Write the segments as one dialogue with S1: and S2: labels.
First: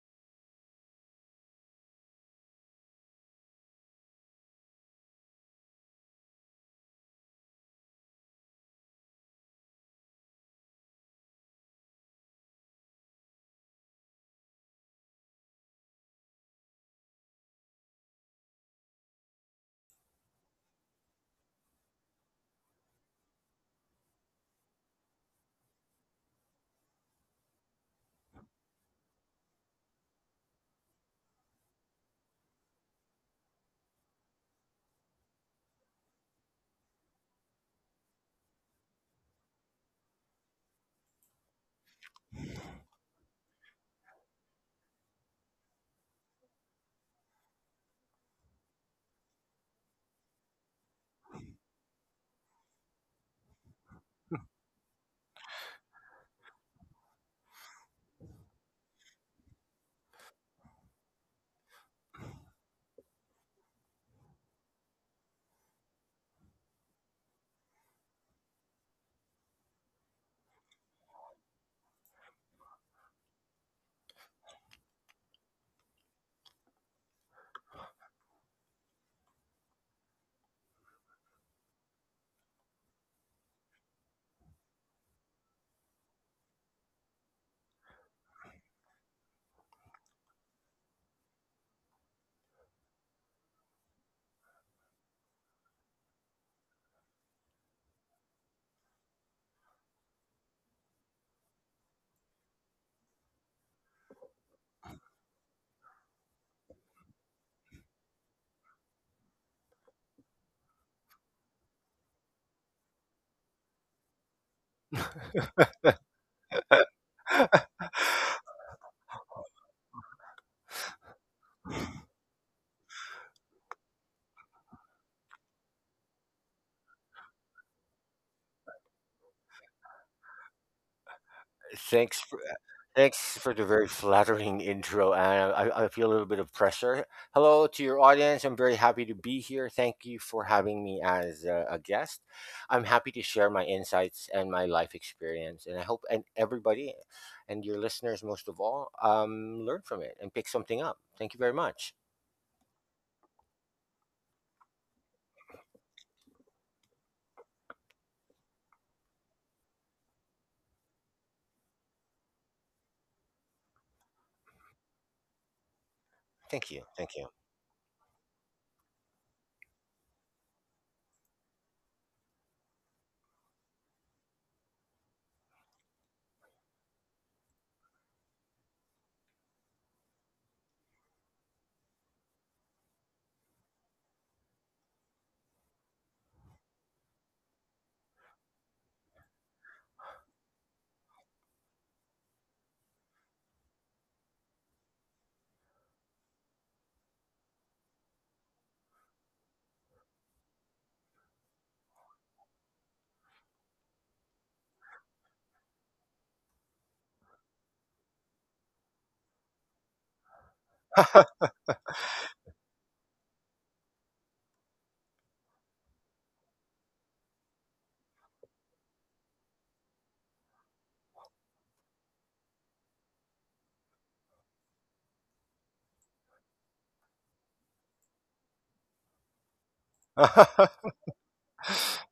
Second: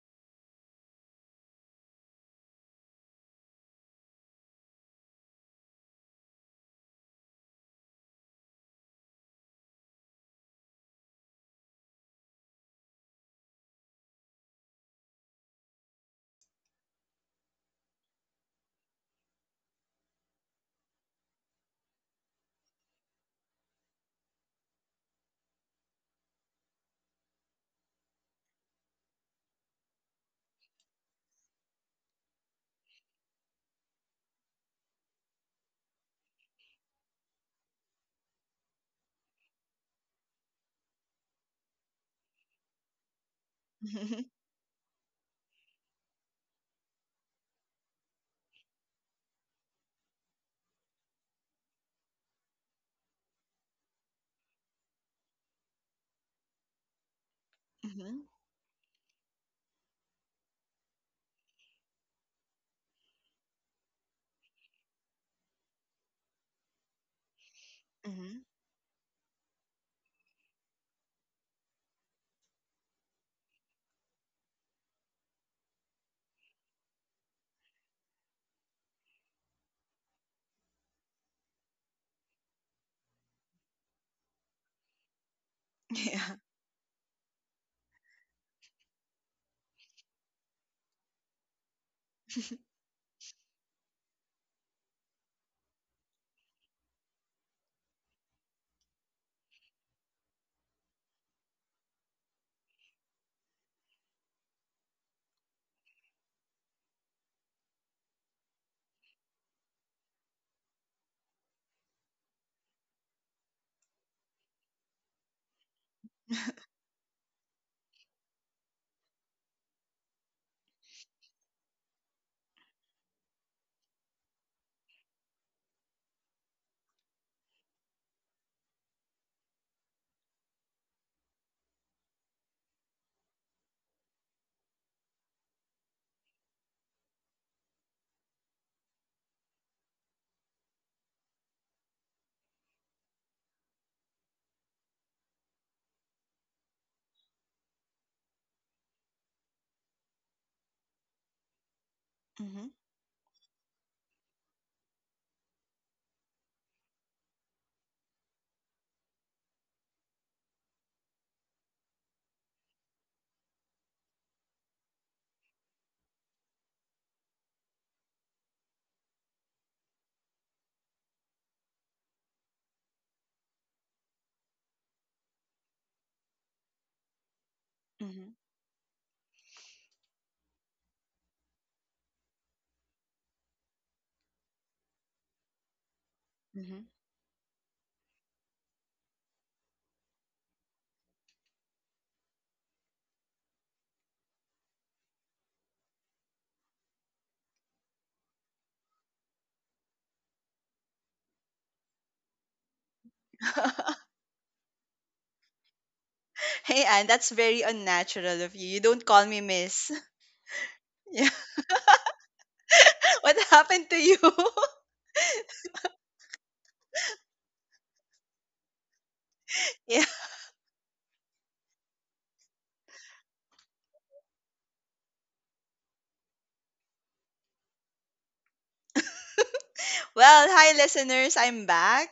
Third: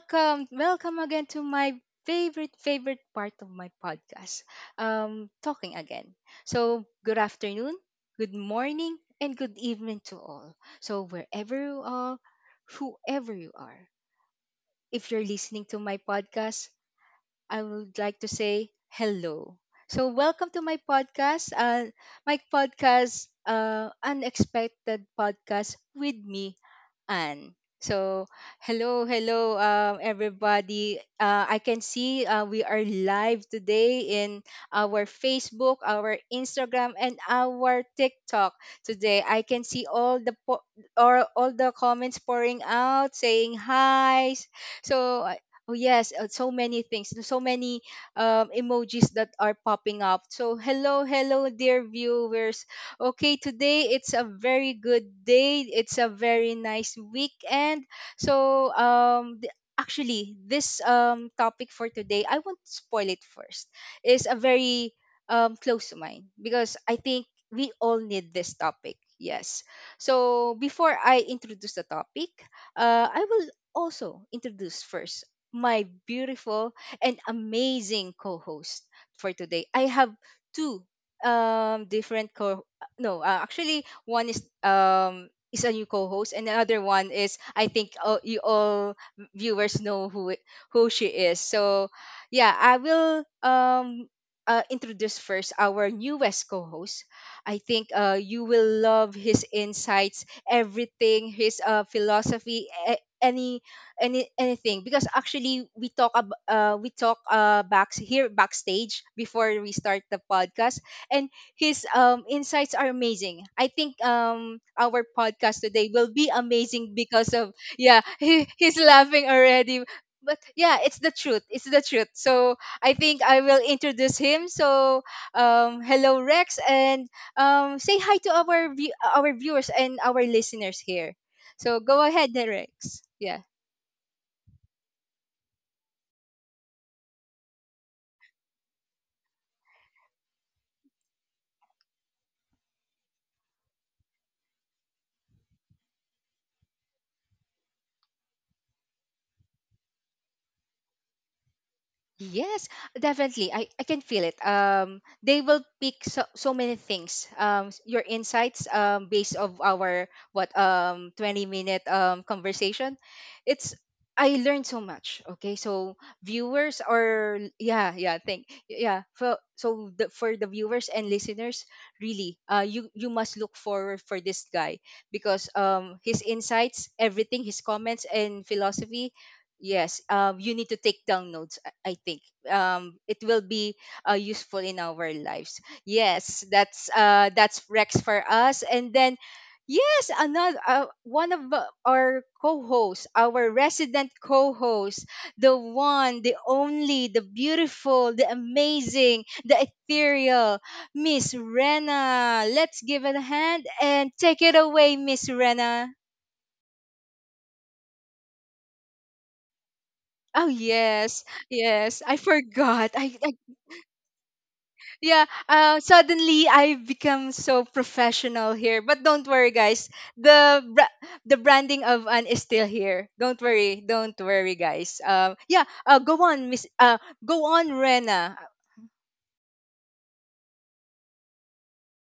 S1: welcome. Welcome again to my favorite part of my podcast. Talking again. So, good afternoon, good morning, and good evening to all. So, wherever you are, whoever you are. If you're listening to my podcast, I would like to say hello. So, welcome to my podcast. My podcast, Unexpected Podcast with me, Anne. So, hello, hello, everybody. I can see we are live today in our Facebook, our Instagram, and our TikTok. Today, I can see or all the comments pouring out, saying
S2: Mhm,
S1: hi. So, oh yes, so many things, so many emojis that are popping up. So hello, hello, dear viewers. Okay, today it's a very good day. It's a very nice weekend.
S2: mhm,
S1: So actually, this topic for today, I won't spoil it first. Is a very close to mine because I think we all need
S2: mhm.
S1: this topic. Yes. So before I introduce the topic, I will also introduce first my beautiful and amazing co-host for today. I have two different co no, actually, one is a new co-host
S2: Yeah.
S1: and the other one is, I think, you all viewers know who she is. So yeah, I will introduce first our newest co-host. I think you will love his insights, everything, his philosophy, anything, because actually we talk back here backstage before we start the podcast, and his insights are amazing. I think our podcast today will be amazing because of, yeah, he's laughing already. But yeah, it's the truth. It's the truth. So I think I will introduce him. So hello Rex, and say hi to our viewers and our listeners here. So go
S3: Thanks
S1: ahead,
S3: for,
S1: Rex.
S3: thanks
S1: Yes.
S3: for the very flattering intro, and I feel a little bit of pressure. Hello to your audience. I'm very happy to be here. Thank you for having me as a guest. I'm happy to share my insights and my life experience, and I hope and everybody and your listeners, most of all, learn from it and pick something up. Thank you very much.
S1: Yes,
S2: Mhm,
S1: definitely. I can feel it. They will pick so, so many things. Your insights, based of our, what, um, 20 minute conversation, it's I learned so much. Okay, so
S3: Thank you. Thank you.
S1: yeah, yeah, thank, yeah, for the viewers and listeners, really, you you must look forward for this guy because his insights, everything, his comments
S2: mhm,
S1: and philosophy, yes, you need to take down notes, I think. Um, it will be useful in our lives. Yes,
S2: mhm.
S1: that's Rex for us. And then, yes, another one of our co-hosts, our resident co-host, the one, the only, the beautiful, the amazing, the ethereal, Miss Rena. Let's give it a hand and take it away, Miss Rena.
S2: Hey, Anne, that's very unnatural of you. You don't call me miss.
S1: Oh yes,
S2: Yeah.
S1: yes. I forgot. I, I
S2: What happened to you?
S1: yeah, suddenly I become so professional here. But don't worry, guys.
S2: Yeah.
S1: The bra- the branding of Anne is still here. Don't worry, guys. Yeah. Go on, Miss. Go on, Rena.
S2: Well, hi listeners, I'm back.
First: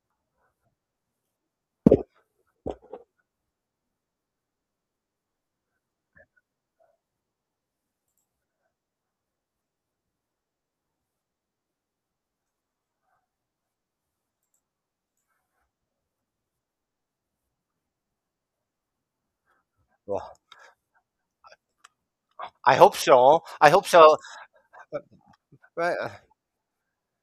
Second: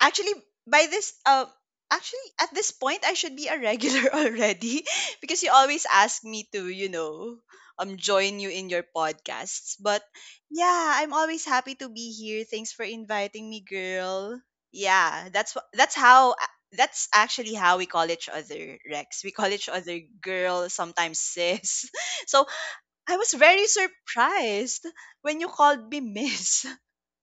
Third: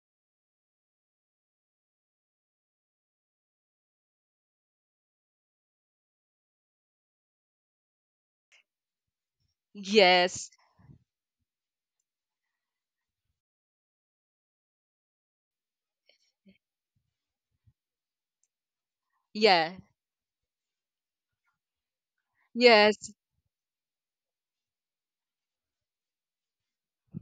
S2: actually by this uh Actually, at this point I should be a regular already because you always ask me to, join you in your podcasts. But
S1: Yes.
S2: yeah, I'm always happy to be here. Thanks for inviting me, girl. Yeah, that's actually how we call each other, Rex. We call each
S1: Yeah.
S2: other
S3: Well,
S2: girl, sometimes sis. So
S3: I hope
S1: Yes.
S2: I was
S3: so.
S2: very
S3: I hope so.
S2: surprised when you called
S3: Right.
S2: me miss.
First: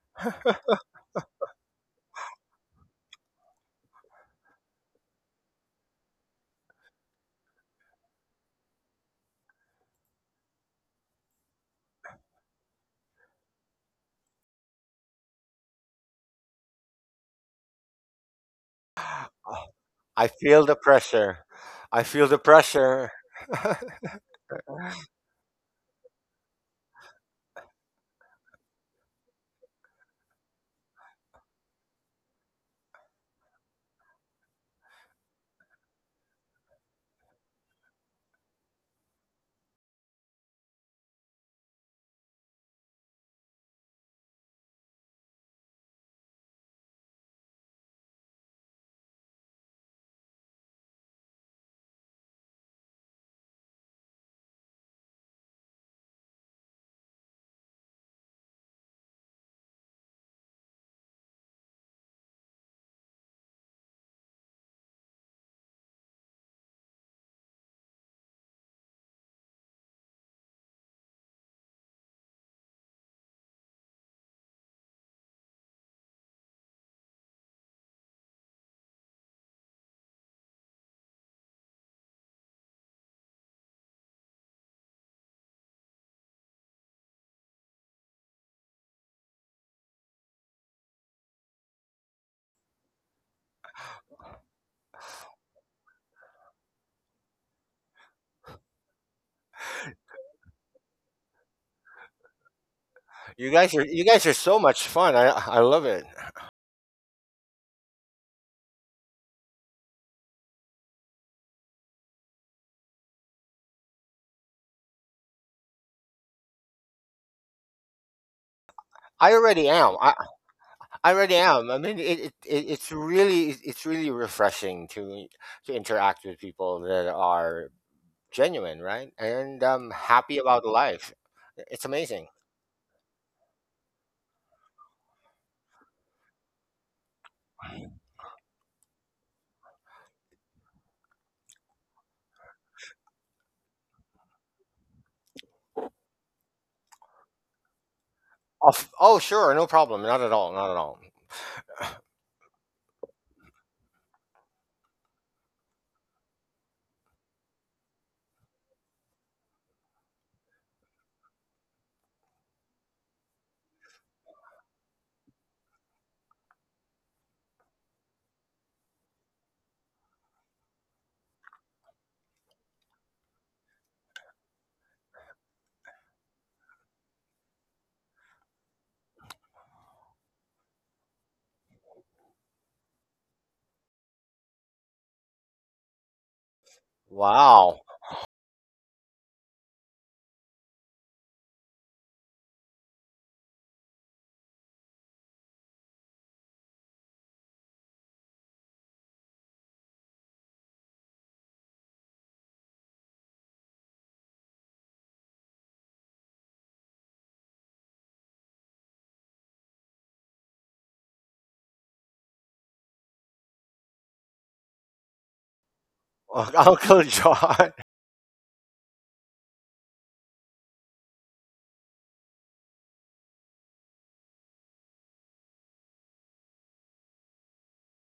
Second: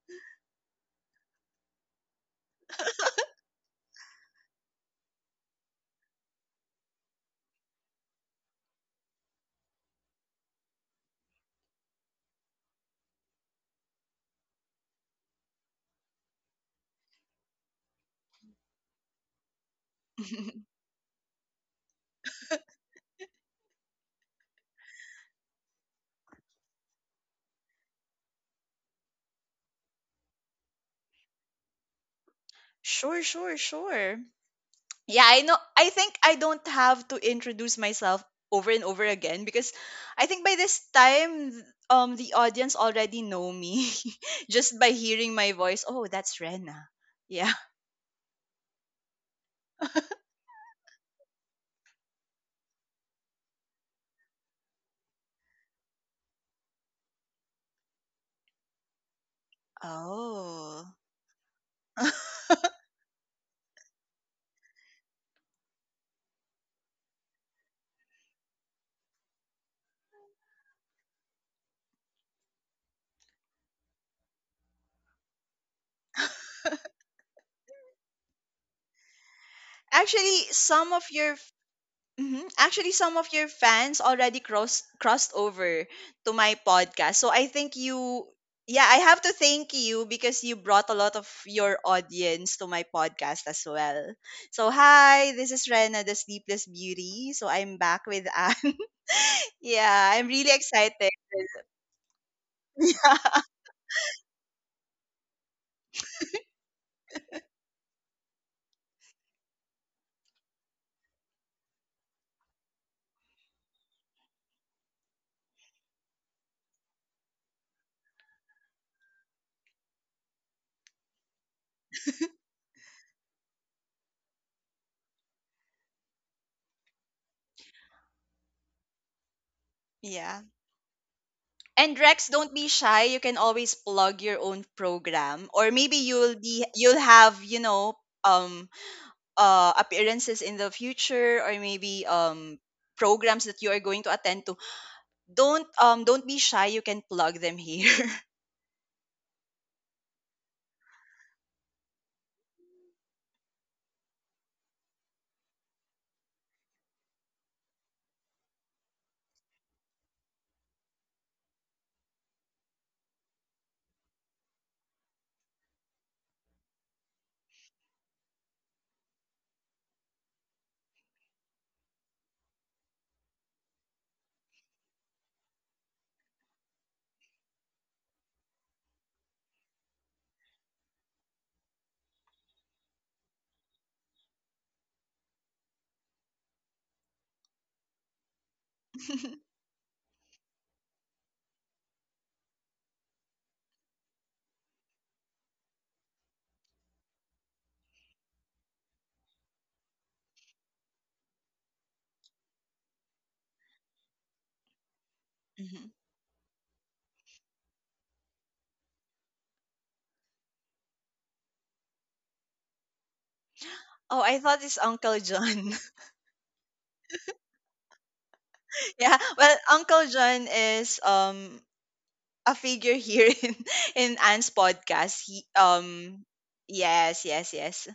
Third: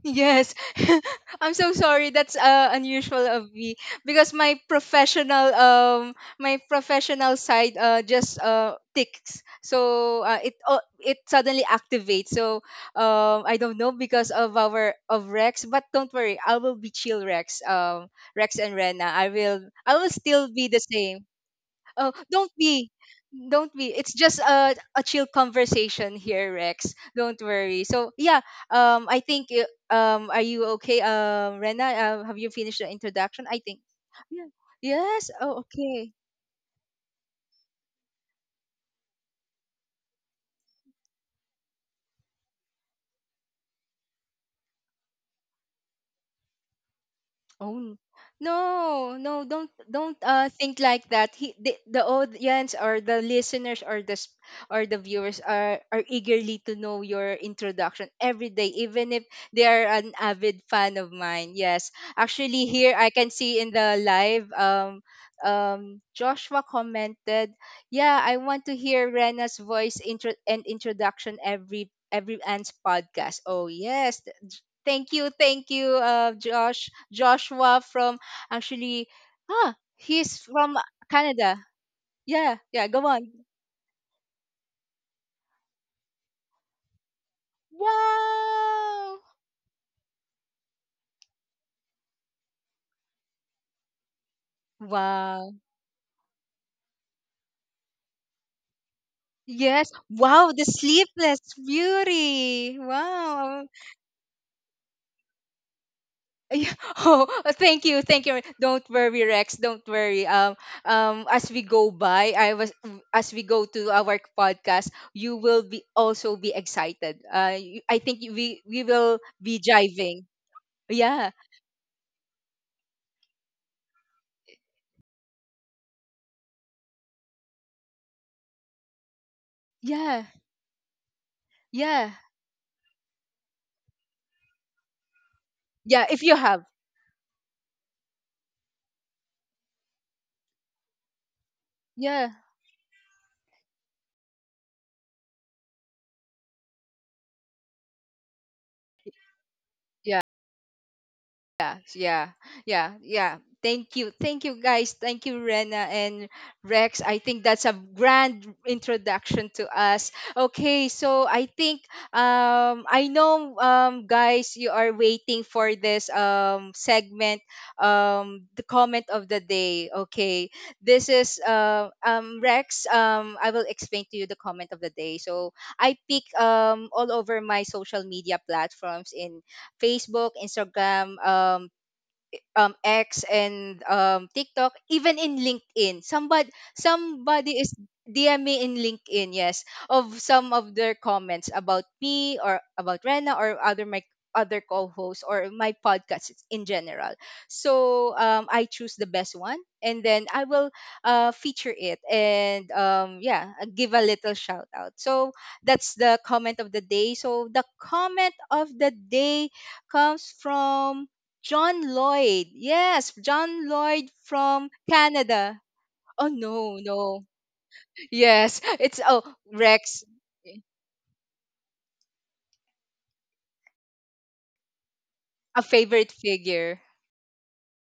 S1: Yes, I'm so sorry. That's unusual of me because my professional side just ticks. So it suddenly activates. So I don't know because of Rex, but don't worry, I will be chill Rex. Um, Rex and Rena, I will
S3: I
S1: still
S3: feel
S1: be
S3: the
S1: the same.
S3: pressure. I
S1: Oh,
S3: feel the
S1: don't be.
S3: pressure.
S1: Don't be. It's just a chill conversation here, Rex. Don't worry. So yeah, I think are you okay, Rena? Have you finished the
S2: Sure,
S1: introduction?
S2: sure,
S1: I think.
S2: sure.
S1: Yeah.
S2: Yeah,
S1: Yes.
S2: I know.
S1: Oh,
S2: I
S1: okay.
S2: think I don't have to introduce myself over and over again because I think by this time, the audience already know me just by hearing my voice. Oh, that's Rena. Yeah.
S1: Oh no, no, don't think like that. The audience or the listeners or the viewers are eagerly to know your introduction every day, even if they are an avid
S2: Oh.
S1: fan of mine. Yes, actually, here I can see in the live Joshua commented, yeah, I want to hear Rena's voice intro and introduction every Anne's podcast. Oh yes, thank you, thank you, Joshua from, actually, ah, he's
S2: Actually,
S1: from
S2: some of your
S1: Canada.
S2: Mhm.
S1: Yeah, yeah.
S2: Actually,
S1: Go
S2: some of
S1: on.
S2: your fans already crossed over to my podcast. So I think you yeah, I
S1: Wow,
S2: have to thank you because you brought a lot of your audience to my podcast as well. So hi, this
S1: wow.
S2: is Rena the Sleepless Beauty. So I'm back with Anne. Yeah,
S1: Yes,
S2: I'm
S1: wow.
S2: really
S1: The
S2: excited.
S1: Sleepless Beauty.
S3: You
S1: Wow.
S3: guys are you guys are so much fun. I love it.
S1: Yeah. Oh, thank you, thank you. Don't worry, Rex. Don't worry. As we go by, I was as we go to our podcast, you will be also be excited. I think we will
S3: I
S1: be
S3: already am. I,
S1: jiving.
S3: I
S1: Yeah,
S3: already am. I mean, it's really refreshing to interact with people that are genuine, right? And
S1: yeah,
S3: happy
S2: Yeah.
S3: about life. It's
S2: And
S1: yeah,
S3: amazing.
S2: Rex, don't be shy. You can always plug your own program, or maybe
S1: yeah. If you
S2: you'll
S1: have,
S2: be you'll have, you know, um appearances in the future, or maybe
S1: yeah,
S2: programs that you are going to attend to. Don't be shy. You can plug them here.
S3: Oh, sure, no problem. Not
S1: yeah.
S3: at all. Not at all.
S1: Yeah, yeah, yeah, yeah. Thank you. Thank you, guys. Thank you, Rena and Rex. I think that's a grand introduction to us. Okay, so I think, I know, guys, you are waiting for this segment, the comment of the day. Okay, this is Rex. I will explain to you the comment of the day. So I pick, all over my social media platforms, in Facebook, Instagram, X, and TikTok, even in LinkedIn. Somebody is
S3: Wow.
S1: DM me in LinkedIn, yes, of some of their comments about me or about Rena or other my other co-hosts or my podcast in general. So I choose the best one, and then I will feature it and, yeah, give a little shout out. So
S2: Mhm.
S1: that's the comment of the day. So the comment of the day comes from John Lloyd. Yes, John Lloyd
S2: Oh, I thought
S1: from
S2: it's Uncle
S1: Canada.
S2: John.
S1: Oh no,
S3: Uncle
S1: no.
S3: John.
S1: Yes, it's,
S2: Yeah,
S1: oh
S2: well,
S1: Rex,
S2: Uncle John is a figure here in Anne's podcast. He
S1: a favorite figure.
S2: Yes, yes, yes.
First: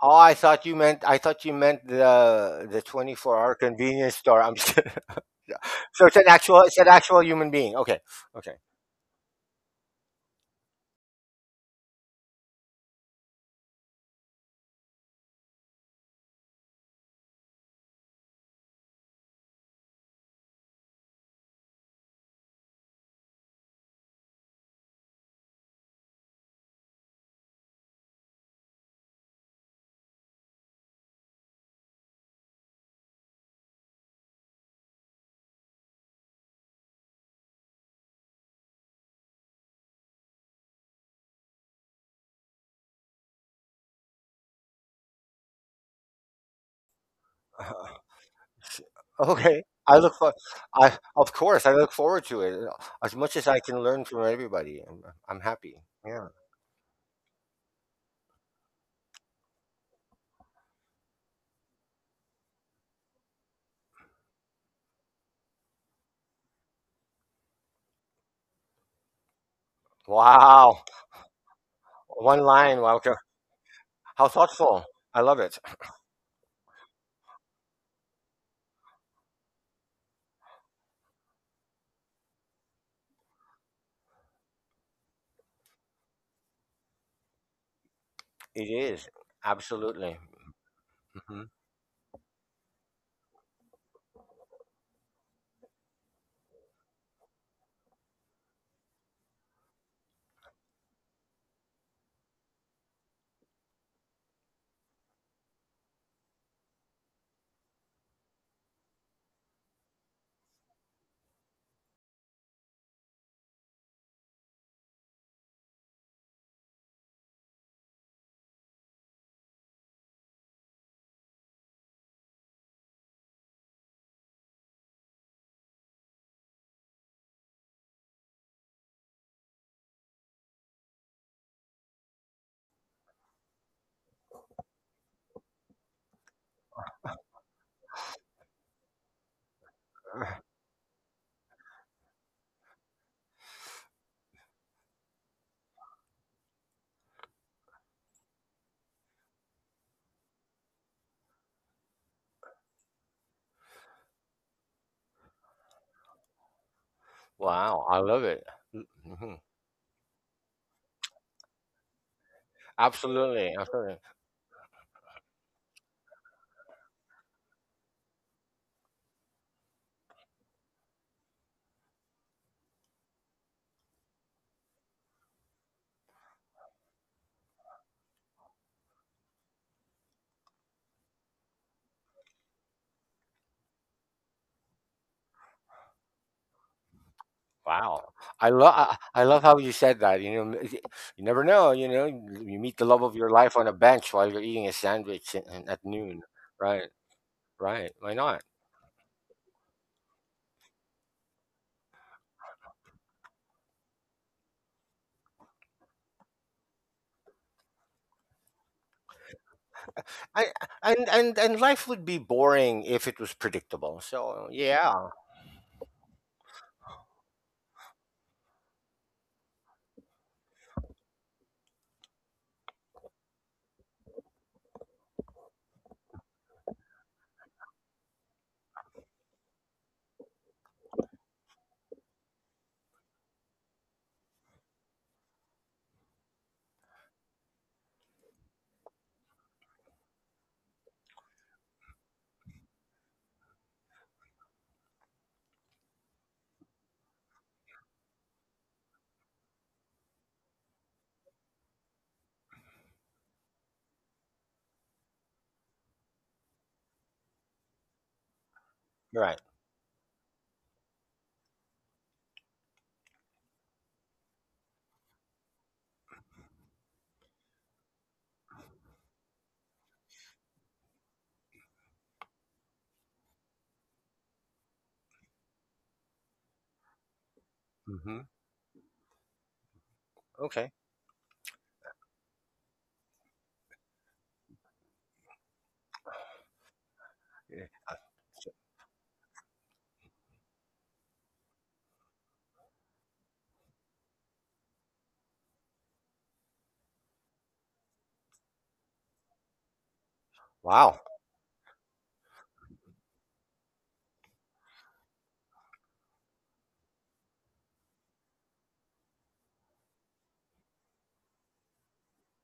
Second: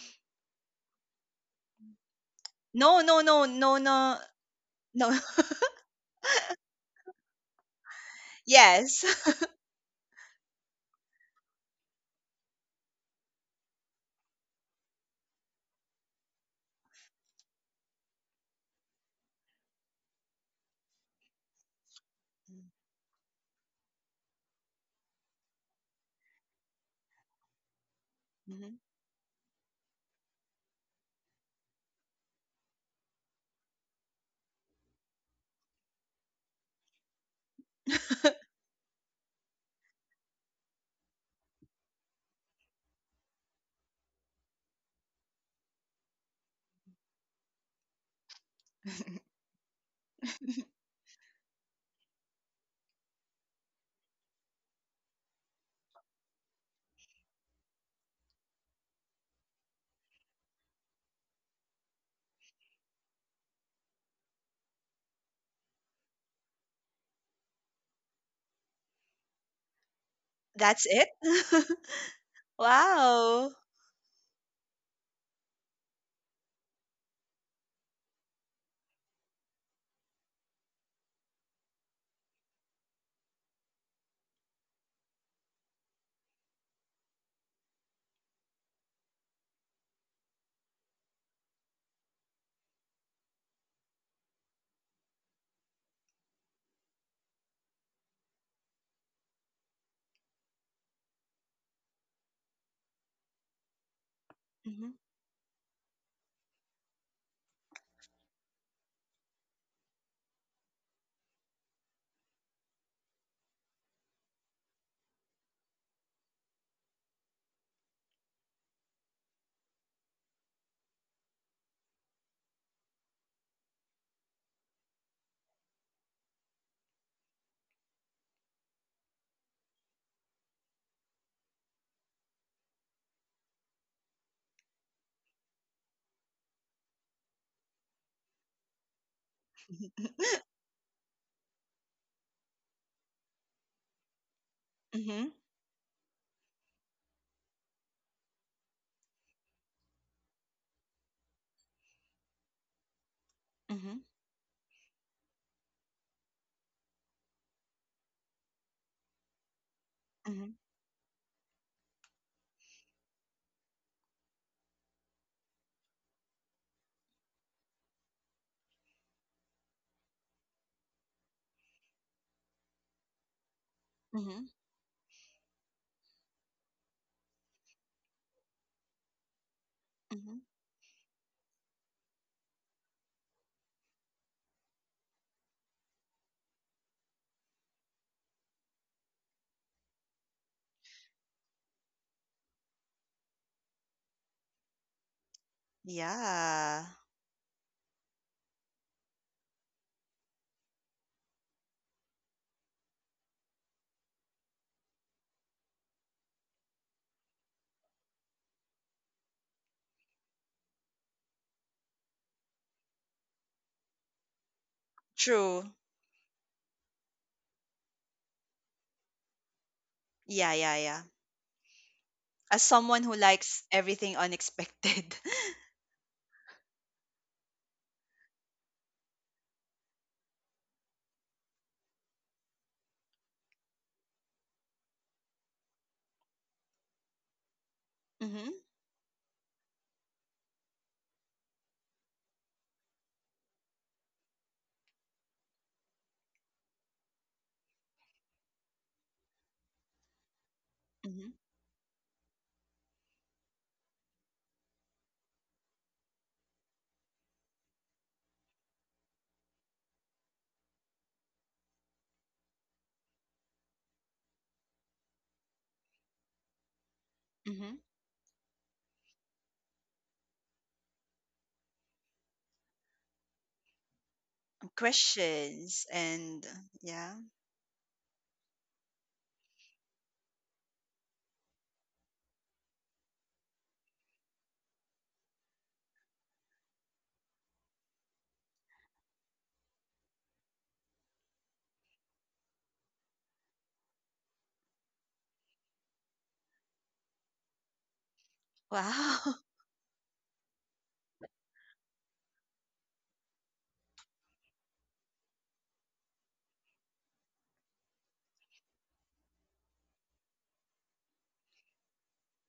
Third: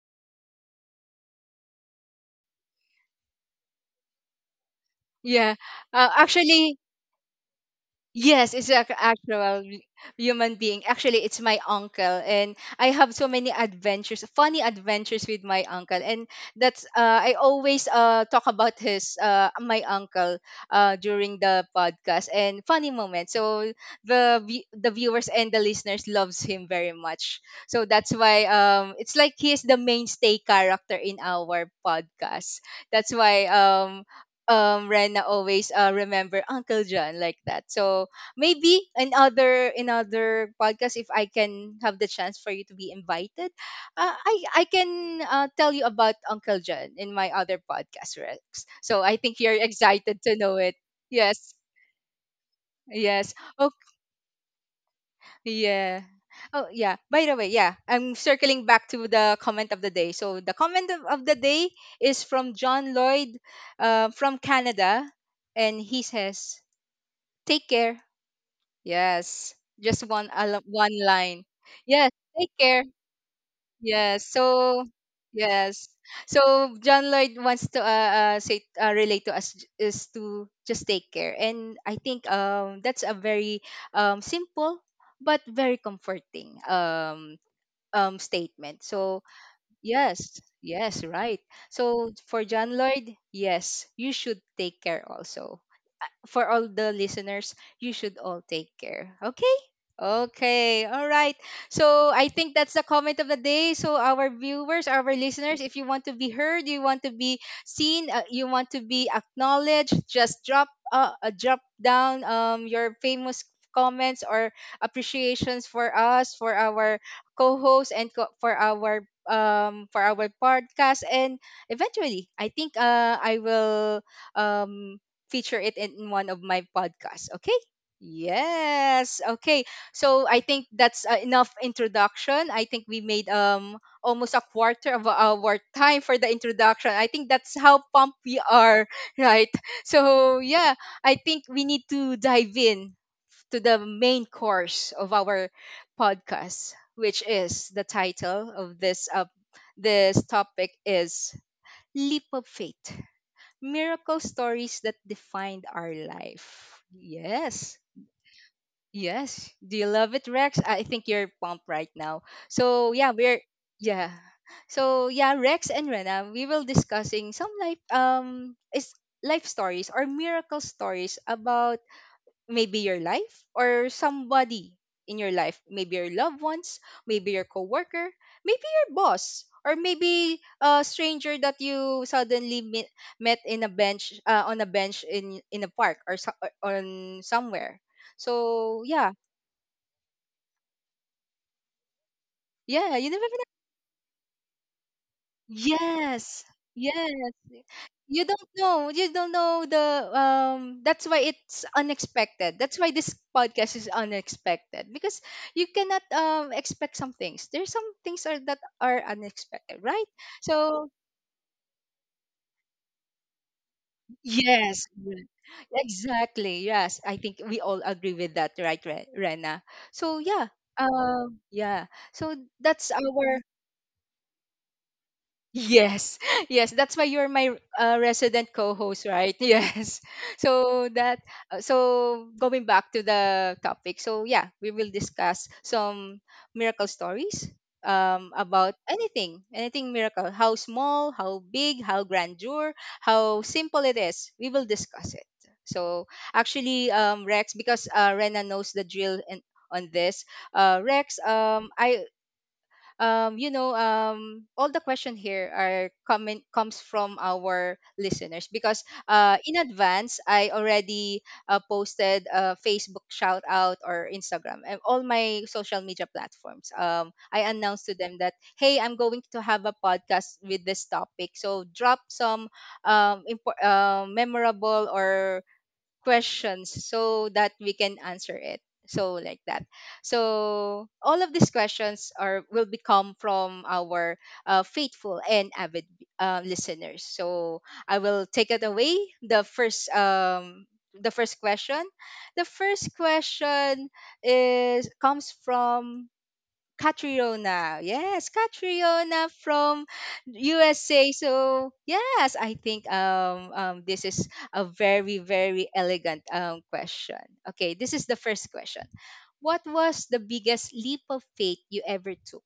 S3: Oh, I thought you meant the
S2: No,
S3: twenty
S2: no,
S3: four
S2: no,
S3: hour
S2: no,
S3: convenience
S2: no,
S3: store. I'm just,
S2: no.
S1: Yeah.
S3: so it's an
S1: Actually,
S3: actual human being. Okay,
S1: yes,
S3: okay.
S1: it's an
S2: Yes.
S1: actual human being. Actually, it's my uncle, and I have so many adventures, funny adventures with my uncle, and that's I always talk about his my uncle during the podcast and funny moments. So the viewers and the listeners loves him very much. So that's why,
S2: Mhm.
S1: it's like he is the mainstay character in our podcast. That's why Rena always remember Uncle John like that. So maybe another podcast if I can have the chance for you to be invited, uh, I I can tell you about Uncle John in my other podcast, Rex. So I think you're
S3: Okay. I look
S1: excited
S3: for,
S1: to know it.
S3: I Of
S1: Yes.
S3: course, I look forward to it, as
S1: Yes.
S3: much as I
S1: Oh
S3: can learn from everybody. I'm happy.
S1: yeah.
S3: Yeah.
S1: Oh yeah. By the way, yeah, I'm circling back to the comment of the day. So the comment of the day is from John Lloyd from Canada, and he says take care. Yes. Just
S2: That's
S3: Wow.
S1: one
S2: it.
S1: line. Yes,
S3: One
S1: take care.
S3: line. Wow.
S2: Wow.
S1: Yes.
S3: How
S1: So
S3: thoughtful. I love it.
S1: yes. So John Lloyd wants to say, relate to us, j- is to just take care. And I think that's a very simple but very comforting
S3: It
S1: statement.
S3: is
S1: So
S3: absolutely.
S1: yes, yes, right.
S3: Hmm.
S1: So for John Lloyd, yes, you should take care also, for all the listeners, you should all take care. Okay? Okay. All right. So I think that's the comment of the day. So our viewers,
S2: Mm-hmm.
S1: our listeners, if you want to be heard, you want to be seen, you want to be acknowledged, just drop down your famous comments or appreciations for us, for our co-hosts for our podcast, and eventually I think I will um feature it in one of my podcasts. Okay. Yes. Okay. So I think that's enough introduction. I think we made almost a quarter of our time for the introduction. I think that's how pumped we are, right? So yeah, I think we need to dive in to the main course of
S2: Mm-hmm.
S1: our podcast, which is the title of this topic is leap of faith,
S2: Mm-hmm.
S1: miracle stories that defined our life. Yes.
S3: Wow. I love it. Hmm.
S1: Yes. Do you love it,
S2: Mm-hmm.
S1: Rex? I think you're pumped right now. So, yeah, we're
S3: Absolutely. Absolutely.
S1: yeah. So, yeah, Rex and Rena, we will discussing some life stories or miracle stories about maybe your life, or
S2: Mm-hmm.
S1: somebody in your life, maybe your loved ones, maybe your coworker, maybe your boss, or
S2: Mhm.
S1: maybe a stranger that you suddenly met in a bench, on a bench in a park, or, so, or on somewhere,
S3: Wow. I love.
S1: so yeah,
S3: I, I love how you said that. You know, you never know. You know, you meet the
S1: yeah,
S3: love
S1: you
S3: of
S1: never,
S3: your life on a bench while you're eating a sandwich, and at noon.
S1: yes.
S2: Yeah.
S3: Right.
S1: Yes.
S3: Right. Why
S1: You
S3: not?
S1: don't know. You don't know the, that's why it's unexpected. That's why this podcast is unexpected, because you cannot expect some things. There's some things are that are unexpected, right?
S3: I
S1: So,
S3: and life would be boring if it was predictable. So
S1: yes.
S3: yeah,
S2: True.
S1: Exactly. Yes. I think we all agree with that, right, Rena? So, yeah.
S2: Yeah, yeah, yeah.
S1: Um, yeah. So
S2: As
S1: that's
S2: someone who
S1: our,
S2: likes everything unexpected.
S1: yes, yes, that's why you're my resident co-host, right? Yes. So that so going back to the topic. So yeah, we will discuss some miracle stories
S2: Mm-hmm.
S1: about anything, anything miracle, how small, how big, how grandeur, how simple it is. We will discuss it. So actually, Rex, because Rena knows the drill and on this. Rex,
S2: Mm-hmm.
S1: all the question here are coming comes from our listeners because
S3: right.
S1: in advance I already posted a Facebook shout out or Instagram and all my social media platforms. I
S2: Mm-hmm.
S1: announced to them that, hey, I'm going to have a podcast with this topic, so drop some memorable or
S2: Questions and
S1: questions
S2: yeah.
S1: so that we can
S3: Hmm.
S1: answer it, so like that,
S3: Okay.
S1: so all of these questions are will become from our faithful and avid listeners, so
S3: Yeah.
S1: I will take it away. The first um the first question the first question is comes from Catriona. Yes, Catriona
S2: Wow.
S1: from
S3: Wow.
S1: USA. So yes, I think, this is a very, very elegant question. Okay, this is the first question. What was the biggest leap of faith you ever took?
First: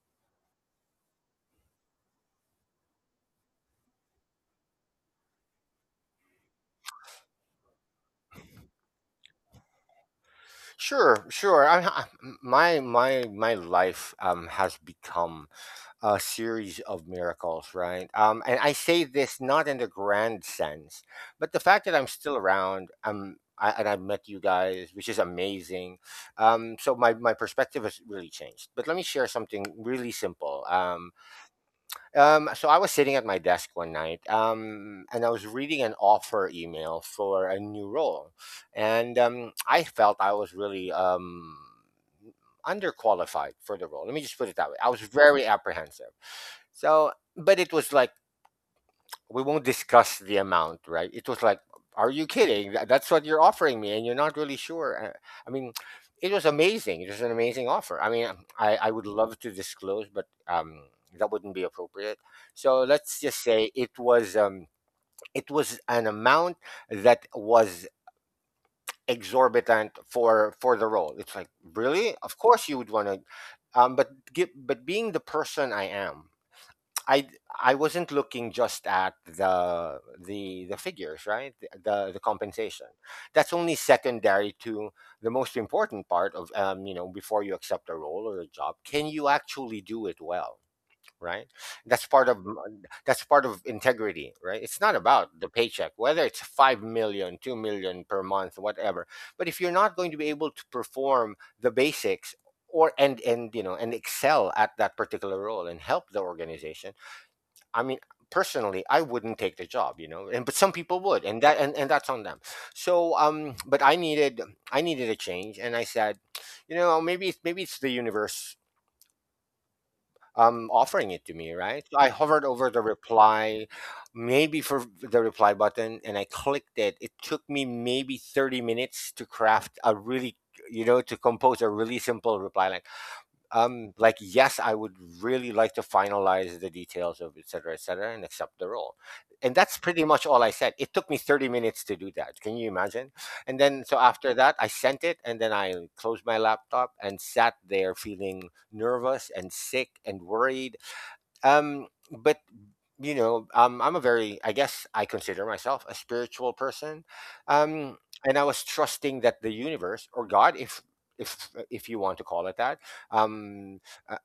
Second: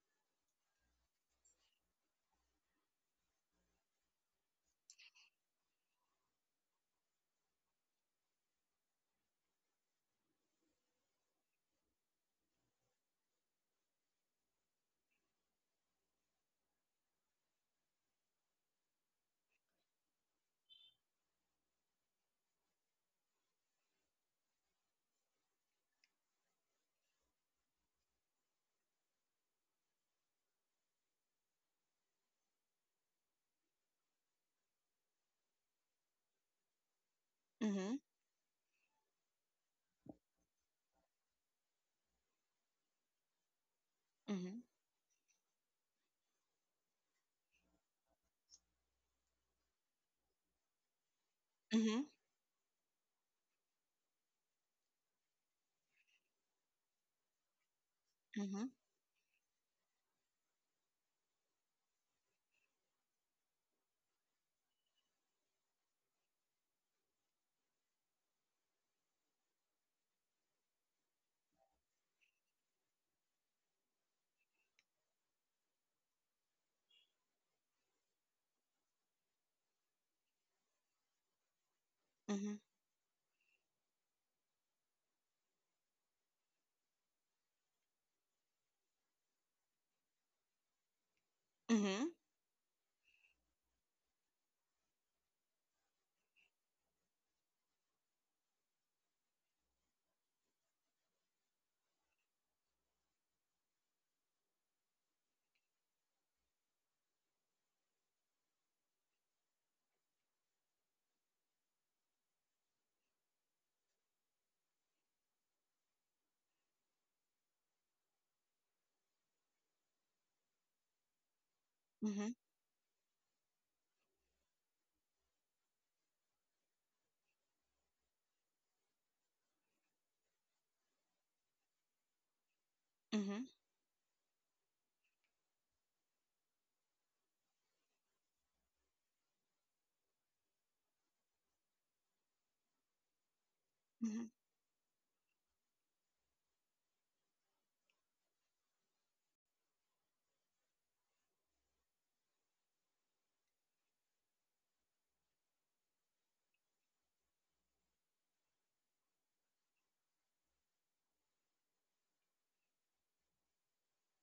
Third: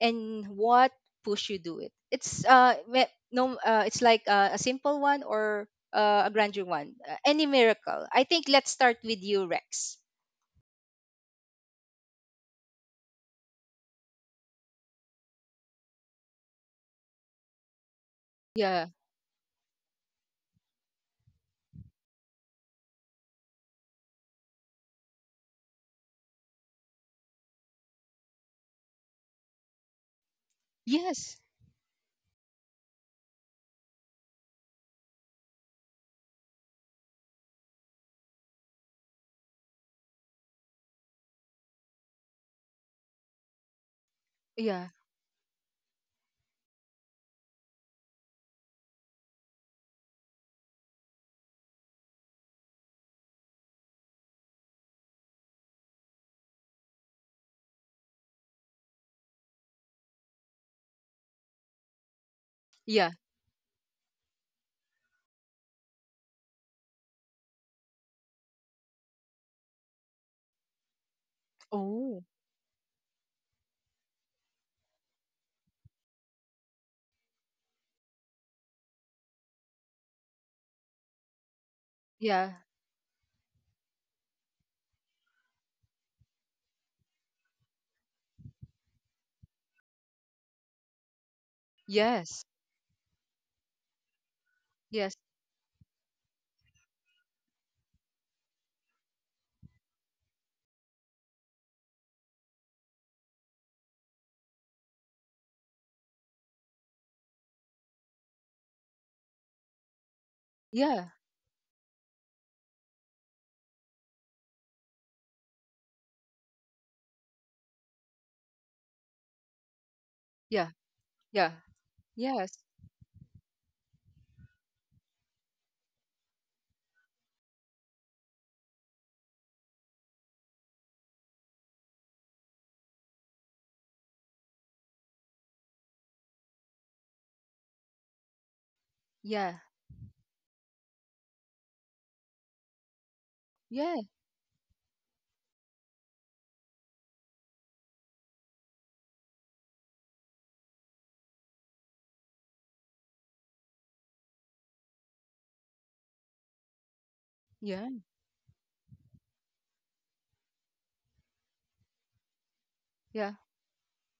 S1: And what pushed you do it? It's no, it's like, a simple one or a grander one. Any miracle. I think let's start with you, Rex.
S3: Sure, sure. I, m- my life has become a series of miracles, right? And I
S1: Yeah.
S3: say this not in the grand sense, but the fact that I'm still around, and I've met you guys, which is amazing. So my perspective has really changed. But let me share something really simple.
S1: Yes.
S3: So I was sitting at my desk one night, and I was reading an offer email for a new
S2: Mm-hmm.
S3: role, and I felt I was really underqualified for the role. Let me just put it
S2: Mm-hmm.
S3: that way. I
S1: Yeah.
S3: was very apprehensive. So, but it was like, we won't discuss the amount, right? It was like, are you kidding? That's what you're offering me, and you're not really sure. I mean, it was amazing. It was an amazing offer. I mean,
S2: Mm-hmm.
S3: I would love to disclose, but that wouldn't be appropriate. So
S1: Yeah.
S3: let's just say it was, it was an amount that was exorbitant for the role. It's like, really?
S1: Oh.
S3: Of course you would want to. But but being the person I am, I I wasn't looking just at the figures, right? The
S2: Mm-hmm.
S1: Yeah.
S3: compensation. That's only secondary to the most important part of, you know, before you accept a role or a job. Can you actually do it well? Right.
S2: Mm-hmm.
S3: That's part of
S1: Yes.
S3: that's part of integrity, right? It's not
S1: Yes.
S3: about the paycheck, whether it's 5 million, 2 million per month, whatever. But if you're not going to be able to perform the basics, or and you know, and excel at that particular role and help the organization. I mean, personally, I wouldn't take the job, you know, and but some people
S1: Yeah.
S3: would, and that's on them. So, but I needed a change, and I said, you know, maybe it's the universe,
S1: Yeah.
S3: um, offering it to
S1: Yeah.
S3: me, right? So I
S2: Mm-hmm. Mm-hmm.
S3: hovered
S1: Yes.
S3: over the reply, maybe for the reply button, and I clicked it. It took me maybe 30 minutes to craft a really, to compose a really simple reply like,
S2: Mm-hmm.
S3: um, like, yes, I would really like to finalize the details, of et cetera, et cetera, and accept the role. And
S1: Yeah.
S3: that's pretty much all I said. It took me 30 minutes to do that. Can you imagine? And then
S1: Yeah.
S3: so
S2: Mm-hmm.
S3: after that, I sent it, and then I closed my laptop and sat there feeling nervous and sick and worried. Um, but you know, I'm a very, I guess I consider myself a spiritual person.
S1: Yeah.
S3: Um, and I was trusting that the universe or God, if you want to call it that,
S1: Yeah.
S3: um, uh,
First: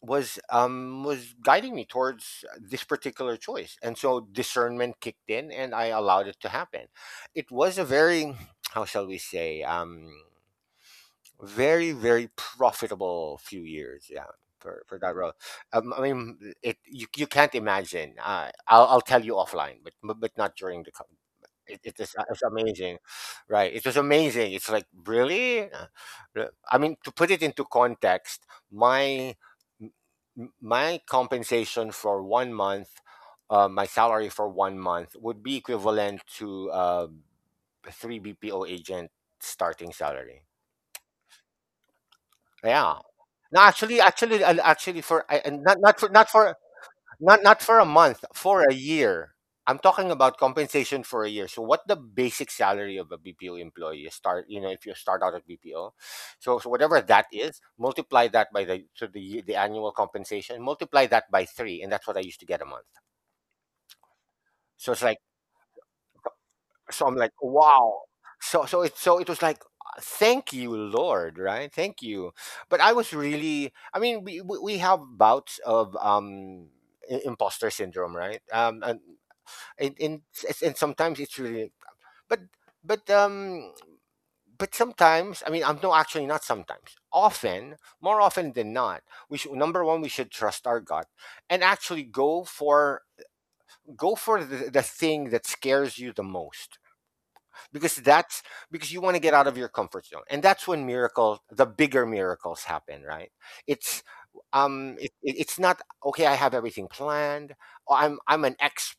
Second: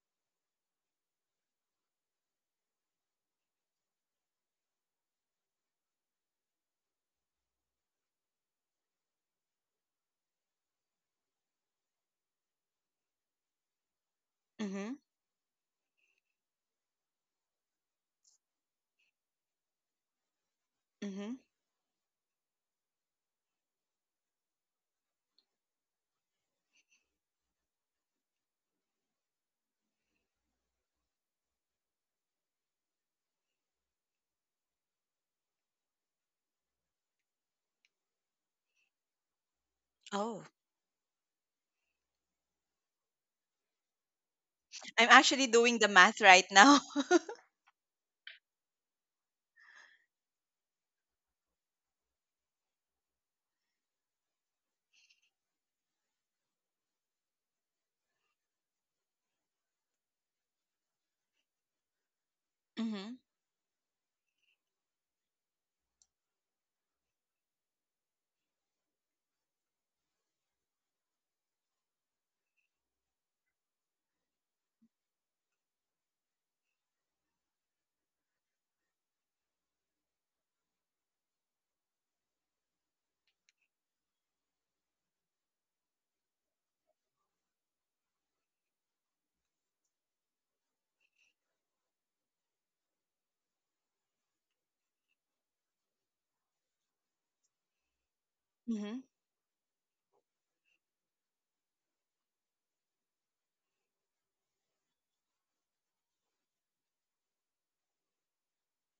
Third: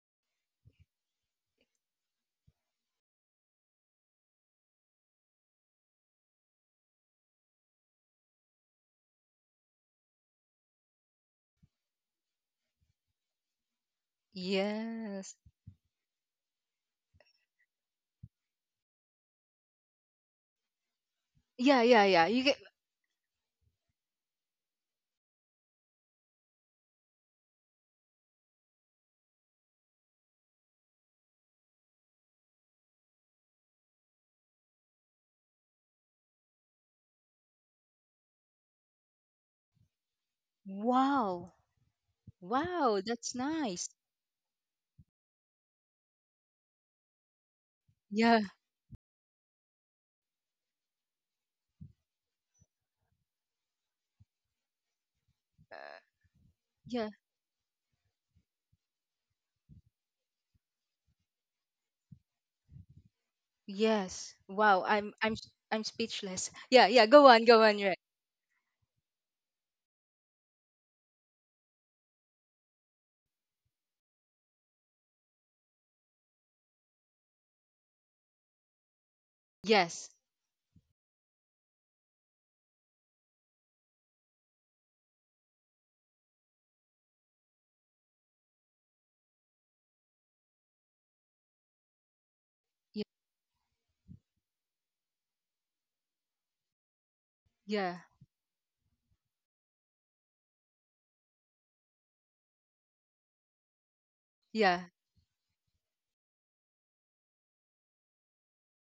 S3: was guiding me towards this particular choice. And so discernment kicked in, and I allowed it to happen. It was a very, how shall we say, very, very profitable few years, yeah, for
S2: Mm-hmm.
S3: that road.
S1: Yes.
S3: I mean, it, you can't imagine. I'll tell you offline, but not during the.
S2: Mm-hmm.
S1: Yeah.
S3: It
S1: Yeah.
S3: is
S1: Yeah.
S3: it's
S1: You get.
S3: amazing, right? It was amazing. It's like, really. I mean, to put it into context, my m- my compensation for one month, my salary for one month would be equivalent to, three BPO agent starting salary.
S2: Oh,
S1: Wow. Wow.
S3: Yeah.
S1: That's
S3: No,
S1: nice.
S3: actually,
S2: I'm
S3: for I-
S2: actually
S3: and
S2: doing
S3: not
S2: the math right now.
S3: for a month,
S1: Yeah.
S3: for a year. I'm talking about compensation for a year. So, what the basic salary of a BPO employee, you start, you know, if you start out at BPO, so
S1: Yeah.
S3: whatever that is, multiply that by the so the ye- the annual compensation, multiply that by three, and that's what I used to get a month.
S2: Mm-hmm.
S1: Yes. Wow.
S3: So it's
S1: I'm.
S3: like,
S1: I'm. s- I'm speechless. Yeah. Yeah. Go on. Go on. You Right.
S3: Wow. So it was like, thank you, Lord. Right? Thank you. But I was really, I mean, we have bouts of, um, imposter syndrome, right? And,
S1: Yes.
S3: and and sometimes it's really, but but um. But sometimes, I mean, I'm no, actually not sometimes. Often, more often than not, we should, number one, we should trust our gut and actually go for,
S1: Yeah.
S3: the thing that scares you the most,
S1: Yeah.
S3: because that's because
S2: Mm-hmm.
S3: you want to get out of your comfort zone, and that's when miracles, the bigger miracles, happen, right? it's
S1: Yeah.
S3: um it, it- it's not okay. I have everything planned. Oh, I'm an expert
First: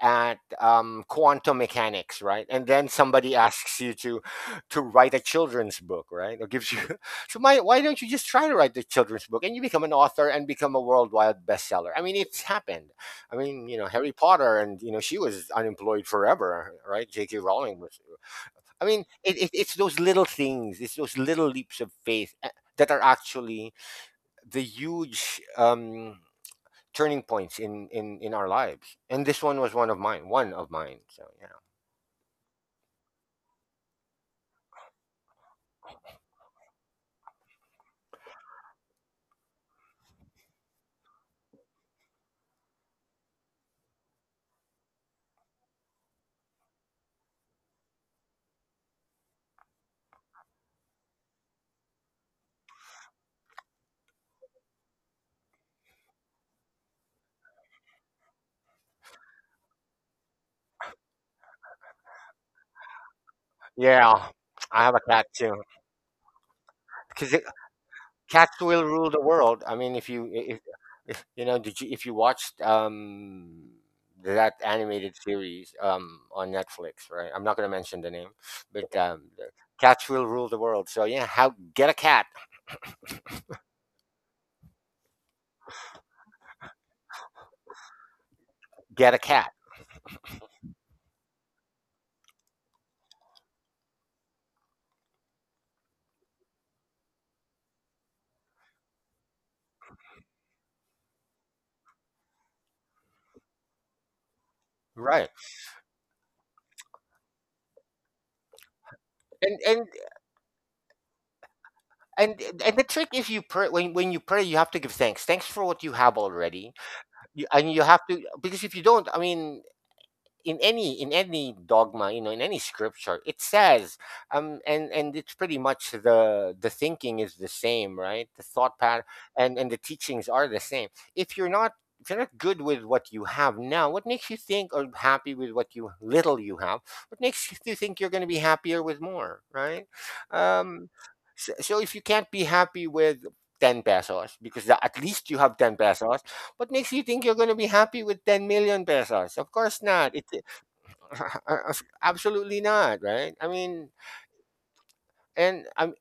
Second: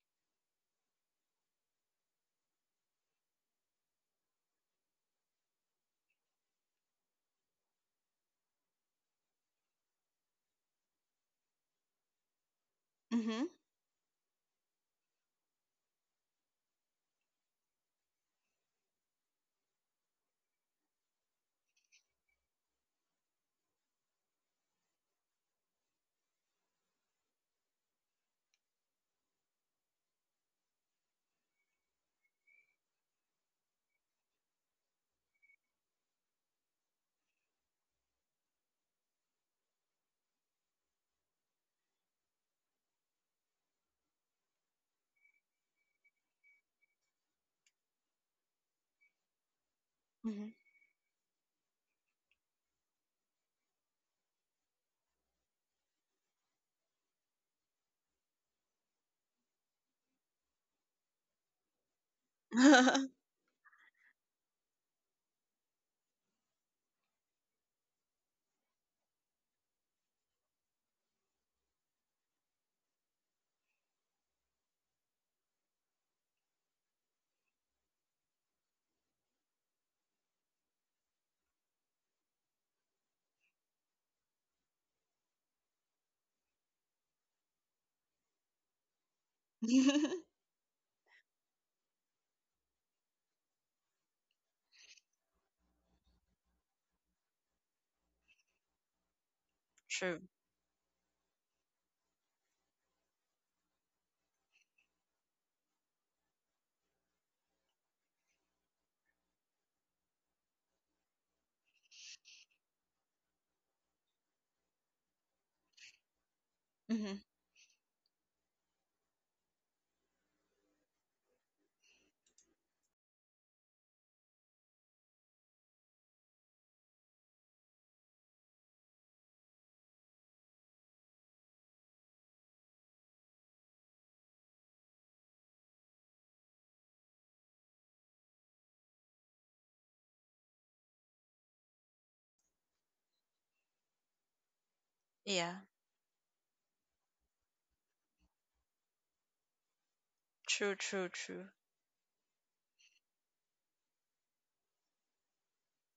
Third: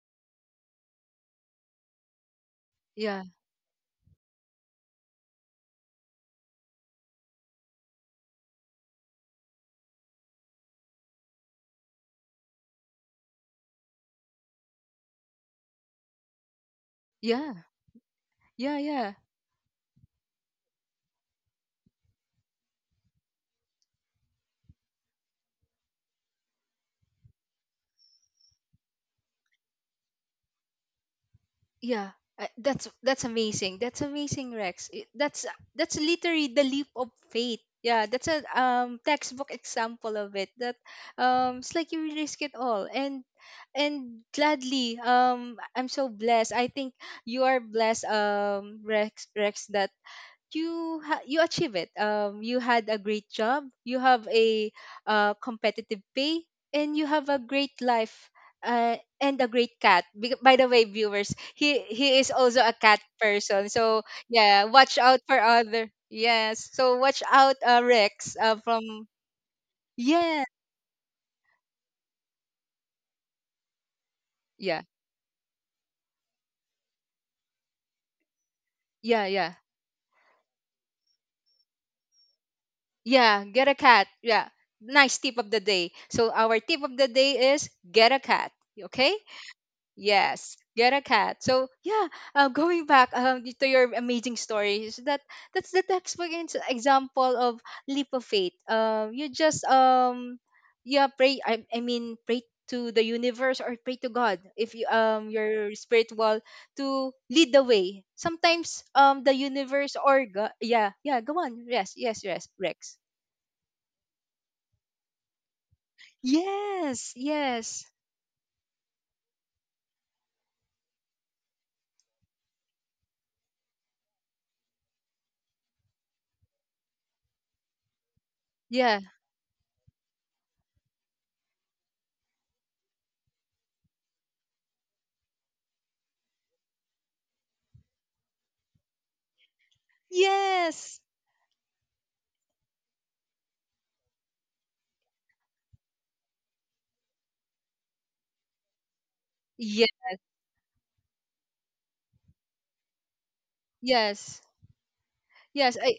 S3: at, um, quantum mechanics, right? And then
S1: Yeah.
S3: somebody asks you to write a children's book, right? Or gives you. So my, why don't you just try to write the children's book, and you become an author and become a worldwide bestseller? I mean, it's happened. I mean, you know, Harry Potter. And you know, she was unemployed forever, right? J.K.
S1: Yeah.
S3: Rowling was.
S1: Yeah.
S3: I mean,
S1: Yeah.
S3: it's those little things. It's those little leaps of faith, that are actually the huge, turning points in, in our lives. And this one was one of mine, one of mine. So, yeah.
S1: Yeah, that's amazing. That's amazing, Rex. That's literally the leap of faith. Yeah, that's a textbook example of it. That it's like you risk it all and gladly, I'm so blessed. I think you are blessed, Rex, that
S2: Mm-hmm.
S1: you achieve it, you had a great job, you have a competitive pay, and you have a great life, and a great cat. By the way, viewers, he is also a cat
S2: Mm-hmm.
S1: person, so
S3: Yeah,
S1: yeah,
S3: I have
S1: watch
S3: a
S1: out
S3: cat
S1: for
S3: too.
S1: other. Yes, so watch
S3: Because
S1: out, Rex,
S3: cats will
S1: from.
S3: rule the world. I mean,
S1: Yeah.
S3: if you know, if you watched, that
S1: Yeah.
S3: animated series, on Netflix, right? I'm not going to mention the name, but,
S1: Yeah.
S3: the
S1: Yeah.
S3: cats will rule the world. So, yeah, how get a cat,
S1: Yeah, get a cat. Yeah, nice tip of the day, so our tip of the day is get a cat.
S3: get a
S1: Okay.
S3: cat.
S1: Yes, get a cat. So yeah, going back, to your amazing story, is that that's the textbook example of leap of faith. You just,
S2: True.
S1: yeah, pray. I mean, pray to the universe or pray to God if you,
S3: Right.
S1: your spiritual, to lead the way. Sometimes, the
S3: And and
S1: universe or God, yeah, yeah, go on. Yes, yes,
S3: and
S1: yes,
S3: and the
S1: Rex.
S3: trick is, you pray. When you pray, you have to give thanks. Thanks for what you have already.
S1: Yes,
S2: Mm-hmm.
S3: You, and you
S1: yes,
S3: have to. Because if you don't, I mean, in any dogma, you know, in any scripture it says, um, and it's pretty much the thinking is the same, right? The thought
S1: yeah,
S3: pattern and the teachings are the same. If you're not, good with what you have now, what makes you think, or happy with what you little you have, what makes you think you're going to be happier with more, right? Um,
S1: yes,
S3: so if you can't be happy with 10 pesos, because at least you have
S2: Yeah.
S3: 10 pesos, what makes you think you're going to be happy with 10 million pesos? Of course
S1: yeah,
S3: not. It,
S2: True. True. True.
S3: Absolutely not, right? I mean,
S1: yes, yes.
S3: and
S1: Yes,
S3: I'm.
S1: I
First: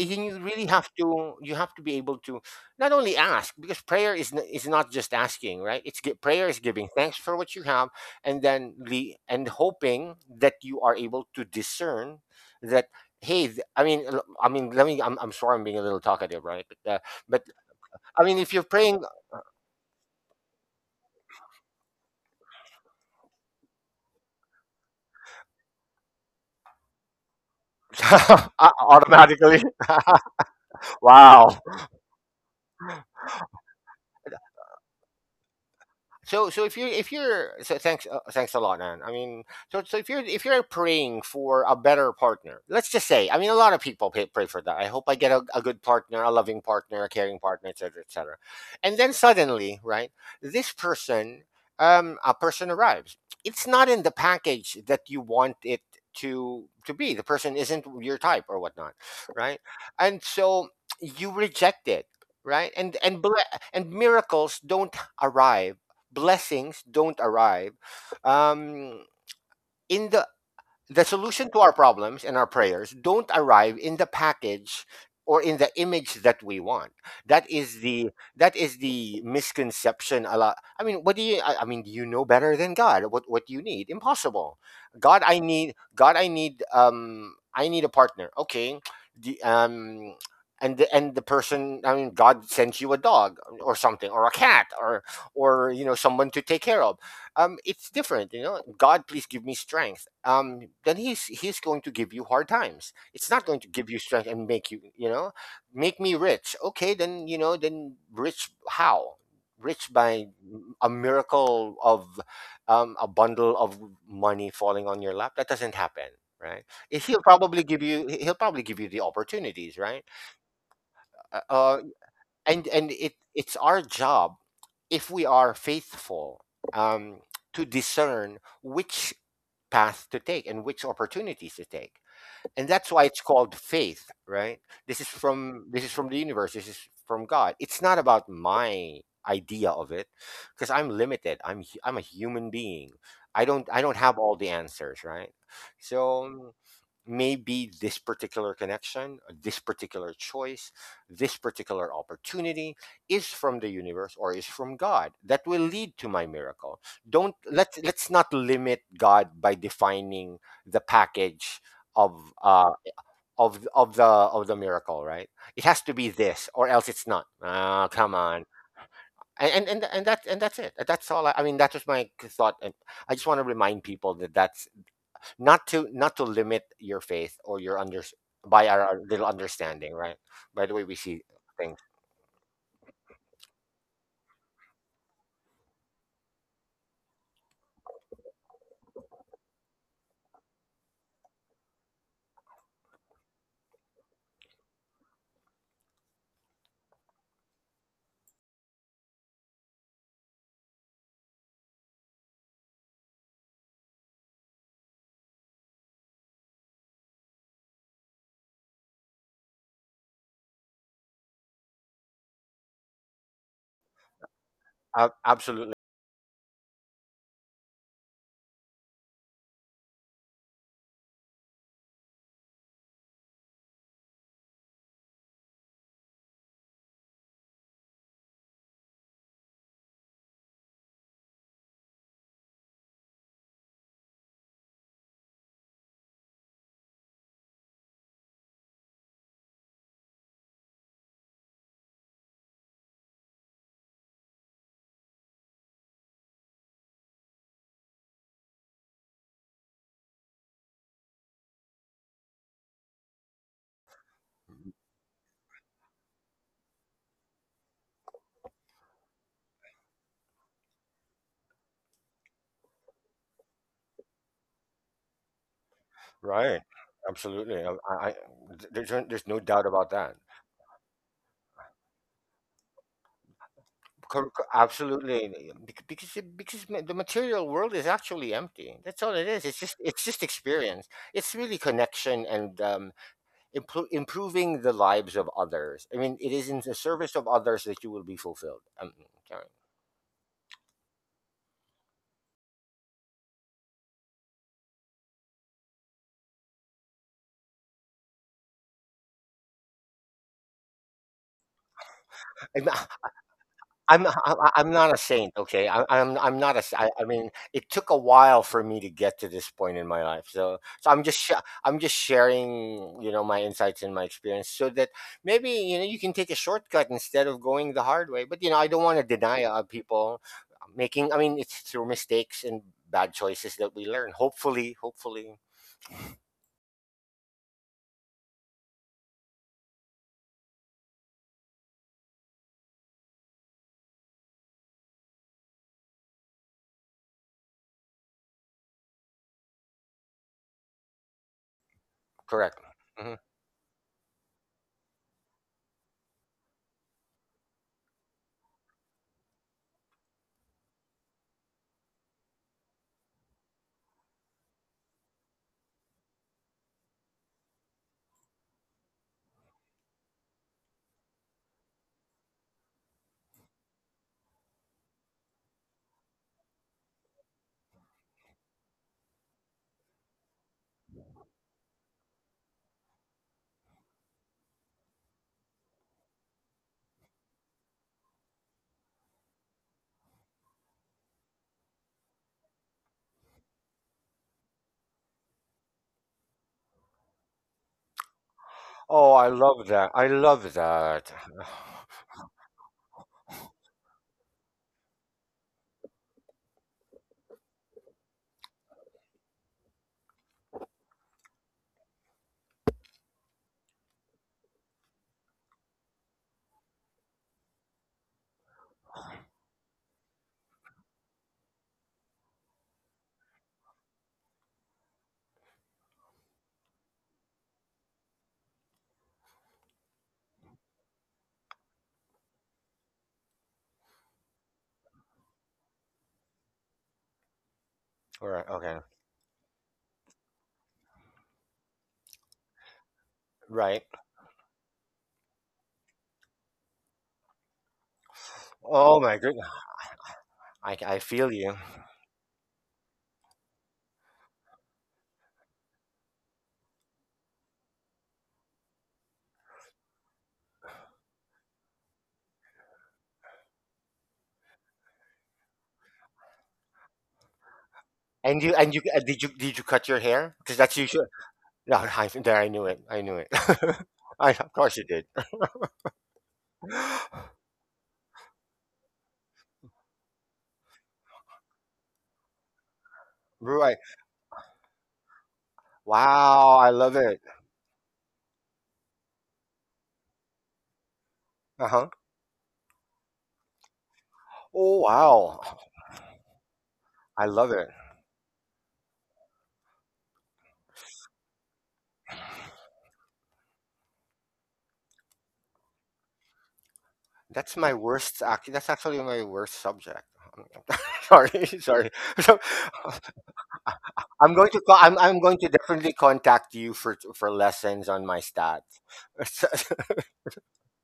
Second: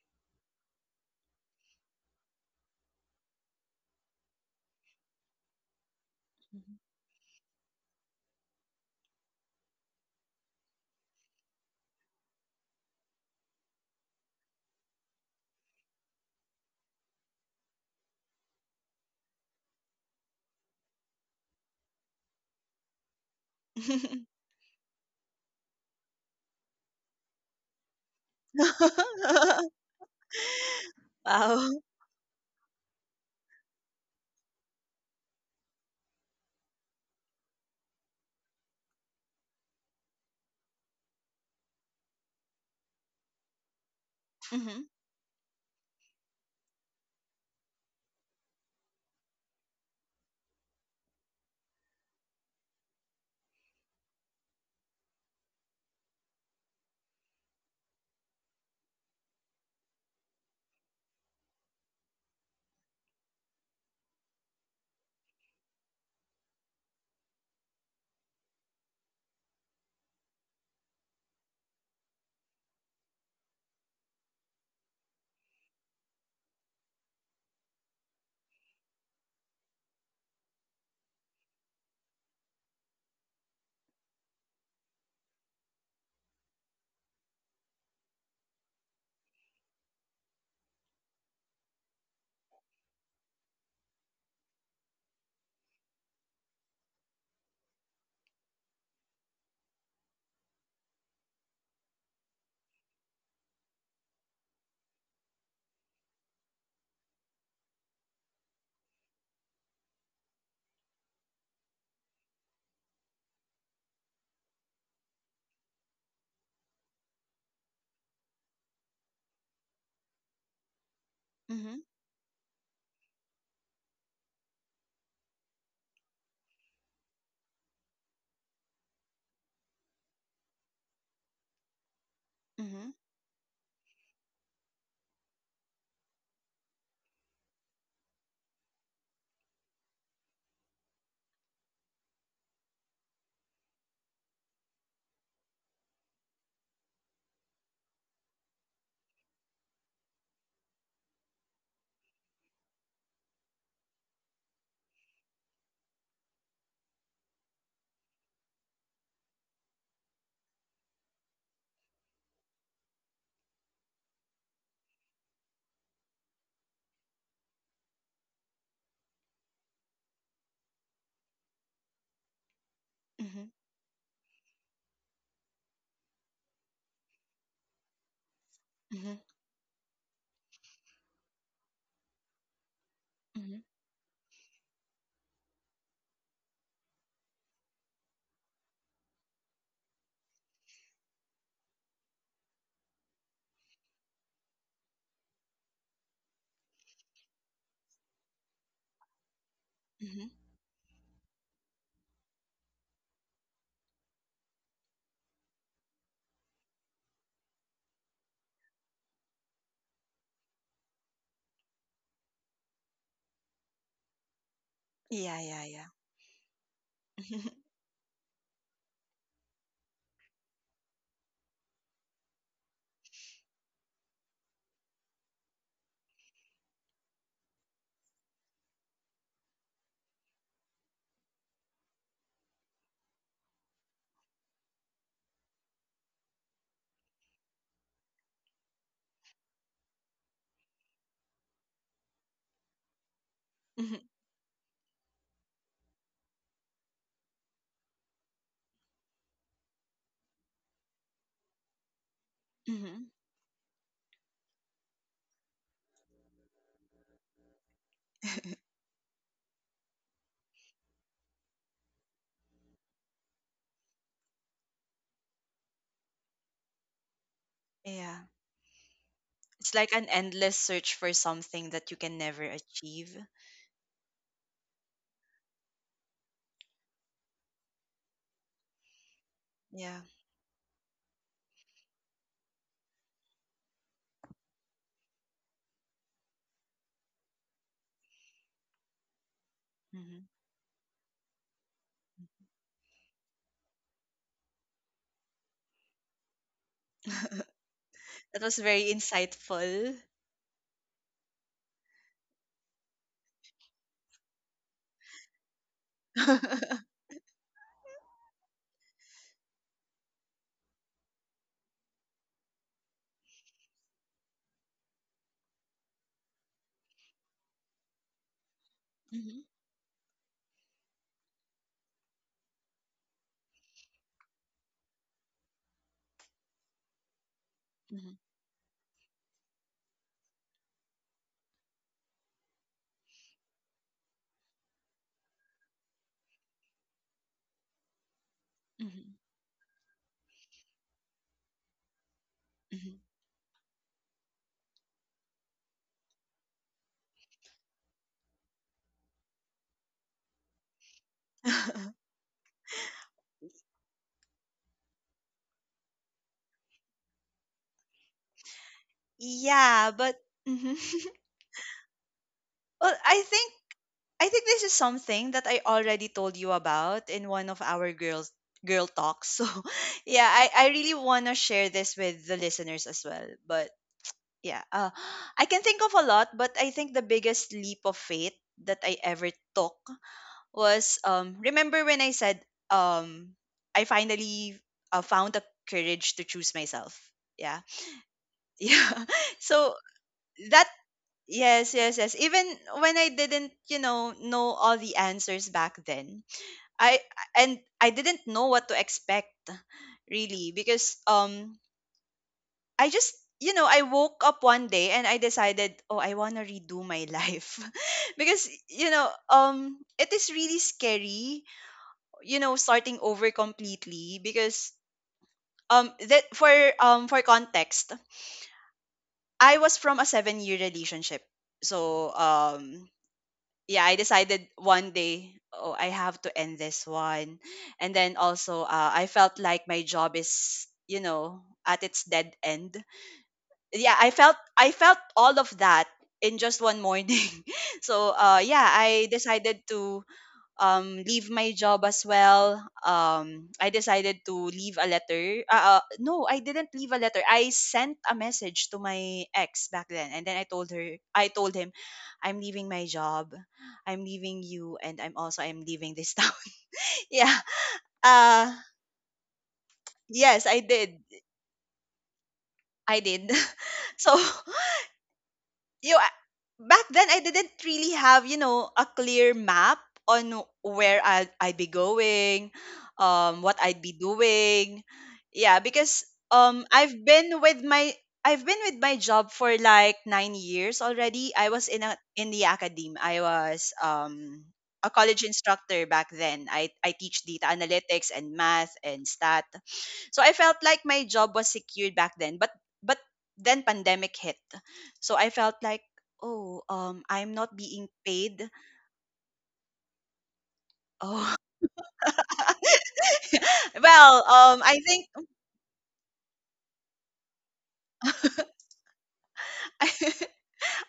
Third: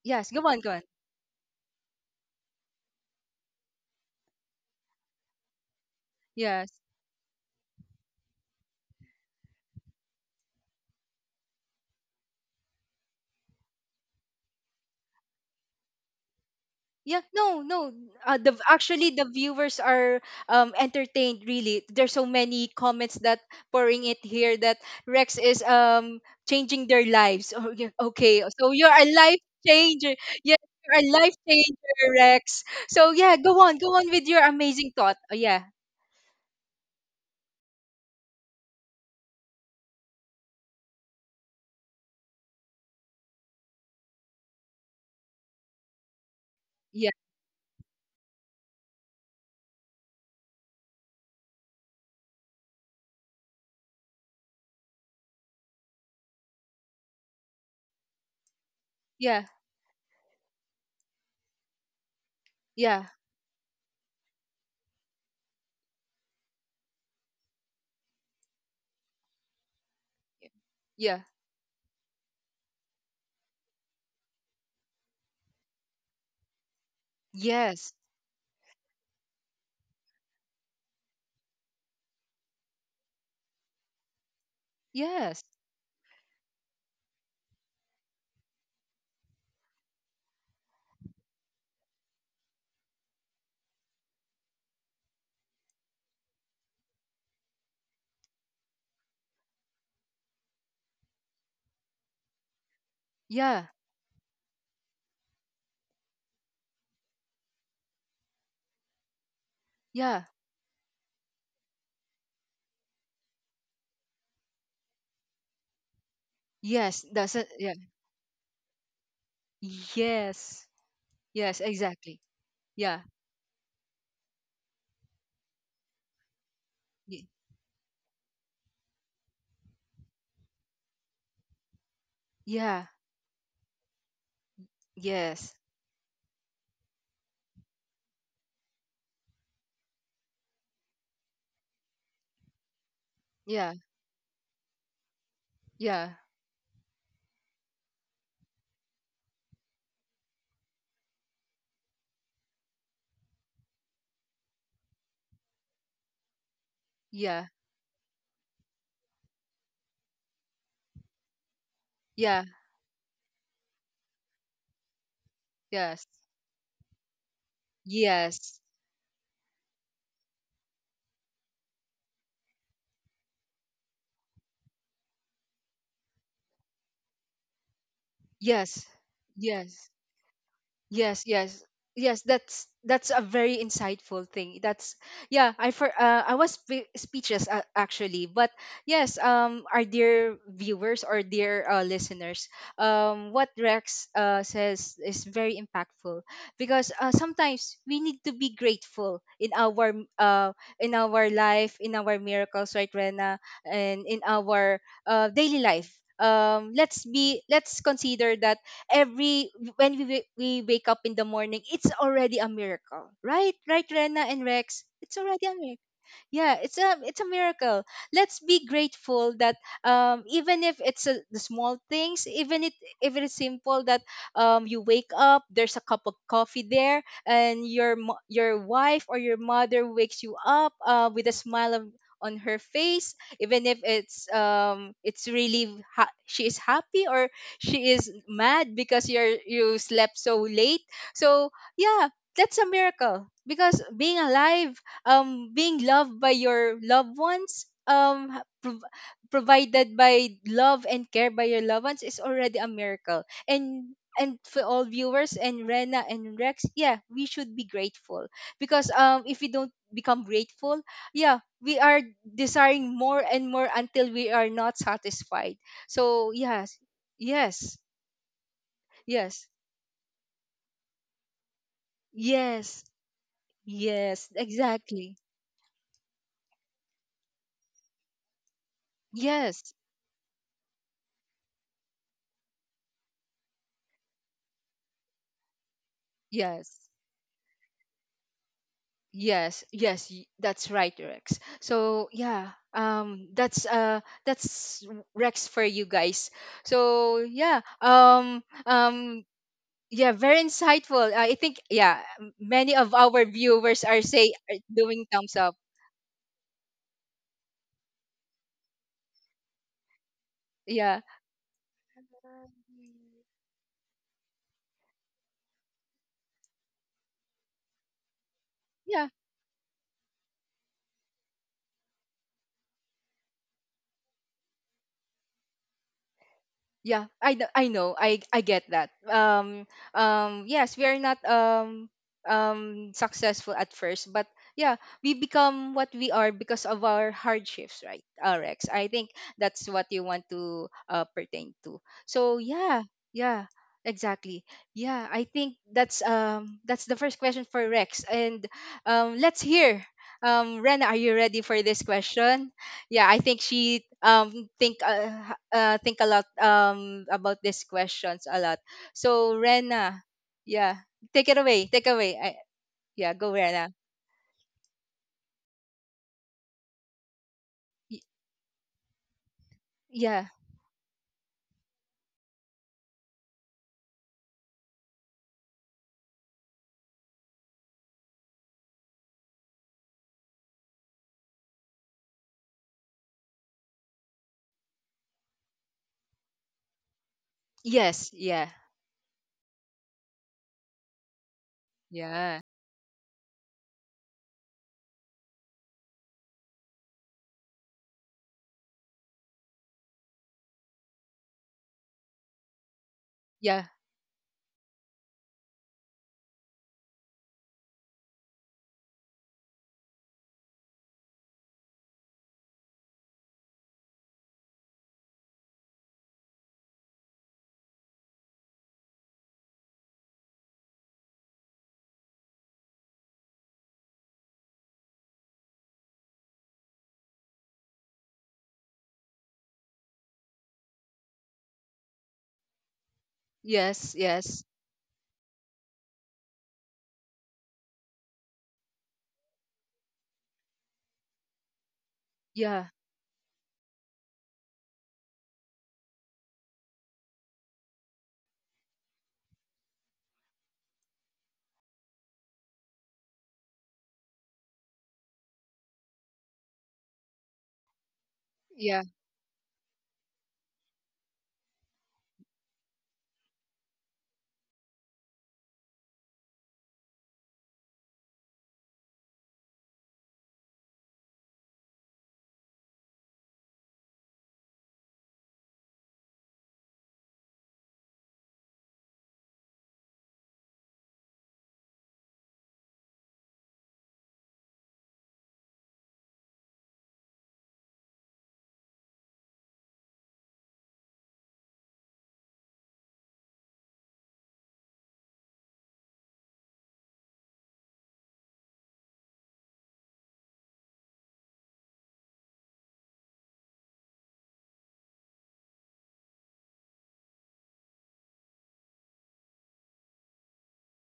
S3: And
S1: yes,
S3: you
S1: go on,
S3: really
S1: go on.
S3: have to you have to be able to not only ask, because prayer is not just asking, right? Prayer is
S1: Yes.
S3: giving thanks for what you have, and then le- and hoping that you are able to discern that. Hey th- I mean l- I mean let me I'm sorry, I'm being a little talkative, right? but uh,
S1: Yeah,
S3: but
S1: no, no.
S3: I mean, if
S1: The
S3: you're praying
S1: actually the viewers are, entertained really. There's so many comments that pouring it
S2: Mhm.
S1: here that Rex is, changing their lives. Oh, yeah, okay, so you're a life
S3: automatically
S1: changer. Yeah, you're a life
S3: wow.
S2: Wow.
S1: changer, Rex. So yeah, go on, go on with your amazing thought. Oh, yeah,
S3: so so if you if you're Thanks a lot, man. I mean, so if you're praying for a better partner, let's just say, I mean, a lot of people pray for that. I
S2: Mhm.
S3: hope I get a good partner, a loving partner, a
S1: yeah,
S3: caring partner, etc., etc. And then, suddenly, right, this person a person arrives. It's not in the package that you want it to be. The person isn't your type or whatnot,
S1: yeah,
S3: right? And so you reject it, right. and
S1: yeah,
S3: and ble- and miracles don't arrive, blessings don't arrive, um, in the
S1: yeah.
S3: solution to our problems, and our prayers don't arrive in the package or in the image that we want. that is
S1: Yes,
S3: the that is the misconception. A lot. I mean, do you know better than God what do you need? Impossible. god i
S1: yes,
S3: need God I need I need a partner, okay. the, um and the person, I mean, God sends you a dog or something, or a cat, or you know, someone to take care of. It's different. You know, God, please give me strength, then he's going to give you hard times, it's not going
S1: yeah,
S3: to give you strength. And make you — you know, make me rich, okay, then, you know, then rich how? Rich
S1: yeah,
S3: by a miracle of a bundle of money falling on your lap. That doesn't happen, right?
S1: yes.
S3: If He'll
S1: That's it.
S3: probably
S1: Yeah,
S3: give you — he'll probably give you the opportunities, right?
S1: yes,
S3: uh,
S1: yes,
S2: Mhm.
S3: uh,
S1: exactly.
S3: and
S1: Yeah.
S3: it's our job, if we are faithful,
S1: Y-
S3: um, to discern which path to take and which opportunities to take. And
S1: yeah.
S2: Mhm.
S3: that's why it's called faith, right? this is
S1: Yes.
S3: from this is from the universe, this is from God. It's not about my idea of it, because I'm limited, I'm a human being. i don't
S1: Yeah.
S3: i don't have all the answers, right?
S1: Yeah.
S3: So maybe this particular connection, this particular choice, this particular opportunity is from the universe or is from God that will lead to my miracle. Don't
S1: Yeah.
S3: let's not limit God by defining the package of
S1: Yeah.
S3: uh of the miracle, right? It has to
S1: Yes.
S3: be this or else it's not. Ah, come on.
S1: Yes.
S3: And that's it. That's all. I mean, that was my thought, and I just want to
S2: Mhm.
S3: remind people that that's not to limit your faith or your under — by our,
S1: Yes.
S3: our
S2: Mhm.
S3: little
S1: Yes.
S3: understanding, right? By the way we see
S1: Yes, yes.
S3: things.
S1: Yes, that's a very
S2: Mhm.
S1: insightful thing. That's yeah, I was speechless, actually, but yes, our dear viewers or dear, listeners, what Rex, says is very impactful because, sometimes we need to be grateful in our
S2: Mhm.
S1: in our life, in our miracles, right, Rena, and in our, daily life. Let's consider that, every when we wake up in the morning, it's already a miracle, right? Right, Rena and Rex, it's
S2: Yeah,
S1: already a
S2: yeah,
S3: Absolutely
S2: yeah.
S1: miracle. Yeah, it's a miracle. Let's be grateful that, even if the small things, even it if it is simple, that, you wake up, there's a cup of coffee there, and your your wife or your mother wakes you up, with a smile on her face, even if she is happy or she is mad because you slept so late, so yeah. That's a miracle, because
S2: Mhm.
S1: being alive, being loved by your loved ones, provided by love and care by your loved ones, is already a
S2: Mhm.
S1: miracle. And and for all viewers and Rena and Rex, yeah, we should be grateful, because, if we don't become grateful, yeah, we are desiring more and more until we are not satisfied. So
S3: right.
S1: yes,
S3: Absolutely.
S1: yes,
S2: Yeah.
S3: There's no
S1: yes,
S3: doubt
S2: It's
S3: about
S2: like an
S3: that.
S2: endless search for something that you can never
S1: yes,
S2: achieve.
S1: yes, exactly,
S3: Absolutely. Bec- because it- because ma- The material world is actually empty. That's all it is. it's
S1: yes,
S3: just it's
S2: Yeah.
S3: just experience. It's really connection and improving the lives of others. I mean, it is in the
S1: yes,
S3: service of others that you will be fulfilled. Sorry.
S1: yes, yes,
S2: Mhm.
S1: that's right, Rex. So yeah, that's, that's Rex for you guys. So yeah,
S2: That was very insightful.
S1: yeah, very insightful. I think yeah, many of our viewers are, say are
S3: I'm not a
S1: doing
S3: saint,
S1: thumbs up.
S3: okay? I, I'm not a. s- I mean, it took a while for me to get to this point in my life. So
S1: Yeah,
S3: I'm just sharing, you know, my insights and my experience, so that maybe, you know, you can take a shortcut instead of going the hard way. But, you know, I don't want
S1: yeah.
S3: to deny
S2: Mhm.
S3: people making. I mean, it's through mistakes and bad choices that we learn. Hopefully, hopefully.
S1: Yeah, I know.
S2: Mhm.
S1: I get that. Yes, we are not, successful at first, but yeah, we become what we are because of our hardships, right? Rex, I think
S2: Mhm.
S1: that's what you want to, pertain to. So
S3: Correct.
S1: yeah,
S2: Mhm.
S3: Hmm.
S1: yeah, exactly. Yeah, I think that's, that's the first question for Rex, and, let's hear. Rena, are you ready for this question? Yeah, I think she think a lot, about these questions a lot. So,
S2: Yeah,
S1: Rena,
S2: but
S1: yeah,
S2: mhm.
S1: take it away.
S2: Well,
S1: Yeah,
S2: I
S1: go,
S2: think
S1: Rena.
S2: this is something that I already told you about in one of our
S1: Y-
S2: girl talks. So
S1: yeah.
S2: yeah, I really wanna share this with the listeners as well. But yeah, I can think of a lot, but I think the biggest leap of faith that I ever took was remember when I said um I finally found the courage to choose myself. Yeah.
S1: Yes. Yeah.
S2: Yeah.
S3: Oh, I love
S2: So
S3: that. I love
S2: that
S3: that.
S2: Yes, yes, yes.
S1: Yeah.
S2: Even when I didn't, know all the answers back then, I and I didn't know what to expect really because I just
S1: Yeah.
S2: I woke up one day and I decided, oh, I want to redo my life because it is really scary, starting over completely because that for context, I was from a 7-year relationship. So, yeah, I decided one day, oh, I have to end this one. And then
S3: All right.
S2: also,
S3: Okay.
S2: I felt like my job is, at its dead end.
S3: Right.
S1: Yes.
S2: Yeah, I felt
S1: Yes.
S2: I felt all of that in just one morning. So, yeah,
S3: Oh
S2: I
S3: my goodness.
S2: decided to
S3: I feel
S2: leave my
S3: you.
S2: job as well.
S1: Yeah.
S2: I decided to leave a letter. No, I didn't leave a letter. I sent a message to my ex back then, and then I told him, I'm leaving my job, I'm leaving you, and I'm also I'm leaving this town. Yeah.
S3: And
S2: Uh,
S3: you and
S1: Yeah.
S3: you did you cut your hair?
S2: yes,
S3: Because
S2: I
S3: that's
S2: did.
S3: usually — no. I, there. I knew it.
S2: I
S3: I knew it.
S2: did. So
S3: Of course you did.
S2: you know, I- back then I didn't really have, a clear map on where I'd be going, what I'd be
S3: Right.
S2: doing. Yeah, because um,
S3: Wow. I
S2: I've
S3: love
S2: been
S3: it.
S2: with my I've been with my job for like 9 years already. I was in
S3: Uh
S2: a
S3: huh.
S2: in the academy. I was a
S3: Oh
S2: college
S3: wow.
S2: instructor back then. I teach
S3: I
S2: data
S3: love it.
S2: analytics and math and stat. So I felt like my job was secured back then. But then pandemic hit, so I felt like, oh, I'm not
S3: That's my
S2: being
S3: worst.
S2: paid.
S3: That's actually my worst subject. Sorry.
S2: Oh.
S3: Sorry. So,
S2: Well,
S3: I'm going to. Co-
S2: I
S3: I'm.
S2: think
S3: I'm going to definitely contact you for lessons on my stats.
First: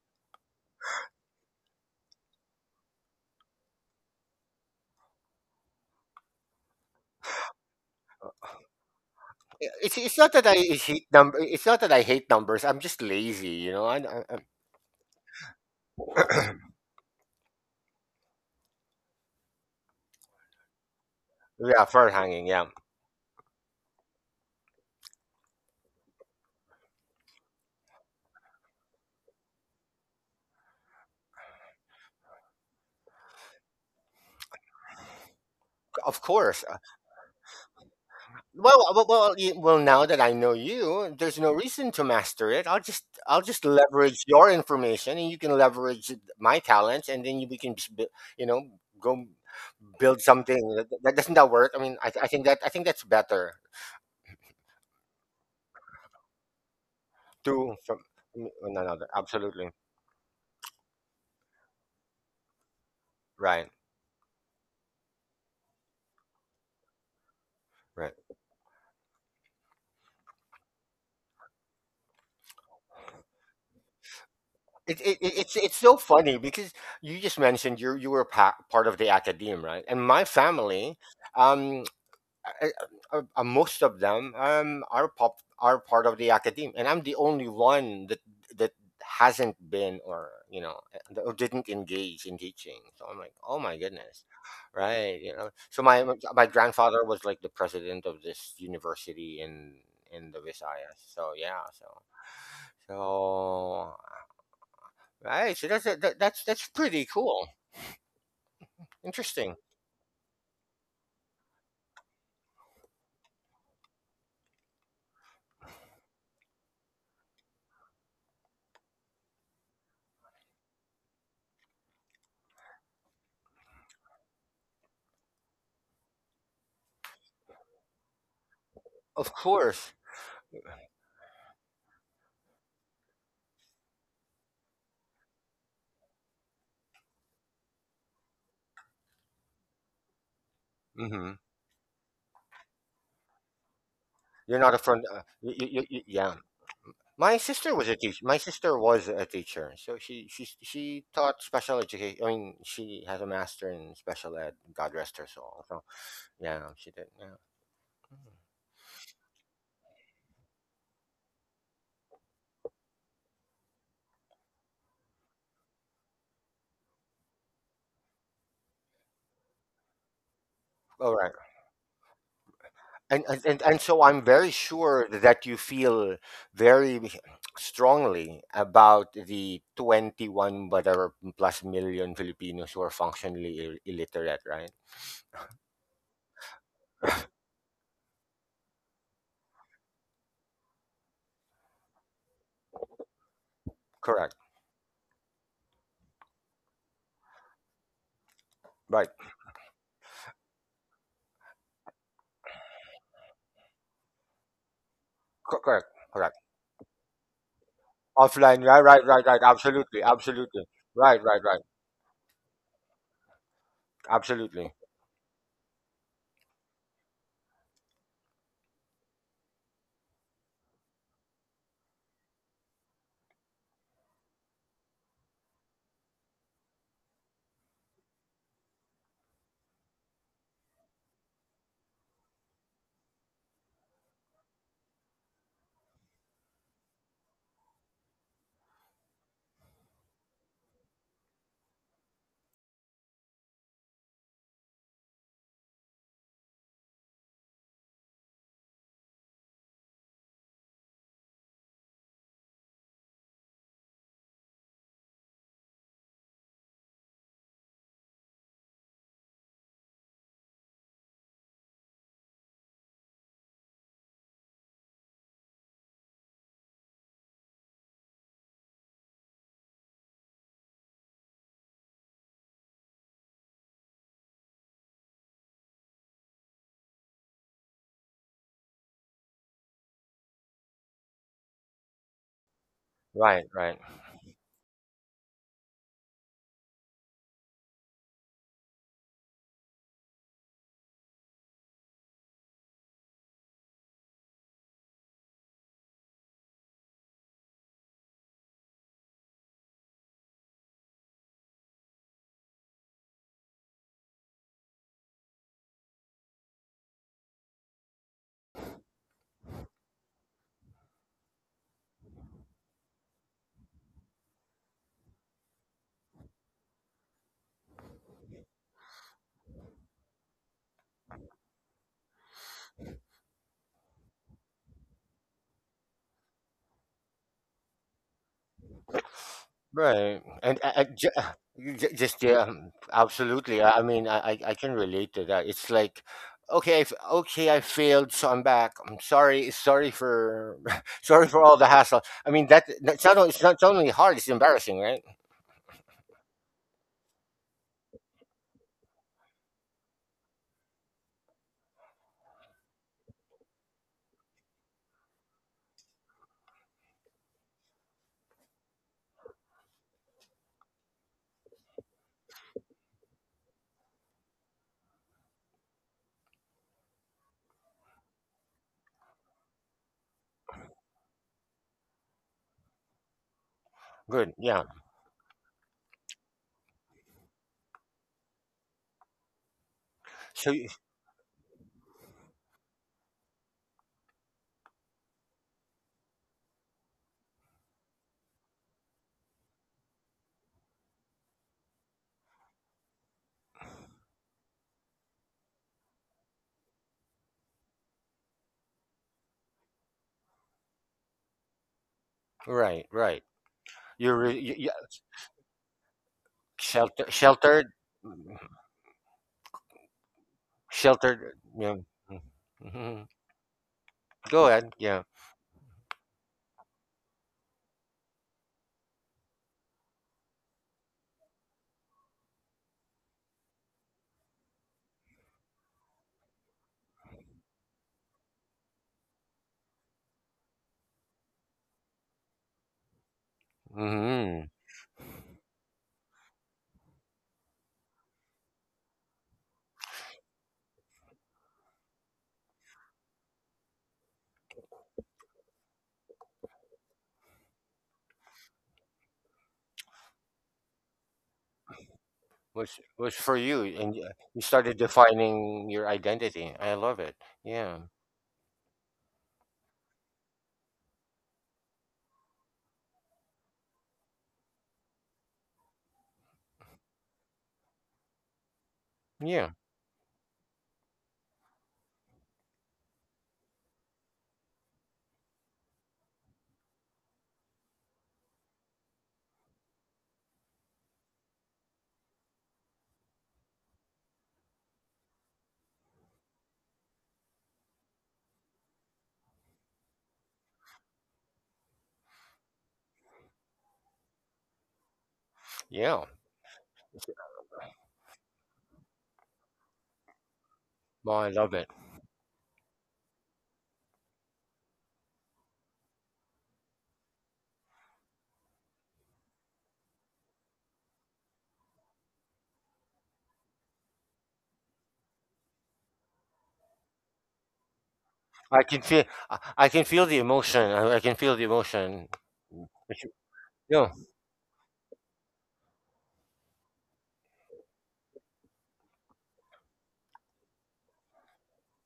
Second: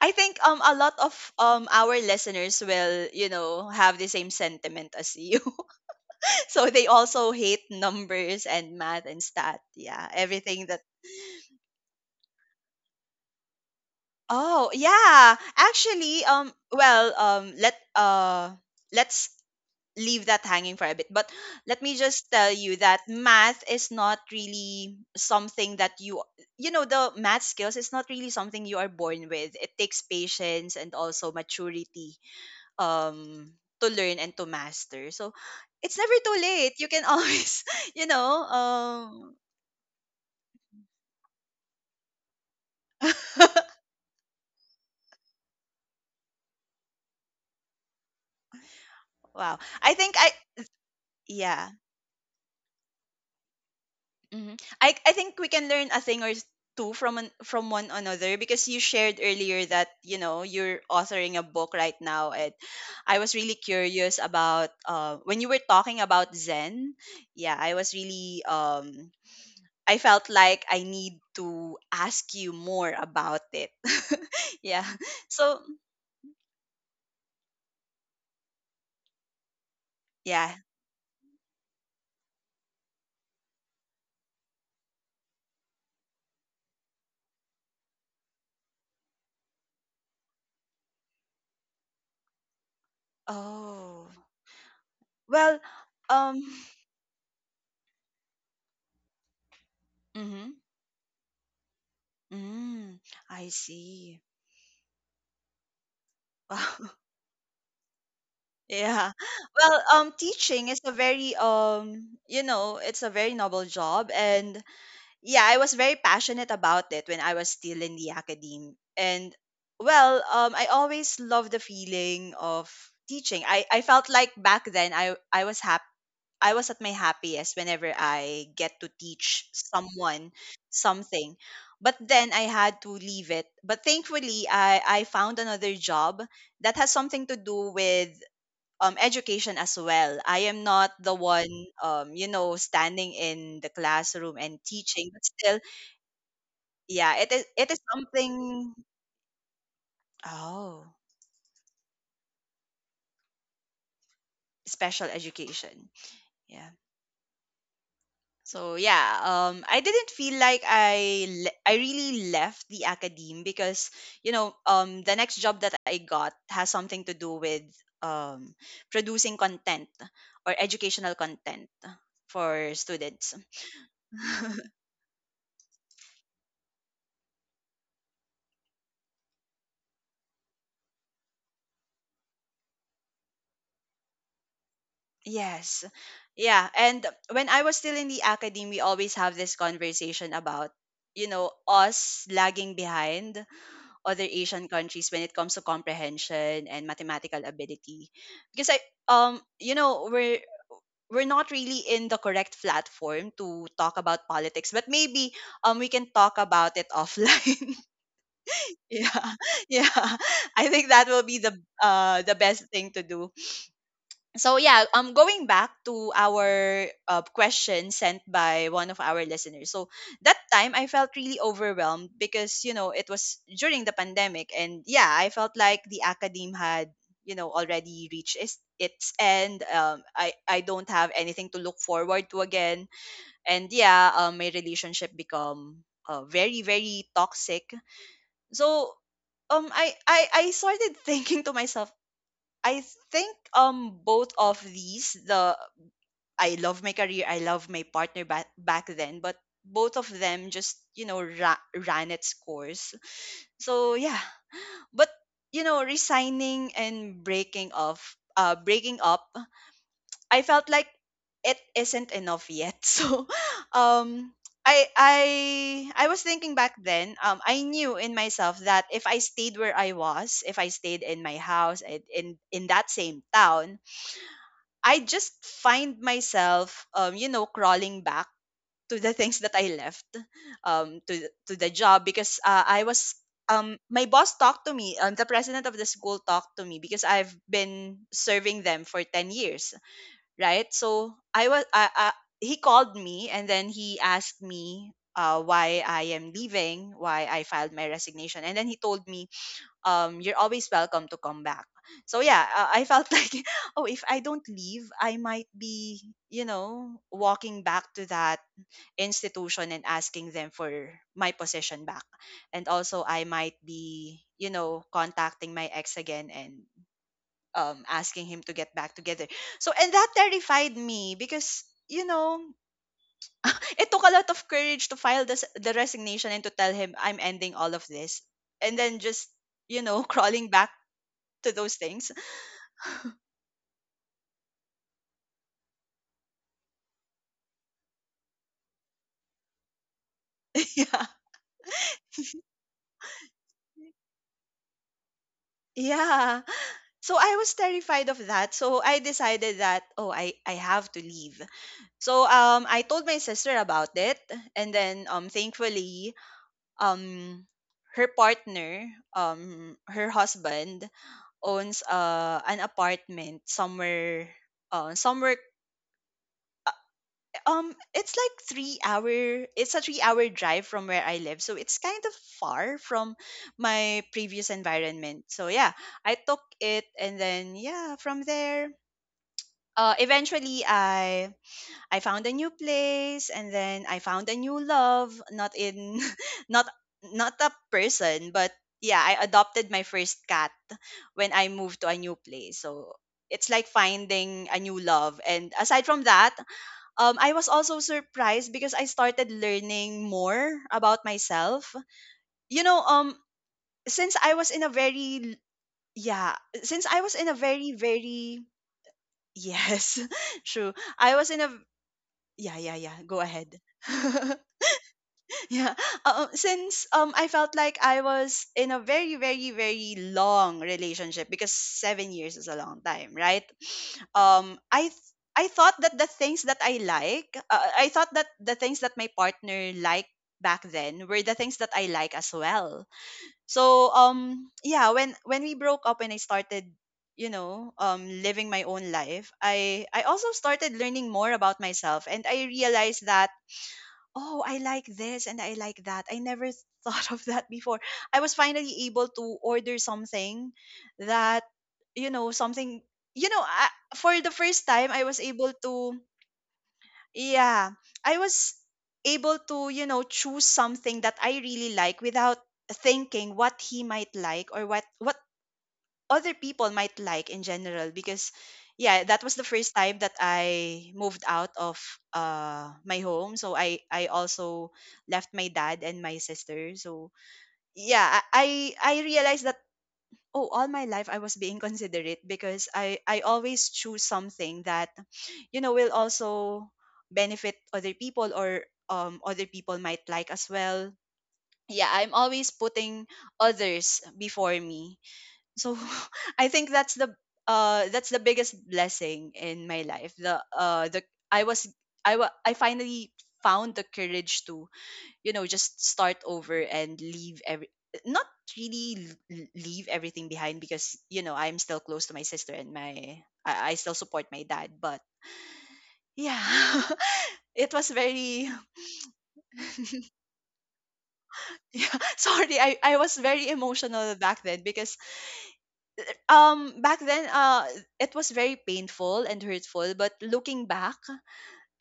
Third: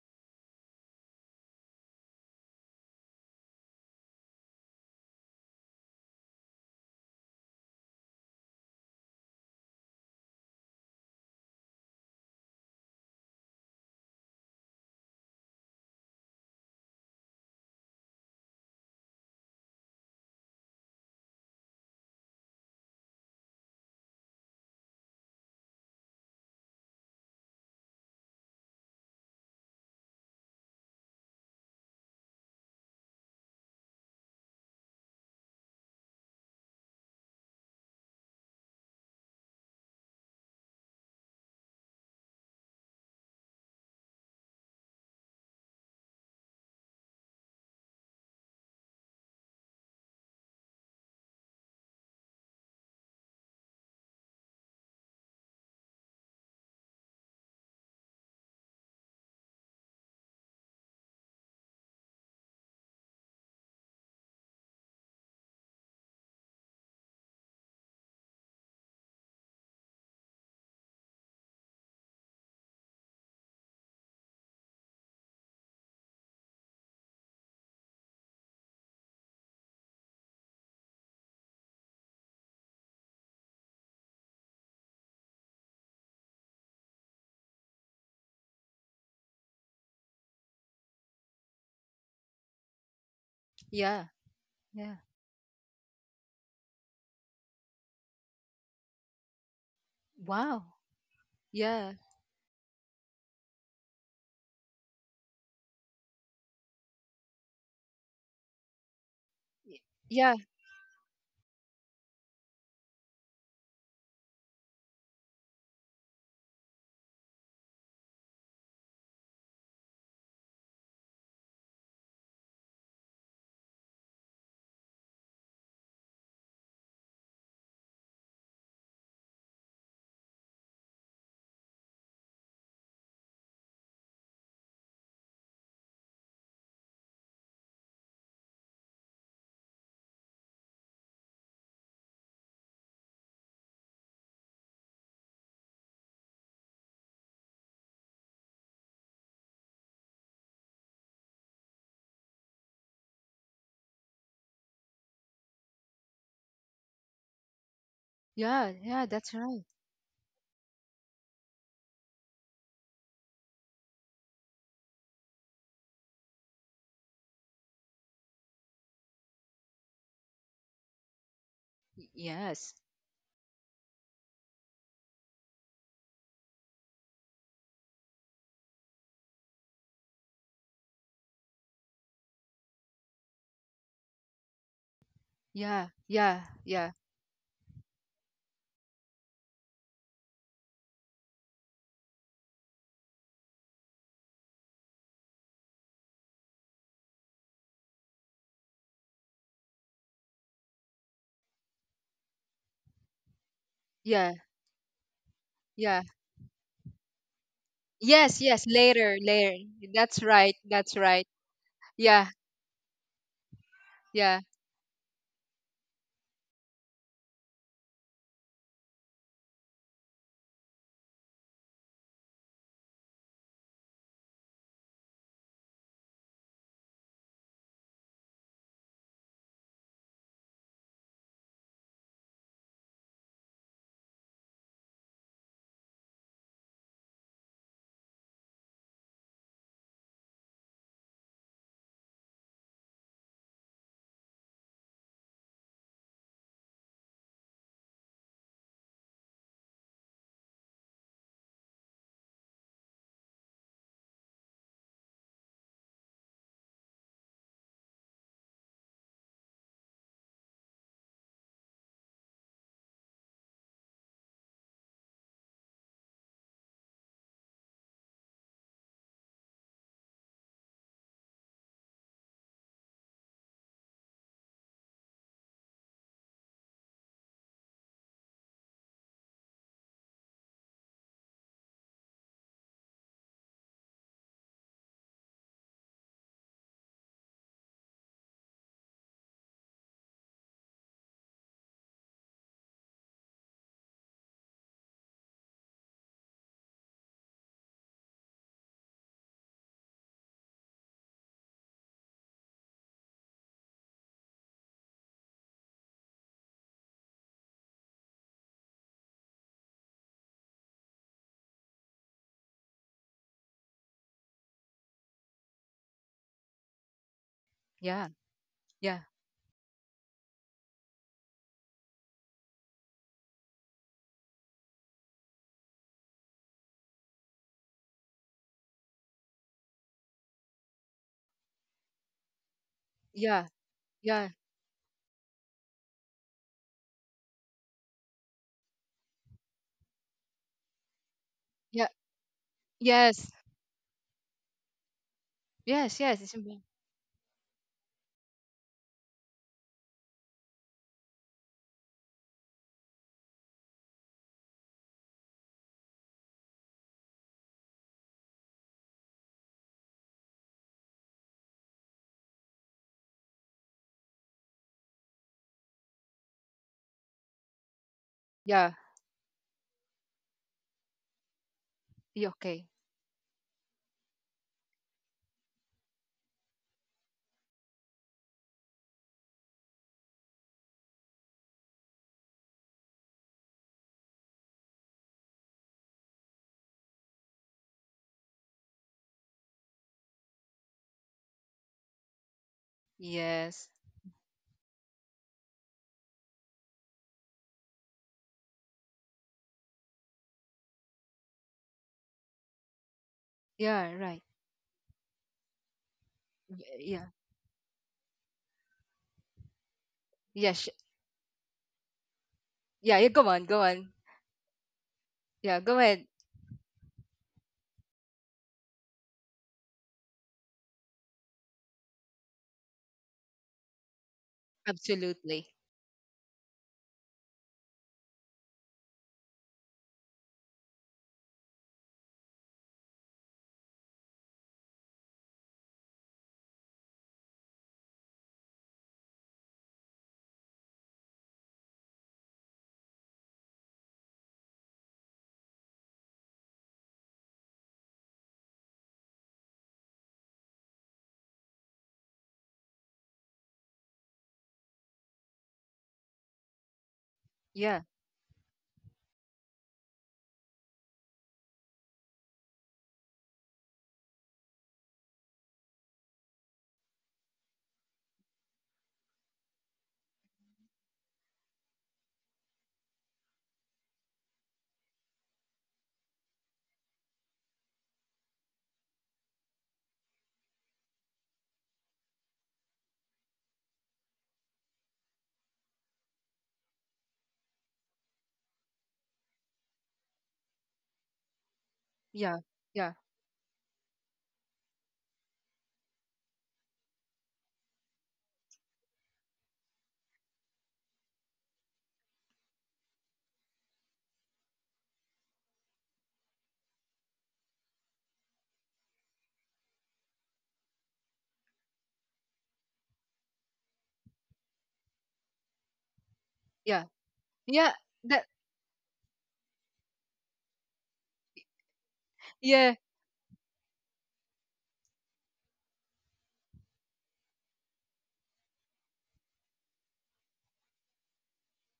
S2: I think a lot of our listeners will have the same sentiment as you. So they also hate numbers and math and stat.
S3: Yeah, It's
S2: Yeah,
S3: it's not that I
S2: everything that.
S3: hate number. It's not that I hate numbers. I'm just lazy, you know.
S2: Oh yeah, actually, well, let's leave that hanging for a bit. But let
S3: Yeah,
S2: me
S3: fur
S2: just
S3: hanging.
S2: tell
S3: Yeah,
S2: you that math is not really something that you know the math skills is not really something you are born with. It takes patience and also maturity um to learn and to master. So it's
S3: of
S2: never too
S3: course.
S2: late. You can always, you know,
S3: Well, well. Now that I know you, there's no reason to master it. I'll just leverage your information, and you can leverage my talents, and then we can just, you know, go
S2: wow. I
S3: build
S2: think I
S3: something. That doesn't that work? I
S2: yeah.
S3: mean, I think that's better.
S2: I think we can learn a thing or two from an,
S3: Two
S2: from
S3: from —
S2: one another
S3: no,
S2: because
S3: no,
S2: you
S3: no,
S2: shared
S3: absolutely
S2: earlier that you're authoring a book right now, and I was
S3: right,
S2: really curious about when you were talking about Zen. Yeah, I was
S3: right.
S2: really I felt like I need to ask you more about it.
S3: It,
S2: Yeah.
S3: it, it- it's it's
S2: So
S3: so funny because you just mentioned, you were part of the academe, right? And my
S2: yeah.
S3: family, um, uh, most of them, are part of the academe, and I'm the only one that hasn't been, or you know, or didn't engage in teaching. So I'm like, oh my
S1: Yeah.
S3: goodness,
S2: Oh
S1: Yeah.
S3: right? You know,
S2: well.
S3: so my
S2: Um.
S3: grandfather was like the president of this university in the
S2: Mm-hmm.
S1: Wow.
S3: Visayas. So yeah, so.
S1: Yeah.
S2: Mm, I
S3: So
S2: see.
S3: right. So that's that, that's pretty cool.
S2: Yeah.
S3: Interesting.
S1: y-
S2: Well,
S1: yeah.
S2: teaching is a it's a very noble job, and yeah, I was very passionate about it when I was still in the academy. And well, I always loved the feeling of teaching. I felt like back then I was happy. I was at my happiest whenever I get to
S3: Of
S2: teach
S3: course.
S2: someone something. But then I had to leave it. But thankfully, I found another job that has something to do with education as well. I am not the
S3: Hmm.
S2: one, standing in the classroom
S3: You're
S2: and
S3: not a front.
S2: teaching, but still,
S3: Yeah.
S2: yeah,
S3: My
S2: it is
S3: sister was a teacher. My sister
S2: something.
S3: was a teacher, so she she
S2: Oh,
S3: she taught special education. I mean, she has a master in special ed. God rest
S2: special
S3: her soul. So
S2: education.
S3: yeah,
S2: Yeah.
S3: she did. Yeah. Mhm.
S1: Yeah.
S2: So
S1: Yeah.
S2: yeah,
S1: That's right.
S2: I didn't feel like I really left the academe because the next job that I got has something to do with um, producing content, or
S3: All
S2: educational
S3: right.
S2: content for
S1: Yes.
S3: and
S2: students.
S3: and and and so I'm very sure that you feel very strongly about the 21 whatever plus million Filipinos who are functionally illiterate, right?
S2: Yes.
S1: Yeah. Yeah.
S2: Yeah.
S1: Yeah.
S2: And when I was still in the academy, we always have this conversation about, us lagging behind other
S3: Correct.
S2: Asian countries when it comes to comprehension and mathematical ability. Because I
S3: Right.
S2: you know, we're not really in the correct platform to talk about
S1: Yeah.
S2: politics, but maybe
S3: Correct.
S2: we
S1: Yeah.
S2: can
S3: Correct.
S2: talk about it offline.
S1: Yes.
S3: Offline.
S1: Yes.
S3: Right. Right. Right.
S1: Later,
S2: Yeah.
S3: Right.
S1: later.
S3: Absolutely.
S2: Yeah.
S1: That's right,
S3: Absolutely.
S2: I think
S1: that's
S2: that
S3: Right.
S2: will
S1: right.
S2: be
S3: Right.
S2: the
S3: Right.
S1: Yeah.
S2: best thing to do.
S1: Yeah,
S2: So
S3: Absolutely.
S2: yeah, going back to our question sent by one of our listeners, so that time I felt really overwhelmed because it was during the pandemic, and yeah, I felt like the academe had already reached its end. I don't have anything to look forward to again, and yeah, my relationship become very very toxic. So I started thinking to myself, I think both of these the I love my career, I love my partner back then, but both of them just ran its course. So yeah, but resigning and breaking off, breaking up, I felt like it isn't enough yet. So. um. I was thinking back then. I knew in myself that if I stayed where I was, if I stayed in my house, in that same town, I just find myself, crawling back to the things that I left, to the job because I was,
S3: Right. Right.
S2: my boss talked to me, the president of the school talked to me because I've been serving them for 10 years, right? So I was, I, he called me, and then he asked me why I am leaving, why I filed my resignation, and then he told me, you're always welcome to come back. So yeah, I felt like, oh, if I don't leave, I might be, walking back to that institution and asking them for my position back. And also, I might be, contacting my ex again, and
S1: yeah,
S2: asking him to get back
S1: yeah,
S2: together. So, and that terrified me because, you know, it took a lot of courage to file the resignation and to tell him I'm ending all of this. And then just,
S3: Right,
S2: crawling
S3: and
S2: back
S3: I ju-
S2: to those
S3: ju-
S2: things.
S3: just yeah,
S1: yeah,
S3: absolutely. I mean, I
S1: yeah,
S3: I I can relate to that. It's like, okay, I f okay, I failed, so I'm back. I'm sorry, sorry for,
S2: Yeah.
S3: sorry for all
S1: yeah.
S3: the hassle. I mean, that
S1: Yes,
S3: that's not only it's not only hard, it's embarrassing, right?
S1: yes, yes. It's
S2: Yeah.
S1: important.
S2: So I was terrified of that. So I decided that oh, I have to leave. So I told my sister about it, and then thankfully um her partner, her husband, owns an apartment somewhere, uh, somewhere it's like
S1: Yeah,
S2: 3 hour drive from where I live, so it's kind of
S1: okay.
S2: far from my previous
S3: Good, yeah.
S2: environment. So yeah, I took it, and then yeah, from there, eventually
S3: So you-
S2: I found a new place, and then I found a new love. Not in, not not a person, but yeah, I adopted my first cat when I moved to a new place. So it's like
S1: Yes.
S2: finding a new love, and aside from that, I was also surprised because I started learning more about myself. You know,
S3: right, right.
S1: Yeah,
S2: since
S1: right.
S2: I was in
S3: You,
S2: a
S3: you,
S2: very, yeah, since I
S1: Yeah,
S2: was in a very,
S3: sheltered,
S2: very,
S3: mm,
S2: yes,
S1: yeah,
S2: true. I was in
S3: sheltered.
S2: a,
S3: Yeah.
S2: yeah, yeah, yeah,
S1: yeah, yeah.
S3: Mhm.
S2: go
S1: Go on,
S2: ahead.
S1: go on.
S3: Go ahead. Yeah.
S1: Yeah,
S2: Yeah.
S1: go ahead.
S2: Since I felt like I was in a very very very long relationship, because 7 years is a long time, right? Um I th- I
S1: Absolutely.
S2: thought that the things that I like, I thought that the things that my partner liked back then were the things that I like as well. So
S3: hmm
S2: yeah, when we broke up and I started, you know, living my own life, I also started learning more about myself, and I realized that oh, I like this and I like that. I never thought of that before. I was finally able to order something that, you know,
S3: was
S2: something,
S3: was
S2: you
S3: for
S2: know,
S3: you
S2: I,
S3: and
S2: for the
S3: you
S2: first
S3: started
S2: time, I was able
S3: defining your
S2: to,
S3: identity. I love it.
S2: yeah,
S3: Yeah.
S1: Yeah,
S2: I was able to, you know, choose something that I really like without thinking what he might like or what other people might like in general, because yeah, that was the
S3: Yeah,
S2: first time that I moved out of my home, so I also left my dad and my sister. So yeah, I realized that oh, all my life I was being considerate, because I always choose something that, you know, will also benefit other people, or other people might like as well. Yeah, I'm
S1: yeah,
S2: always
S1: yeah,
S2: putting others before me, so
S3: yeah.
S2: I think that's the biggest blessing in my life, the
S3: Well, I
S2: I
S3: love it.
S2: was, I finally found the courage to, you know, just start over and leave every, not really, leave everything behind, because you know I'm still close to my sister and my, I still support my dad, but yeah.
S1: yeah, yeah.
S2: It was
S1: That.
S2: very.
S3: I can feel, I can feel the emotion, I can feel the
S2: Yeah,
S3: emotion.
S2: sorry,
S1: Yes.
S3: But
S2: I was very
S3: yeah.
S2: emotional back then, because back then it was very painful and hurtful, but looking back,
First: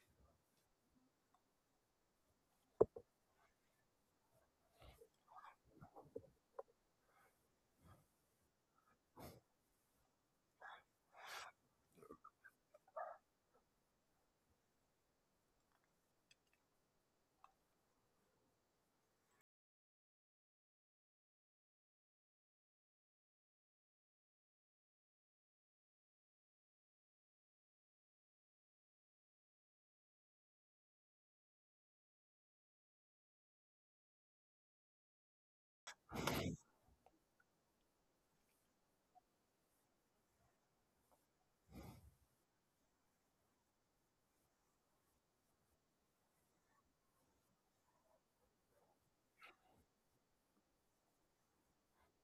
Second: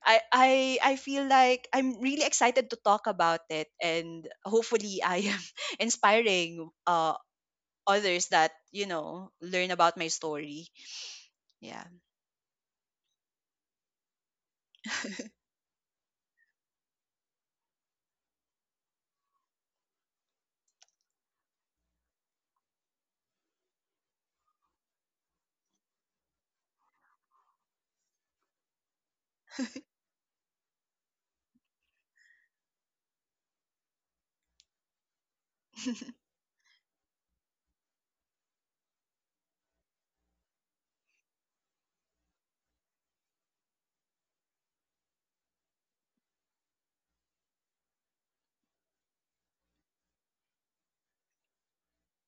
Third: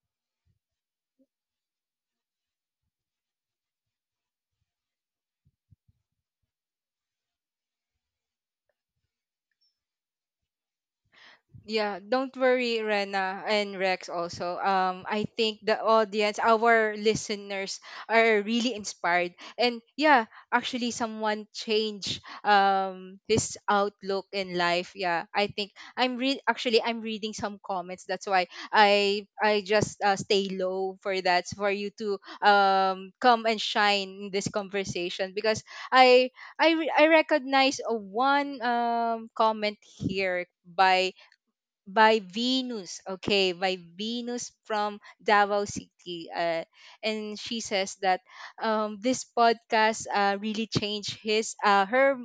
S2: I feel like I'm really excited to talk about it, and hopefully I am inspiring others that, you know, learn about my story. Yeah.
S1: Yeah, don't worry, Rena and Rex also. I think the audience, our listeners, are really inspired. And yeah, actually someone changed, his outlook in life. Yeah, I think actually I'm reading some comments. That's why I just, stay low for that for you to, come and shine in this conversation, because I I recognize a one, comment here by, Venus, okay, by Venus from Davao City. And she says that, this podcast, really changed his her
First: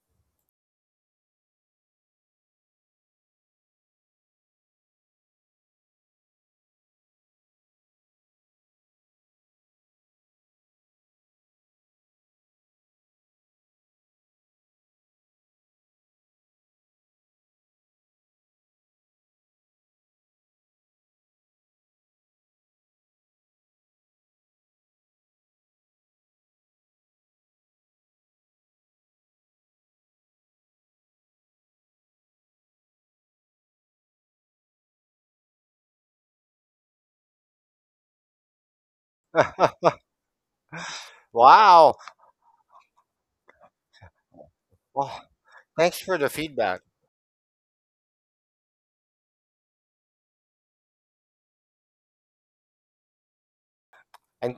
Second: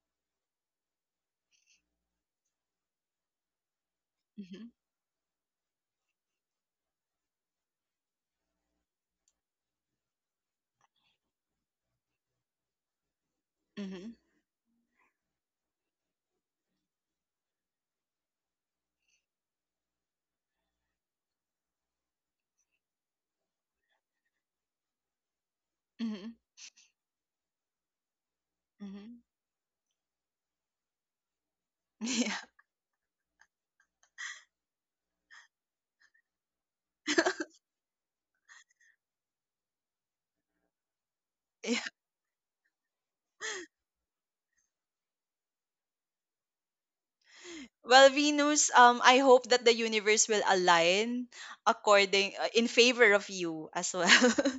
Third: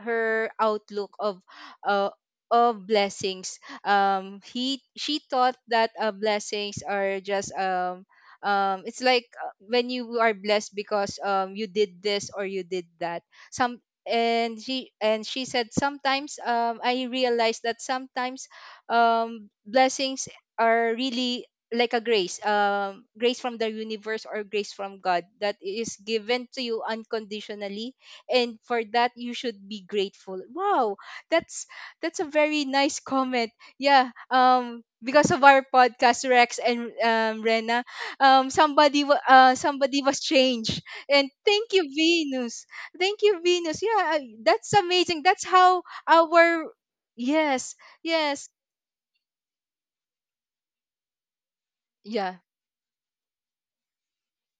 S1: her outlook of, uh, of blessings.
S2: Hmm.
S1: He she thought that, blessings are just, it's like, when you are blessed because, you did this or you did that. Some
S2: Hmm.
S1: and she said sometimes, I realized that sometimes, blessings are really like a grace from the universe or grace from God that is
S2: Hmm.
S1: given to you unconditionally, and for that
S2: Hmm.
S1: you should be grateful. Wow, that's that's a
S2: Yeah.
S1: very nice comment. Yeah, because of our podcast, Rex and, Rena, somebody was changed. And thank
S2: Yeah.
S1: you,
S3: Wow.
S1: Venus, thank you, Venus. Yeah, that's amazing.
S3: Well,
S1: That's how
S3: thanks for the
S1: our.
S3: feedback.
S1: Yes,
S2: Well,
S1: yes.
S2: Venus, I hope that the universe will align according,
S1: Yeah,
S2: in favor of you as well.
S3: And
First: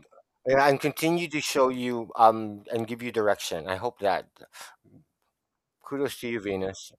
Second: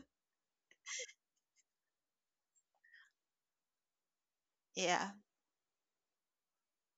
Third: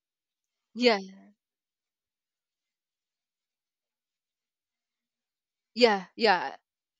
S3: yeah, and
S1: yeah,
S3: continue to show you, and give you direction. I hope that
S2: Yeah.
S1: yeah,
S3: kudos to you,
S1: yeah.
S3: Venus.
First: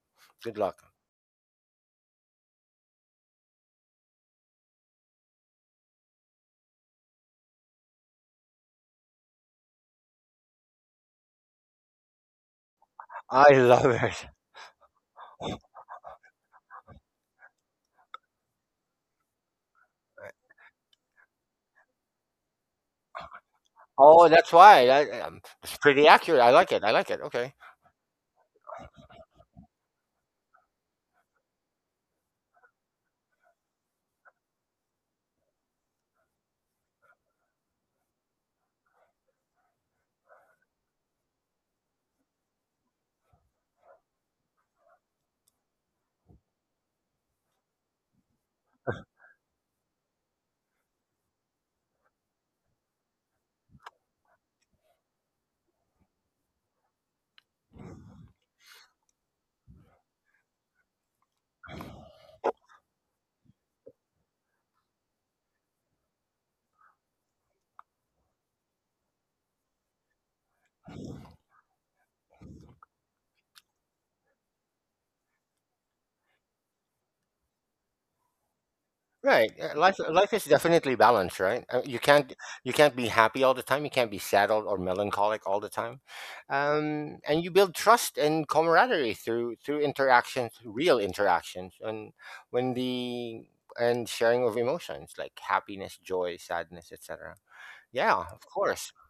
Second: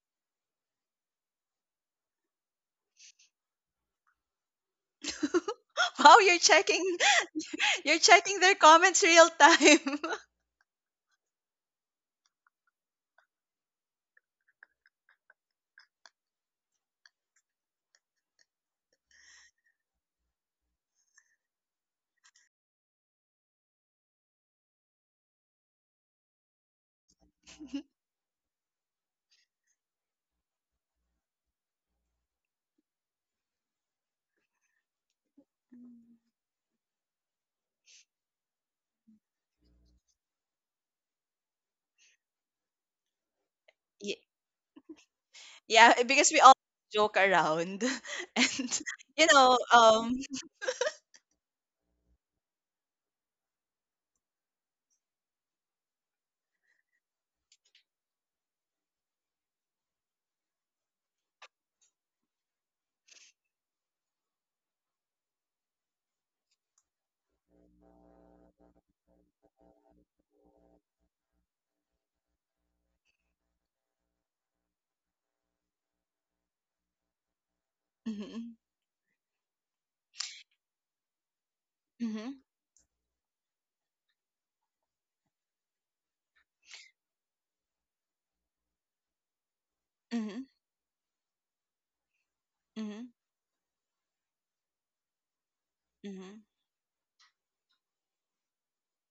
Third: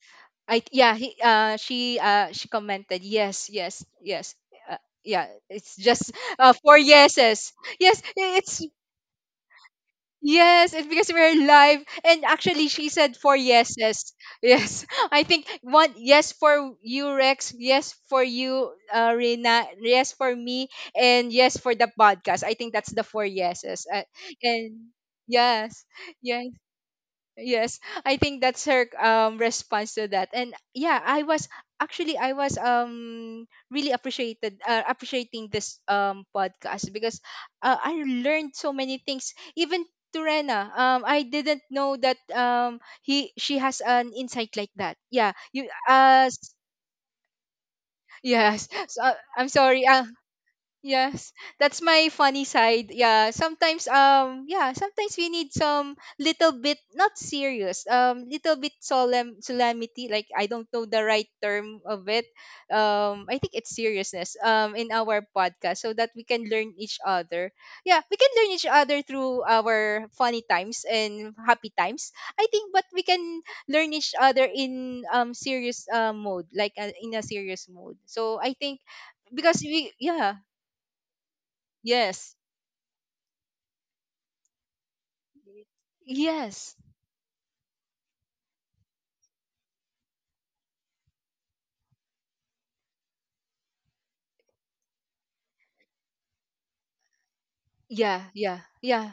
S3: Good
S1: I
S3: luck.
S1: Yeah, he she commented yes, yes, yes. Uh, yeah, it's just,
S2: Wow, you're
S1: four
S2: checking.
S1: yeses.
S2: You're
S1: Yes,
S2: checking their
S1: it's
S2: comments real time.
S1: yes, it's because we're live, and actually she said four
S3: I love
S1: yeses.
S3: it.
S1: Yes. I think one yes for you, Rex, yes for you, Rena, yes for me, and yes for the podcast. I think that's the four yeses.
S3: Oh, that's why.
S1: And
S3: It's
S1: yes.
S3: pretty accurate.
S1: Yes.
S3: I like it. I like it, okay.
S1: Yes, I think that's her, response to that. And yeah, I was actually I was, really appreciated appreciating this, podcast, because, I learned so many things. Even Turena, I didn't know that, he she has an
S2: Ye-
S1: insight like that. Yeah, you
S2: yeah, because
S1: as
S2: we all joke around,
S1: yes.
S2: and
S1: So,
S2: you
S1: I'm
S2: know,
S1: sorry. Yes, that's my funny side. Yeah, sometimes we need some little bit not serious, little bit solemnity, like, I don't know the right term of it. I think it's seriousness, in our podcast so that we can learn each other. Yeah, we can learn each other through our funny times and happy times. I think, but we can learn each other in, serious, mode, like, in a serious mode. So I
S2: mhm,
S1: think
S3: Right.
S1: because
S3: uh,
S1: we
S3: Life uh, life
S1: yeah.
S3: is definitely balanced, right? You can't
S1: Yes.
S2: mhm,
S3: you can't be happy all the time. You can't be sad or melancholic all the time.
S1: Yes.
S3: And you build trust and camaraderie through
S2: mhm,
S3: interactions, real interactions, and when
S2: mhm,
S3: the and sharing of emotions like happiness, joy,
S2: mhm,
S3: sadness, etc.
S1: Yeah,
S3: Yeah, of
S1: yeah,
S3: course.
S1: yeah.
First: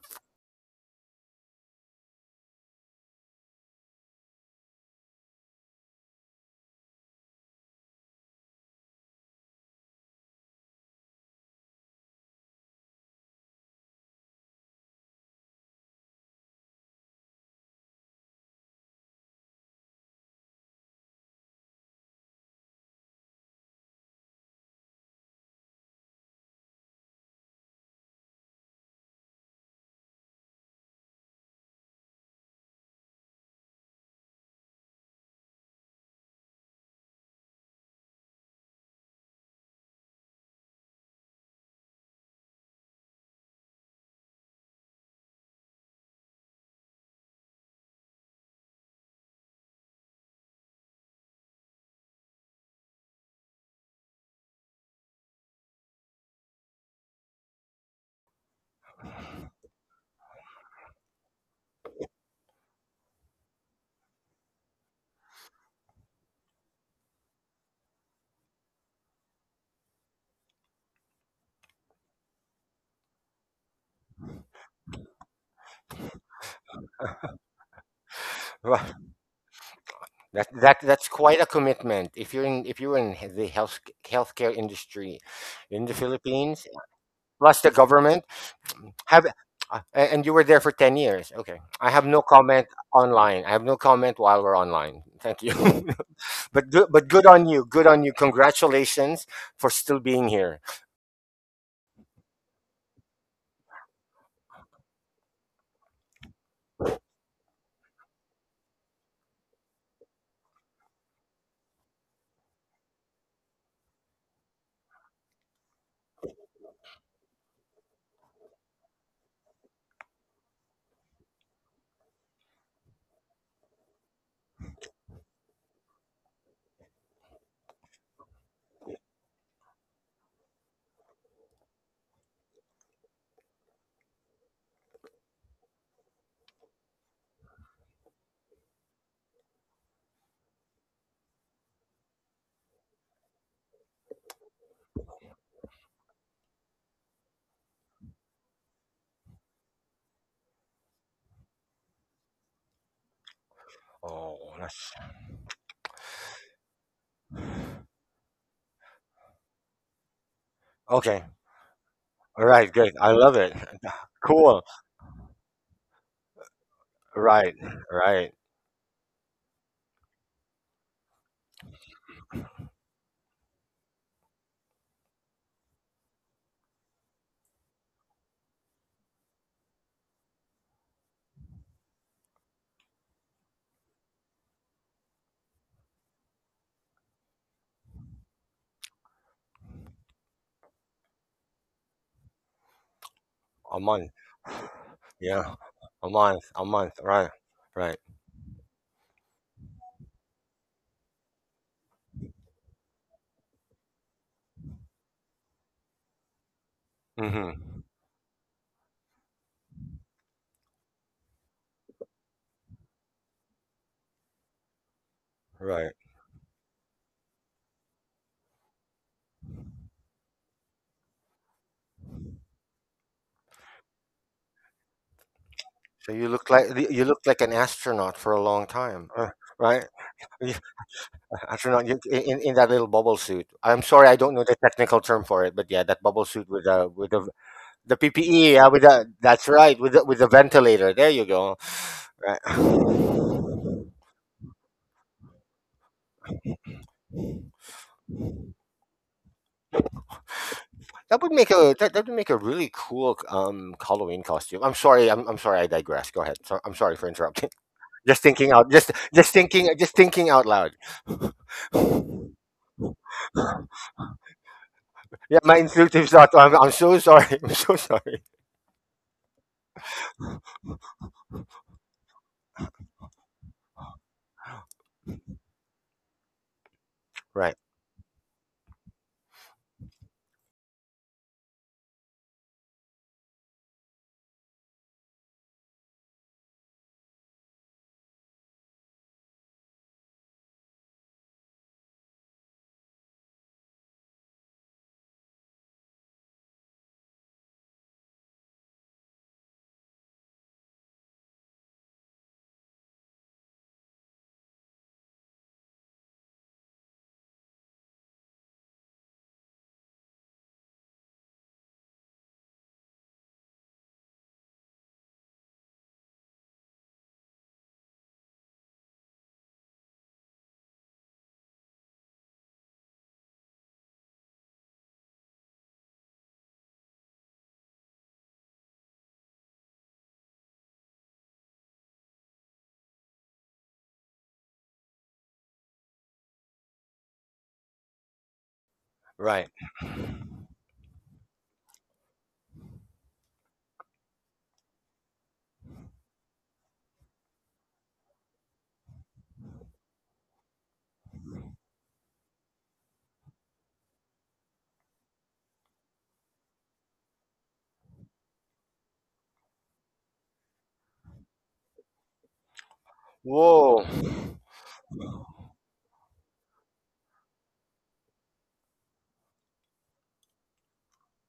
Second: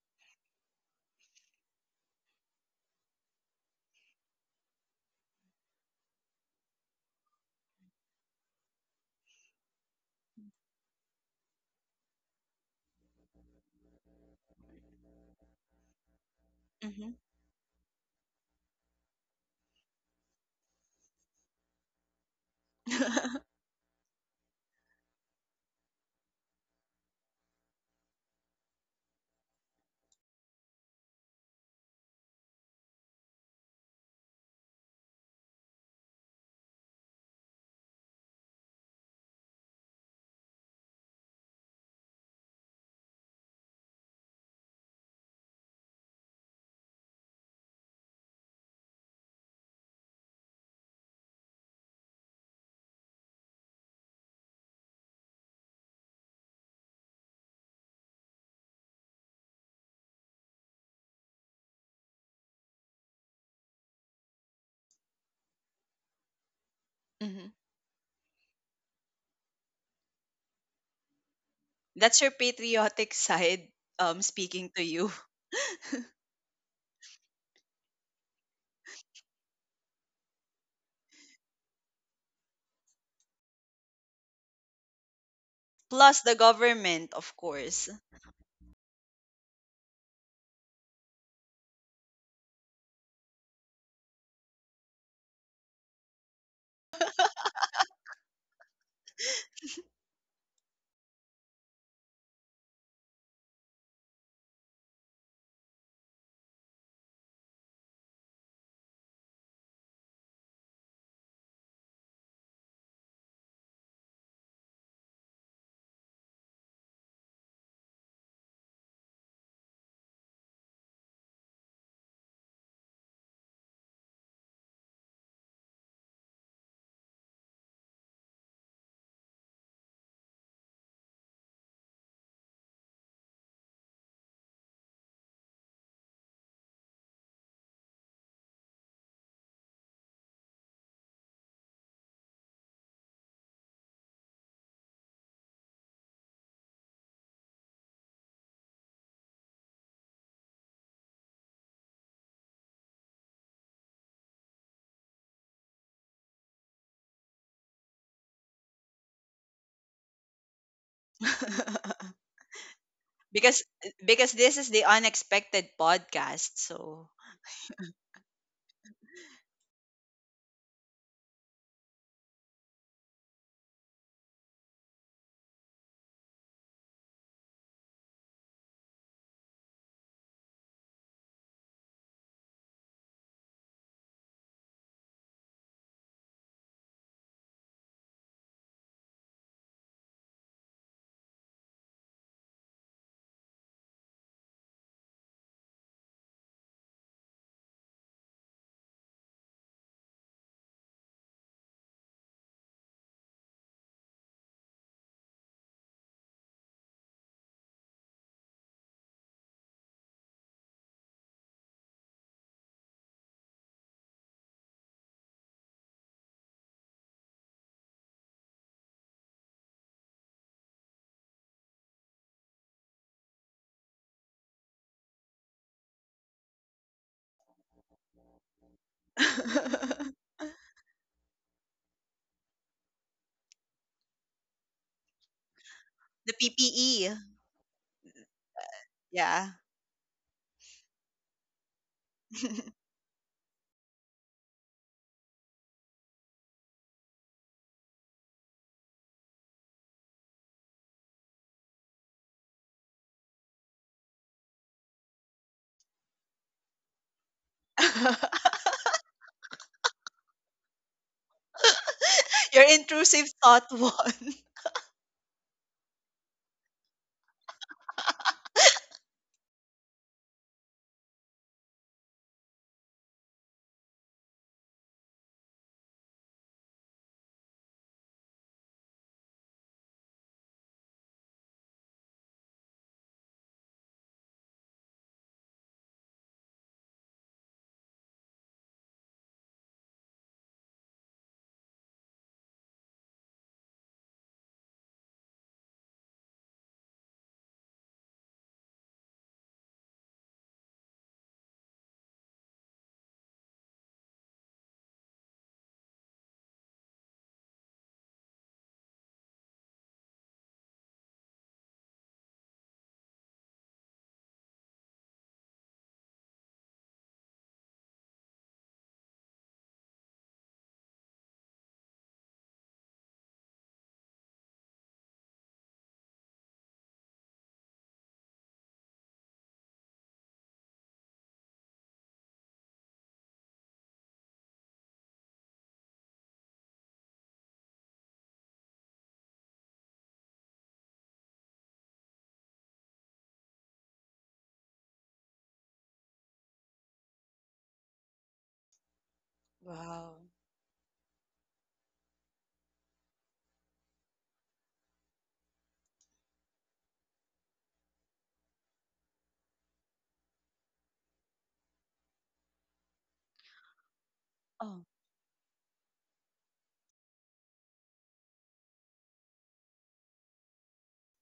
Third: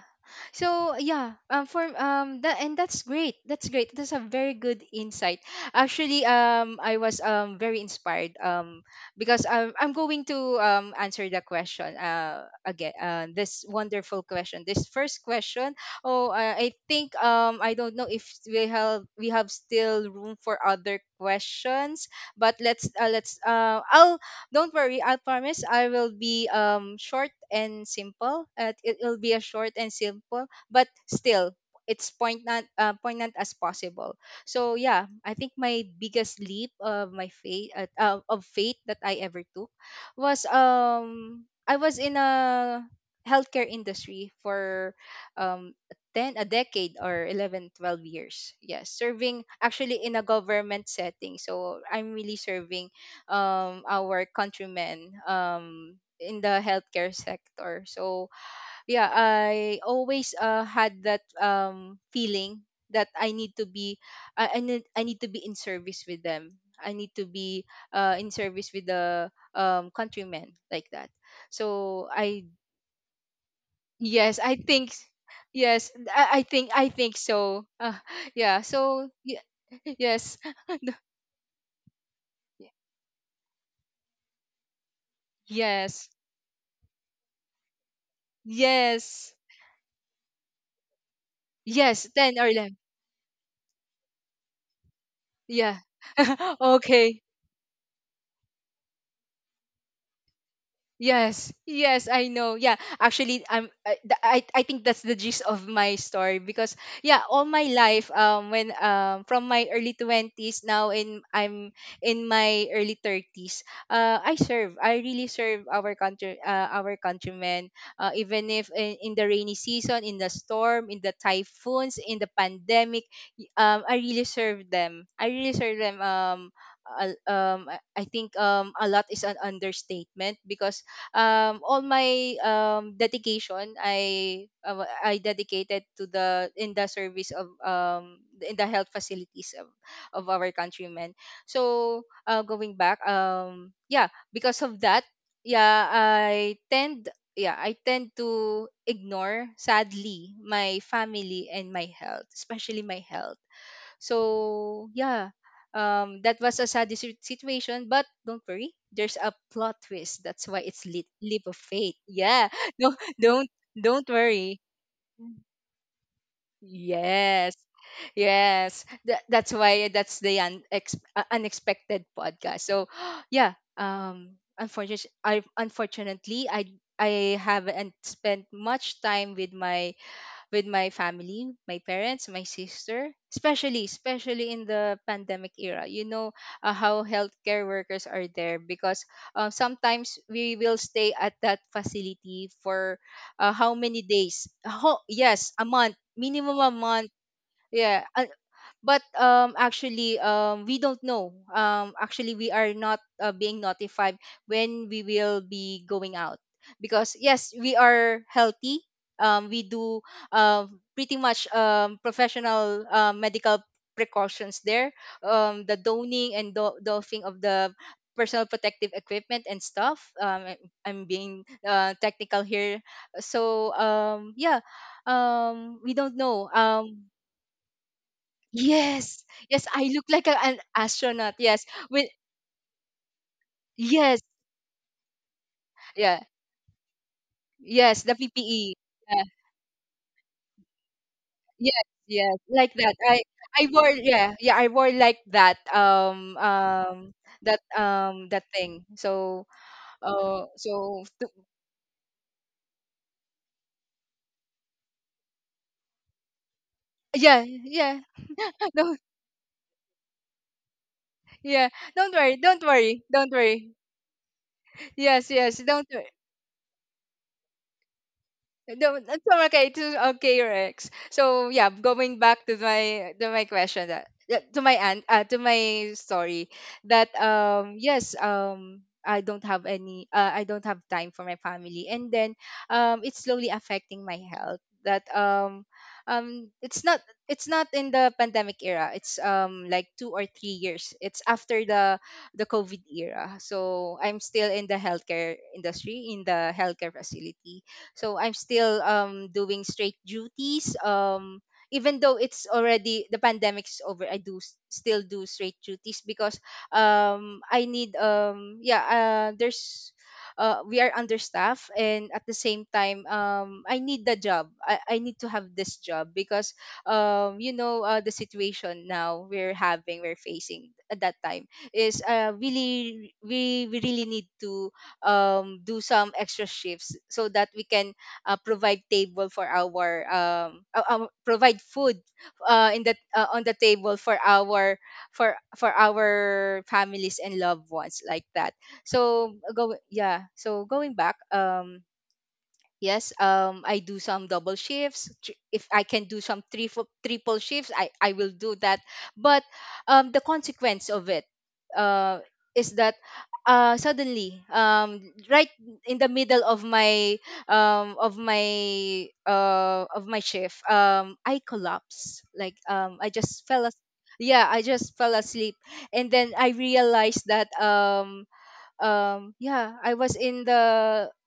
S1: So yeah, for, that's great. That's great. That's a very good insight. Actually, I was, very inspired, because I'm going to, answer the question, again, this first question. Oh, I
S2: mhm,
S1: think, I don't know if we have still room for other questions, but let's I'll. Don't worry, I promise I will be, short and simple. It will be a short and simple, but still it's poignant as possible. So yeah, I think my biggest leap of my faith, of faith that I ever took, was I was in a healthcare industry for um 10 a decade or 11-12 years, yes, serving actually in a government setting. So I'm really serving our countrymen in the healthcare sector. So yeah, I always had that feeling that I need to be I need to be in service with them. I need to
S2: mhm.
S1: be in service with the countrymen, like that. So
S2: That's your
S1: I
S2: patriotic side,
S1: yes, I
S2: speaking to
S1: think.
S2: you.
S1: Yes, I think so. Yeah.
S3: Well,
S1: So yes,
S3: that's quite a commitment. If you're in the healthcare industry in the
S1: yes,
S2: Plus the
S3: Philippines,
S2: government, of
S3: plus the
S2: course.
S3: government. Have
S1: yes,
S3: and you were there for 10 years. Okay. I have
S1: yes.
S3: no
S1: Ten or
S3: comment
S1: eleven.
S3: online. I have no comment while we're online. Thank you.
S1: Yeah.
S3: But
S1: Okay.
S3: good on you. Good on you. Congratulations for still being here.
S1: Yes, yes, I know. Yeah, actually, I, th- I think that's the gist of my story, because yeah, all my life, when from my early twenties, now in I'm in my early thirties. I serve. I really serve our country, our countrymen. Even if in the rainy season, in the storm, in the typhoons, in the pandemic, I really serve them. I really serve them. Al- um I I think a lot is an understatement, because all my dedication, I dedicated to the in the service of in the health facilities of our countrymen. So, going back, because of that, yeah i tend yeah, I tend to ignore, sadly, my family and my health, especially my health.
S3: Oh, that's-
S1: So yeah, that was a sad situation, but don't worry, there's a plot twist. That's why it's lit
S3: okay.
S1: leap of faith.
S3: All
S1: Yeah,
S3: right, good.
S1: no,
S3: I love it.
S1: don't
S2: because
S1: don't
S2: because
S3: Cool.
S2: this
S1: worry.
S2: is the unexpected podcast, so.
S3: Right.
S1: Yes,
S3: Right.
S1: yes. That's why. That's the unexpected podcast. So yeah, unfortunately, I haven't spent much time with my, family, my parents, my sister, especially in the pandemic era. You know how healthcare workers are there, because sometimes we will stay at that facility for, how
S3: A
S1: many
S3: month.
S1: days?
S3: Yeah.
S1: Yes, a month,
S3: A month.
S1: minimum
S3: A
S1: a
S3: month.
S1: month.
S3: Right. Right.
S1: Yeah, but actually we don't know. Actually We are not being notified when we will be going out, because yes, we
S3: Mhm.
S1: are healthy. We do pretty much professional, medical precautions there, the
S3: Right.
S1: donning and doffing of the personal protective equipment and stuff. I'm being technical here. So yeah, we don't know,
S3: You looked like an astronaut for a long time.
S1: yes, yes,
S3: Right?
S1: I look like an astronaut. Yes,
S3: Astronaut,
S1: with
S3: in that little bubble suit. I'm sorry, I
S1: yes,
S3: don't know the technical term for it, but yeah, that bubble
S1: yeah,
S2: The
S3: suit with the with
S2: PPE,
S3: the the
S1: yes, the
S3: PPE. Yeah,
S1: PPE.
S3: with the
S1: Yeah,
S3: that's
S2: yeah.
S3: right, with the ventilator. There you go.
S1: yes, yes, like that.
S3: Right.
S1: I wore, I wore like that, that thing. So so,
S3: That would make a that, that would make a really cool Halloween costume. I'm sorry, I'm sorry, I digress. Go ahead. So, I'm sorry for
S1: yeah,
S3: interrupting.
S1: yeah,
S3: Just thinking out, just
S1: no,
S3: just thinking, just thinking out loud.
S1: yeah,
S2: Your intrusive
S1: don't
S2: thought
S1: worry.
S2: one.
S1: Yes,
S3: Yeah, my
S1: yes, don't
S3: intuitive thought. I'm so sorry. I'm so sorry.
S1: no, that's okay. Okay, Rex. So yeah, going back to my, question, that yeah, to my story, that
S3: Right,
S1: yes, I don't have time for my family. And then it's slowly affecting my health. That, um it's not it's not in the pandemic era. It's, like 2 or 3 years, it's after the COVID era. So I'm still in the healthcare industry, in the healthcare facility. So I'm still doing straight duties, even though it's already, the pandemic's over. I do still do straight duties, because I need, there's, we are understaffed. And at the same time, I need the job. I need to have this job, because you know, the situation now we're facing at that time is, really, we really need to, do some extra shifts so that we can, provide table for our provide food, in the on the table for our, for our families and loved ones, like that. So,
S3: right.
S1: go yeah so going back, yes, I do some double shifts. If I can do some three triple shifts, I will do that. But,
S2: Wow.
S1: the consequence of it, uh, is that, suddenly, right in the middle of my, um, of my of my shift, I collapse. Like, I just fell.
S3: Whoa.
S1: Yeah, I
S2: Oh.
S1: just fell asleep. And then I realized that, yeah, I was in the,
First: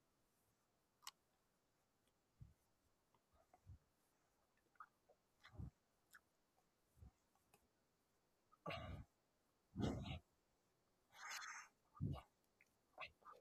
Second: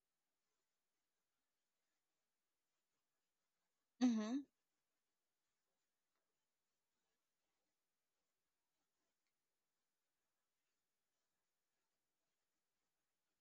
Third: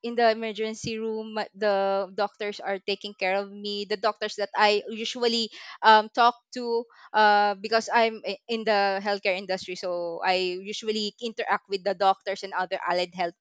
S1: emergency room. The doctors are taking care of me, the doctors
S2: Mm-hmm.
S1: that I usually, talk to, because I'm, in the healthcare industry. So I usually interact with the doctors and other allied health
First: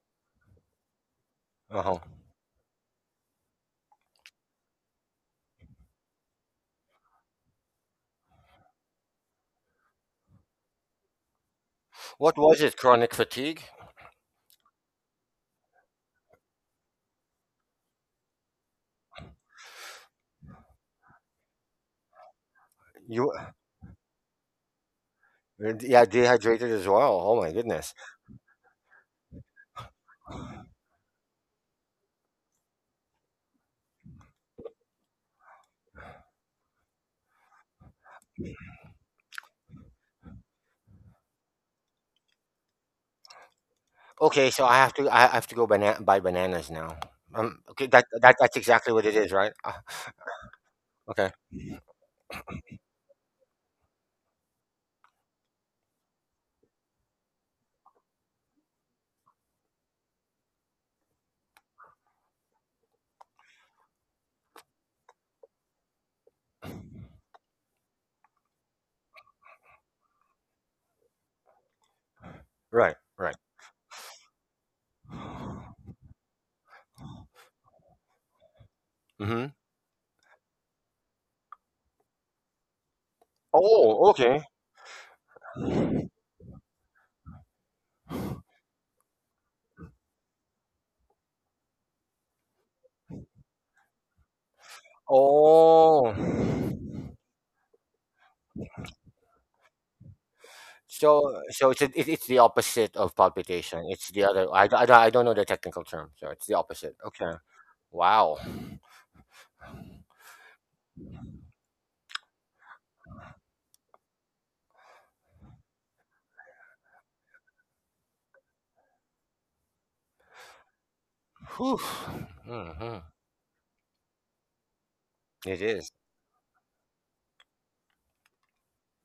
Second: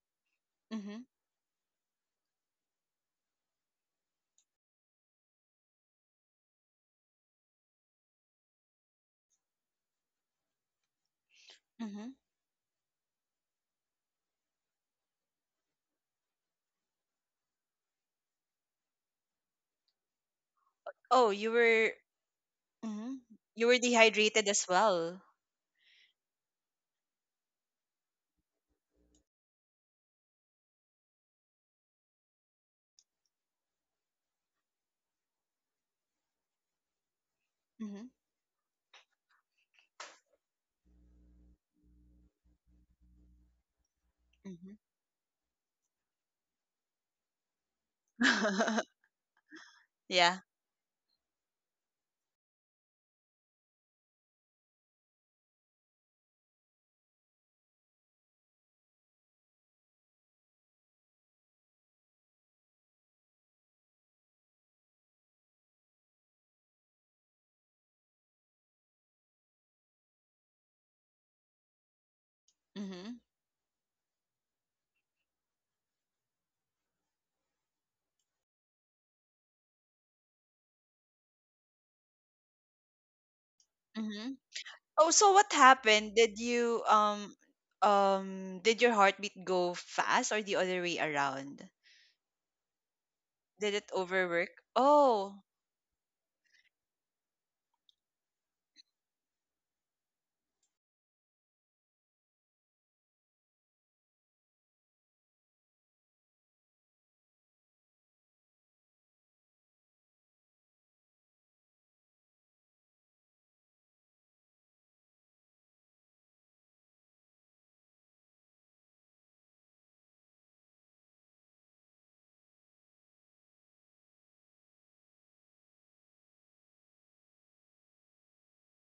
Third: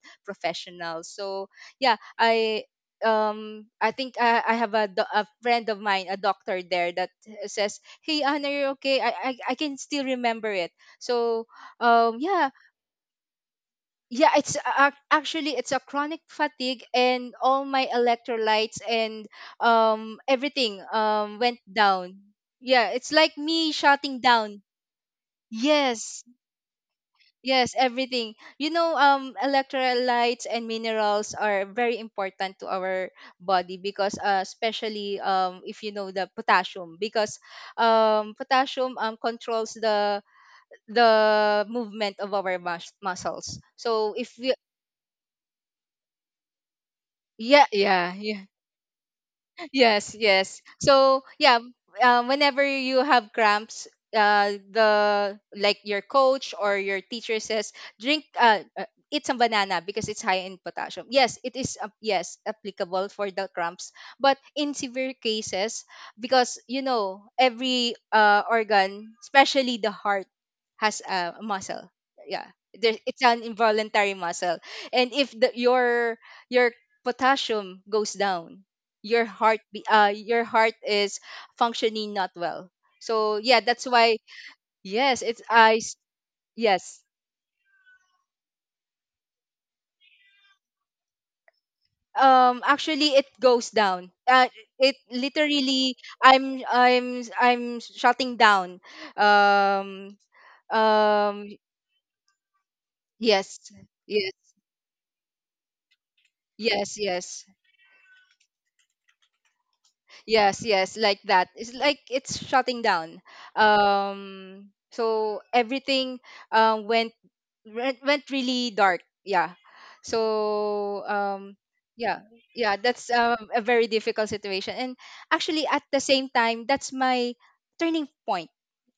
S2: Mm-hmm.
S1: professionals. So yeah,
S3: Uh-huh.
S1: I think, I have a friend of mine, a doctor there, that says, "Hey, Anna, you're okay." I can still remember it. So
S2: Mm-hmm.
S3: What
S1: yeah,
S3: was it? Chronic fatigue?
S1: yeah, it's, actually it's a chronic fatigue, and all my electrolytes and everything,
S2: Oh, you
S1: went
S2: were.
S1: down. Yeah, it's
S2: Mm-hmm.
S3: You
S1: like
S2: You
S1: me
S2: were
S1: shutting
S2: dehydrated
S1: down.
S2: as well.
S3: Yeah,
S1: Yes.
S3: dehydrated as well. Oh my
S1: Yes,
S3: goodness.
S1: everything. You know, electrolytes and minerals are very important to our body, because especially, if you know, the potassium, because
S2: Mm-hmm.
S1: potassium controls the, movement of our muscles. So if
S3: Okay,
S1: we...
S3: so
S2: Mm-hmm.
S3: I have to go bana- buy bananas now.
S1: Yeah,
S3: Okay, that,
S1: yeah,
S3: that
S1: yeah.
S3: that's exactly what it is, right?
S1: Yes,
S2: Yeah.
S1: yes. So
S3: Okay.
S1: yeah, whenever you have cramps, the like your coach or your teacher says, drink, uh, uh, eat some banana, because it's high in potassium. Yes, it is. Yes, applicable for the cramps, but in severe cases, because you know, every organ, especially the heart, has a muscle. Yeah,
S3: Right,
S1: there,
S2: Mm-hmm.
S1: it's
S3: right.
S1: an involuntary muscle, and if your your potassium goes down, your
S3: Mhm.
S1: your heart is functioning not well. So yeah, that's
S3: Oh,
S1: why,
S2: Mm-hmm.
S3: okay.
S2: Oh,
S1: yes,
S2: so
S1: it's,
S2: what happened? Did you
S1: yes,
S2: um did your heartbeat go fast or the other way around?
S1: actually, it goes
S2: Did it
S1: down,
S2: overwork?
S1: it
S2: Oh.
S1: literally,
S3: Oh.
S1: I'm shutting down, um
S3: So
S1: um
S3: so it's the opposite of
S1: yes,
S3: palpitation. It's the
S1: yes,
S3: other — I don't know the technical term. So it's the opposite.
S1: yes,
S3: Okay.
S1: yes,
S3: Wow.
S1: yes, yes, like that. It's like it's shutting down. um so everything, when went went really dark. Yeah. So,
S3: Whew.
S1: yeah, yeah,
S3: Mhm.
S1: that's, a very difficult situation. And
S3: It
S1: actually, at
S3: is.
S1: the same time, that's my turning point.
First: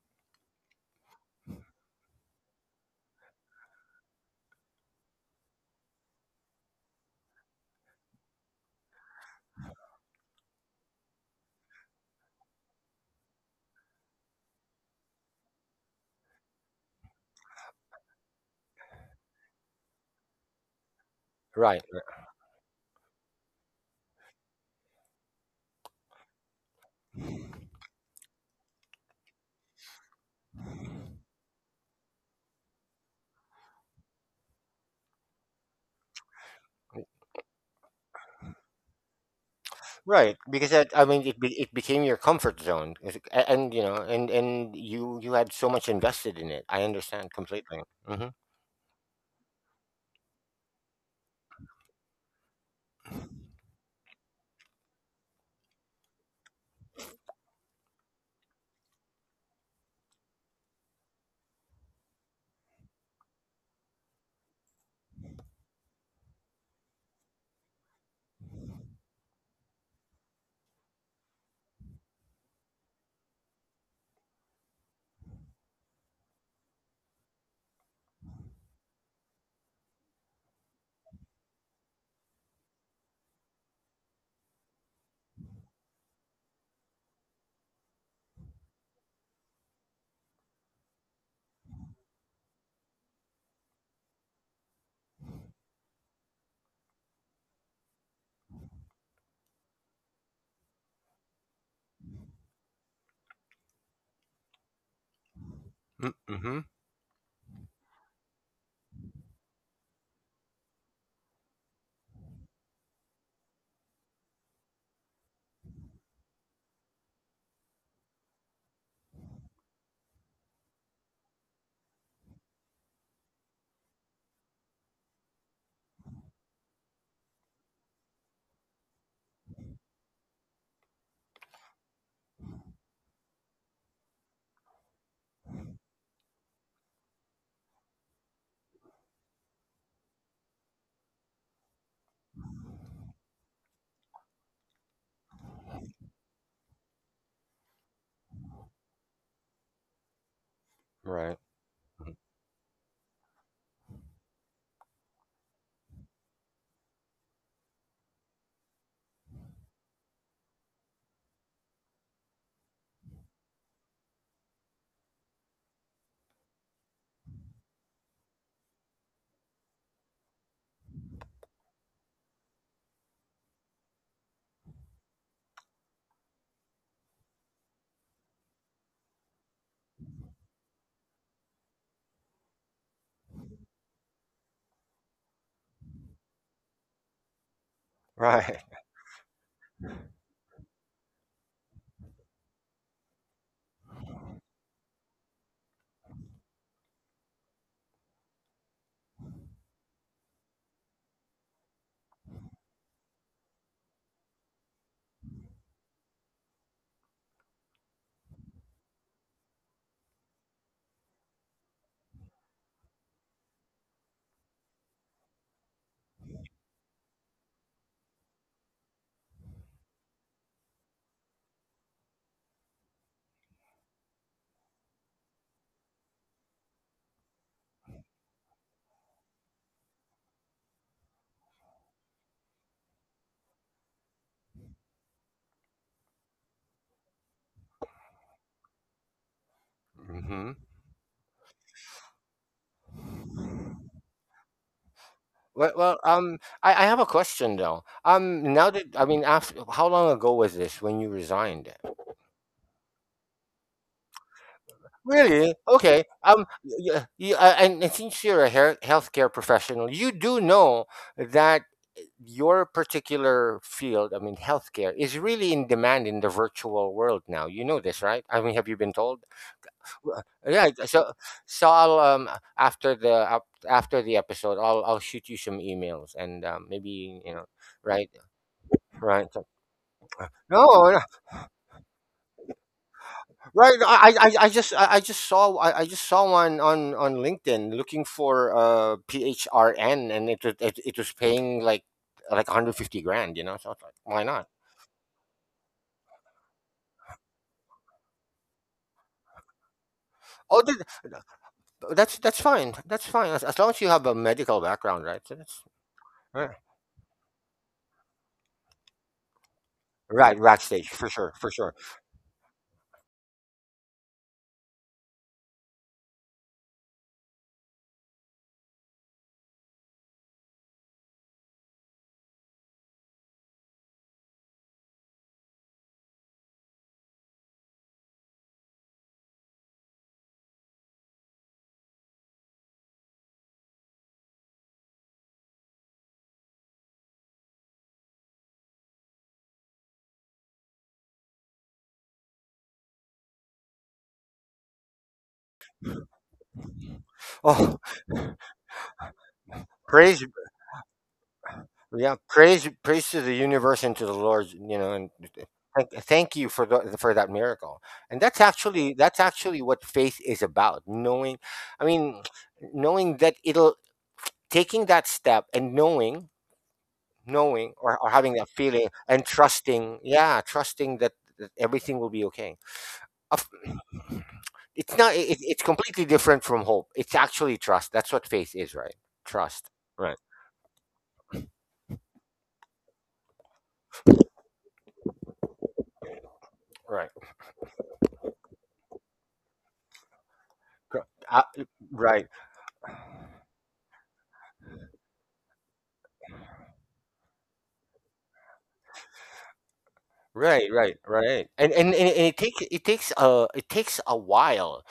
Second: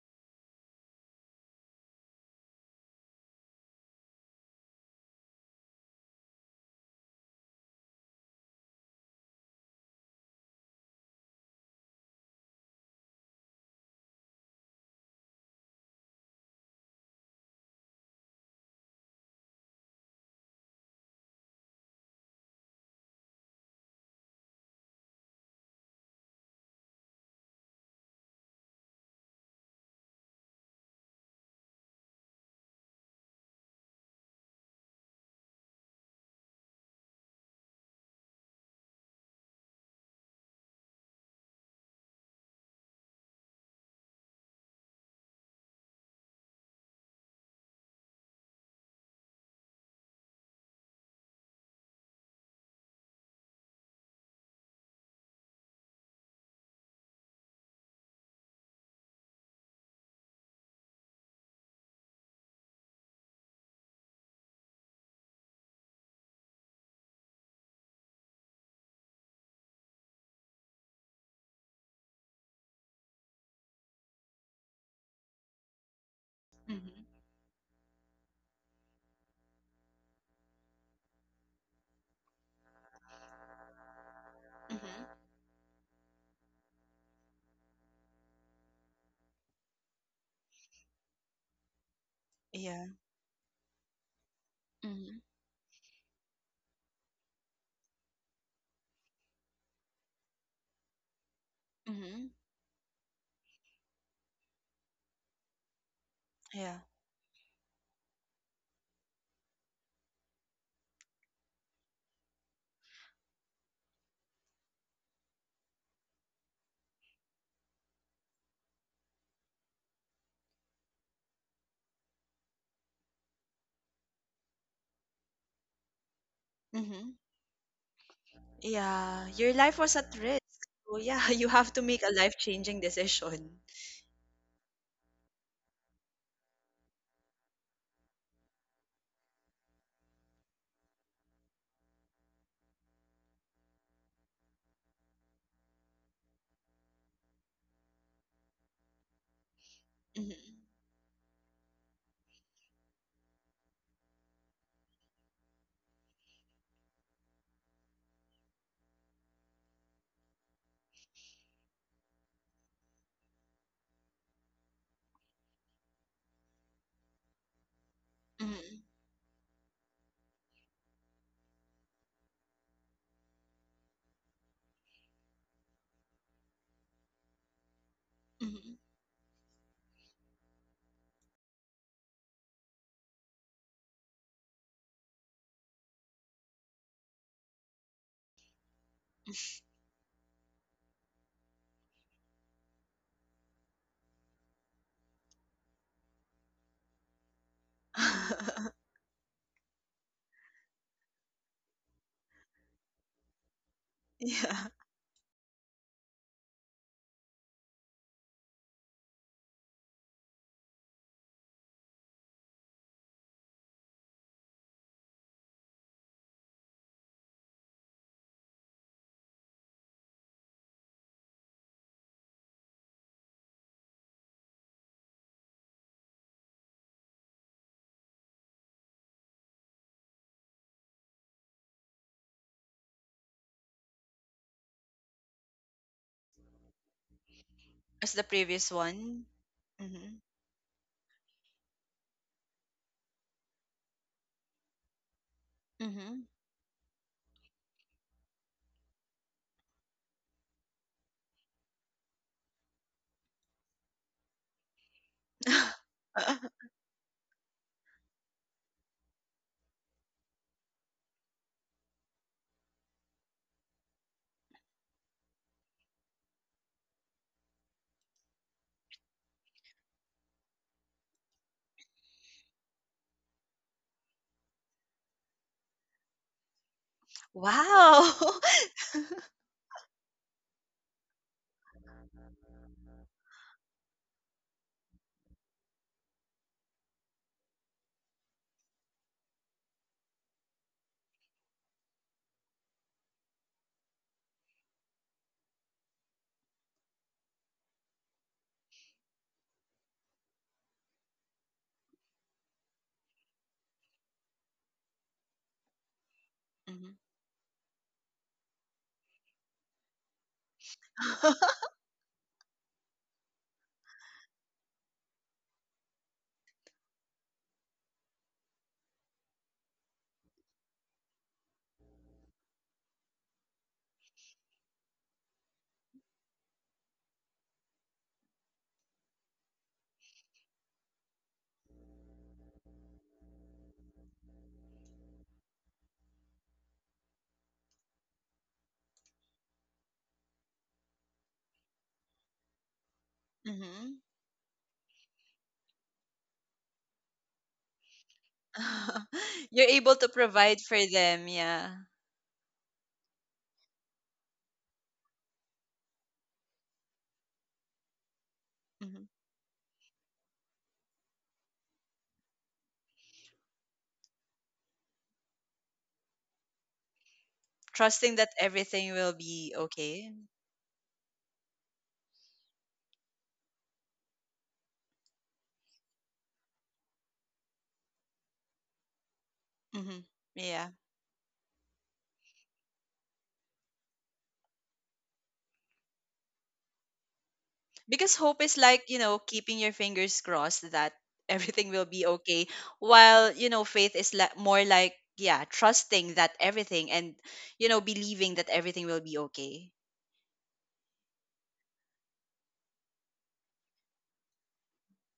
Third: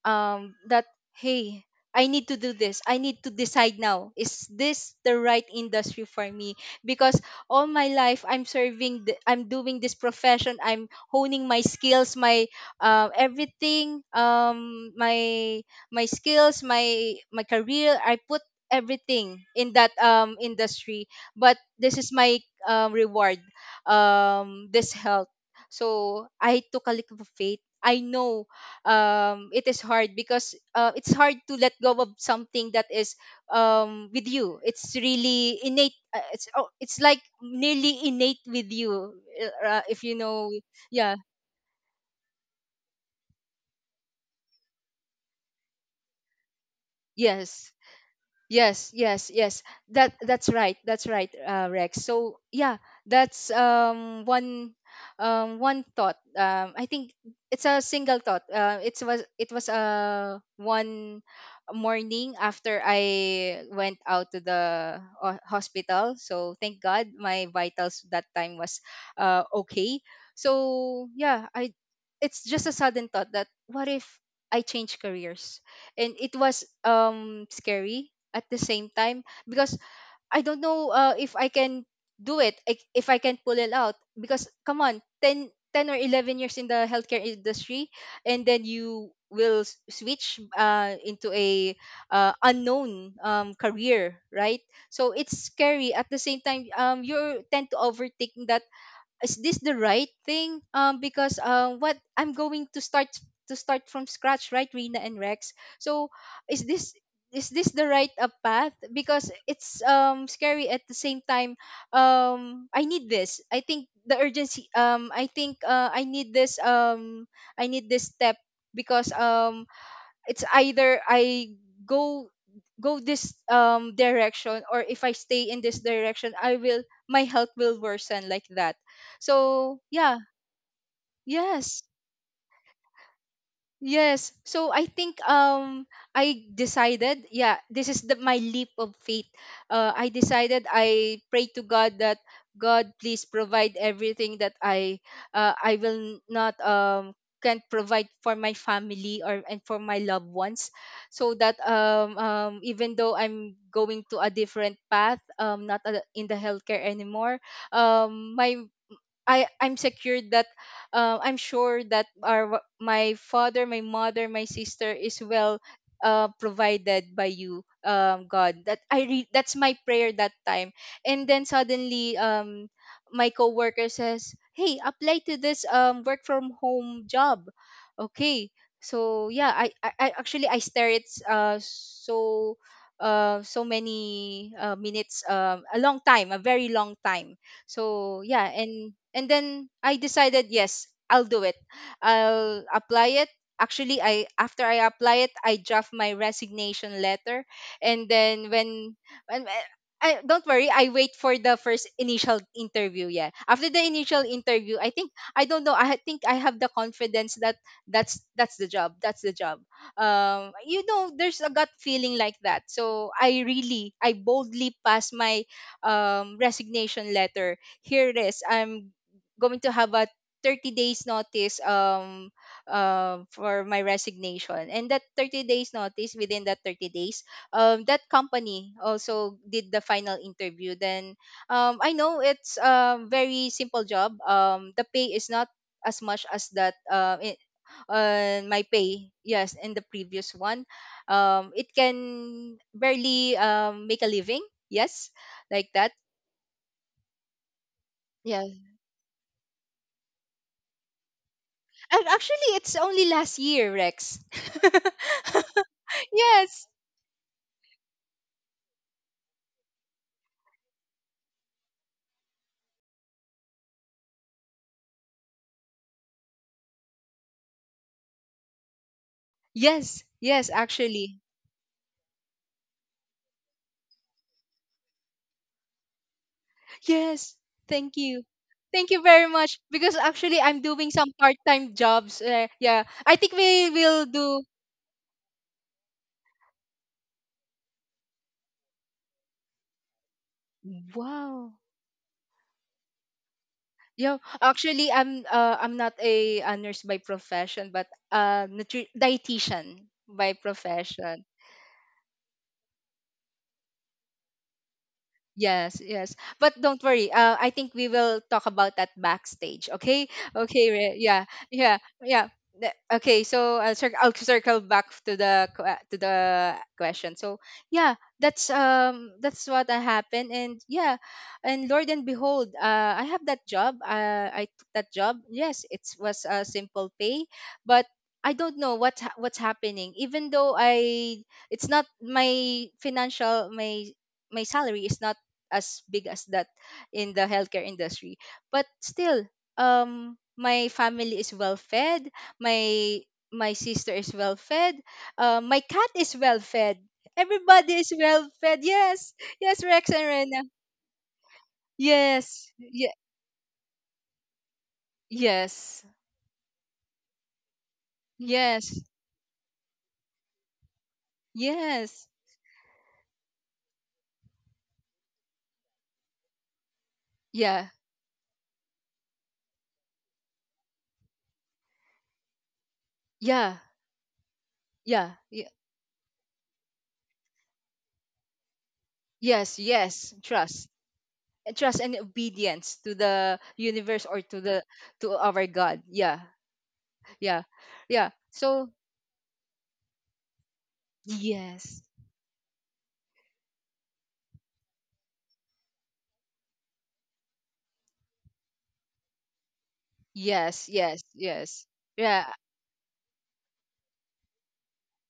S1: That, hey, I need to do this. I need to decide now. Is this the right industry for me? Because all my life, I'm serving, I'm doing this profession. I'm honing my skills, my everything my my skills, my career. I put everything in that, industry. But
S3: Right.
S1: this is my, reward, this health. So I took a leap of faith. I know, it is hard, because, it's hard to let go of something that is, with you, it's really innate. It's like nearly innate with you, if you
S3: Right,
S1: know.
S3: because that, I
S1: Yeah,
S3: mean, it became your comfort zone. And, you know, and you had so much invested in it. I understand
S1: yes.
S3: completely. Mm-hmm.
S1: Yes, yes, yes. That's right. That's right, Rex. So yeah, that's, one thought. I think it's a single thought. It was, one morning after I went out to the hospital. So thank God, my vitals that time was, okay. So yeah, I it's just a sudden thought, that what if I change careers? And it was,
S2: Mm-hmm.
S1: scary at the same time, because I don't know, if I can do it, if I can pull it out, because come on,
S2: Mm-hmm.
S1: 10 or 11 years in the healthcare industry. And then you will, switch, into a,
S2: Yeah.
S1: unknown, career, right? So
S2: Mm-hmm.
S1: it's scary at the same time. You tend to overthink that. Is this the right thing? Because, what
S2: Mm-hmm.
S1: I'm going to, start from scratch, right, Rina and Rex? So
S3: Mm-hmm.
S1: is
S2: Yeah.
S1: this the right, path? Because it's, scary at the same time. I need this. I think the urgency. I think, I need this. I need this step, because it's either I go go this, direction, or if I stay in this direction, I will
S2: Mm-hmm.
S1: my health will worsen, like that.
S2: Yeah, your
S1: So
S2: life was at
S1: yeah,
S2: risk. So yeah, you have
S1: yes.
S2: to make a life-changing decision.
S1: Yes. So I think, I decided, yeah, this is the my leap of faith. I decided I pray to God that, God, please provide everything that I, I will not can't provide for my family, or and for my loved
S2: Mm-hmm.
S1: ones, so
S3: Right.
S1: that,
S3: Mhm.
S1: even though I'm going to a different path, not in the healthcare anymore, my I'm secured that, I'm sure that, our my father, my mother, my sister is well provided by you, God. That
S2: Mhm,
S1: that's my prayer that time. And then suddenly, my coworker says, "Hey, apply to this work from home job." Okay,
S2: mhm.
S1: so yeah, I stare it, so. So many minutes, a long time, a very long time. So yeah,
S3: Right.
S1: and then I decided, yes, I'll do it. I'll apply it. Actually, I, after I apply it, I draft my resignation letter. And then when I, don't worry, I wait for the first initial interview. Yeah, after the initial
S2: Yeah.
S1: interview, I think, I don't know, I think I have the confidence that that's the job, that's the job. There's a gut feeling like that, so I really, I boldly passed my resignation letter. Here it is, I'm going to have a 30 days notice, for my resignation. And that 30 days notice, within that 30 days, um, that company also did the final interview. Then um, I know it's a very simple job. Um, the pay is not as much as that,
S2: As the
S1: on my
S2: previous
S1: pay,
S2: one.
S1: yes, in the
S2: Mhm,
S1: previous
S3: Mm-hmm.
S1: one. Um, it can barely make a living. Yes, like that.
S2: mhm.
S3: I have a question, though.
S1: Yeah.
S3: Now that — I mean, after, how long ago was this when you resigned?
S1: And actually, it's only last year, Rex.
S3: Really? Okay. Um,
S1: Yes.
S3: yeah, yeah, and, and since you're a healthcare professional, you do know that your particular field, I mean, healthcare, is really in demand in the virtual world now. You know this, right? I mean, have you been told?
S1: Yes.
S3: Well,
S1: Yes,
S3: yeah. So,
S1: actually.
S3: so I'll after the episode, I'll shoot you some emails and maybe
S1: Yes. Thank
S2: Wow!
S3: right,
S1: you. Thank you very
S3: right.
S1: much. Because actually, I'm doing
S3: No, no,
S1: some part time jobs. Yeah. I think we
S3: right.
S1: will
S3: I
S1: do.
S3: I, I just I I just saw I just saw one on LinkedIn looking for PHRN and it was
S1: Wow.
S3: paying like 150 grand. You know, so I was like,
S1: Yeah,
S3: why not?
S1: actually, I'm not a nurse by profession, but dietitian by
S3: Oh, did,
S1: profession.
S3: That's fine. That's fine as long as you have a medical background, right?
S1: Yes, yes. But
S3: Right.
S1: don't
S2: Mhm.
S1: worry. I think we will talk about that backstage. Okay.
S3: Right,
S1: Okay.
S3: backstage, for
S1: Yeah.
S3: sure, for sure.
S1: Yeah. Yeah. The- Okay. So I'll circle back to the question. So yeah, that's what happened. And yeah, and Lord and behold, I have that job. I took that job. Yes, it was a simple pay, but I don't know what's happening. Even though I, it's not my financial my my salary is not as big as that in the healthcare industry, but still, um, my family is well fed, my my sister
S2: Mhm.
S1: is well fed, my cat is well fed, everybody
S3: Oh,
S1: is well fed. Yes,
S2: You're
S1: yes,
S2: able
S1: Rex
S2: to
S1: and
S3: praise,
S1: Rena.
S2: provide for them, yeah.
S1: Yes, yeah,
S3: praise to the universe and to the Lord, you know, and
S1: yes,
S3: thank you for for that miracle. And
S1: yes,
S2: Mhm.
S3: that's actually what faith is about. Knowing, I
S1: yes,
S3: mean, knowing that it'll taking that step and
S1: yeah,
S3: knowing,
S2: Trusting
S3: or
S2: that
S3: having that
S2: everything
S3: feeling
S2: will
S3: and
S2: be
S3: trusting,
S2: okay.
S3: yeah, trusting that, that everything will be okay. Of-
S1: yeah,
S3: It's
S1: yeah,
S3: not. It's completely different from hope. It's actually trust. That's what faith is, right?
S1: yes,
S3: Trust.
S2: Hmm.
S1: yes,
S3: Right.
S2: Yeah,
S1: trust. Trust and obedience to the universe, or to the to our God. Yeah,
S3: Right.
S1: yeah,
S2: because
S1: yeah,
S2: hope is
S1: so
S2: like, you know, keeping your fingers crossed that
S3: Cor- Uh,
S2: everything will
S1: yes,
S2: be okay,
S3: right.
S2: while you know faith is like more like yeah, trusting that everything, and you know, believing that everything will be okay.
S1: yes, yes, yes,
S3: Right. And and, and
S1: yeah,
S3: and it takes a while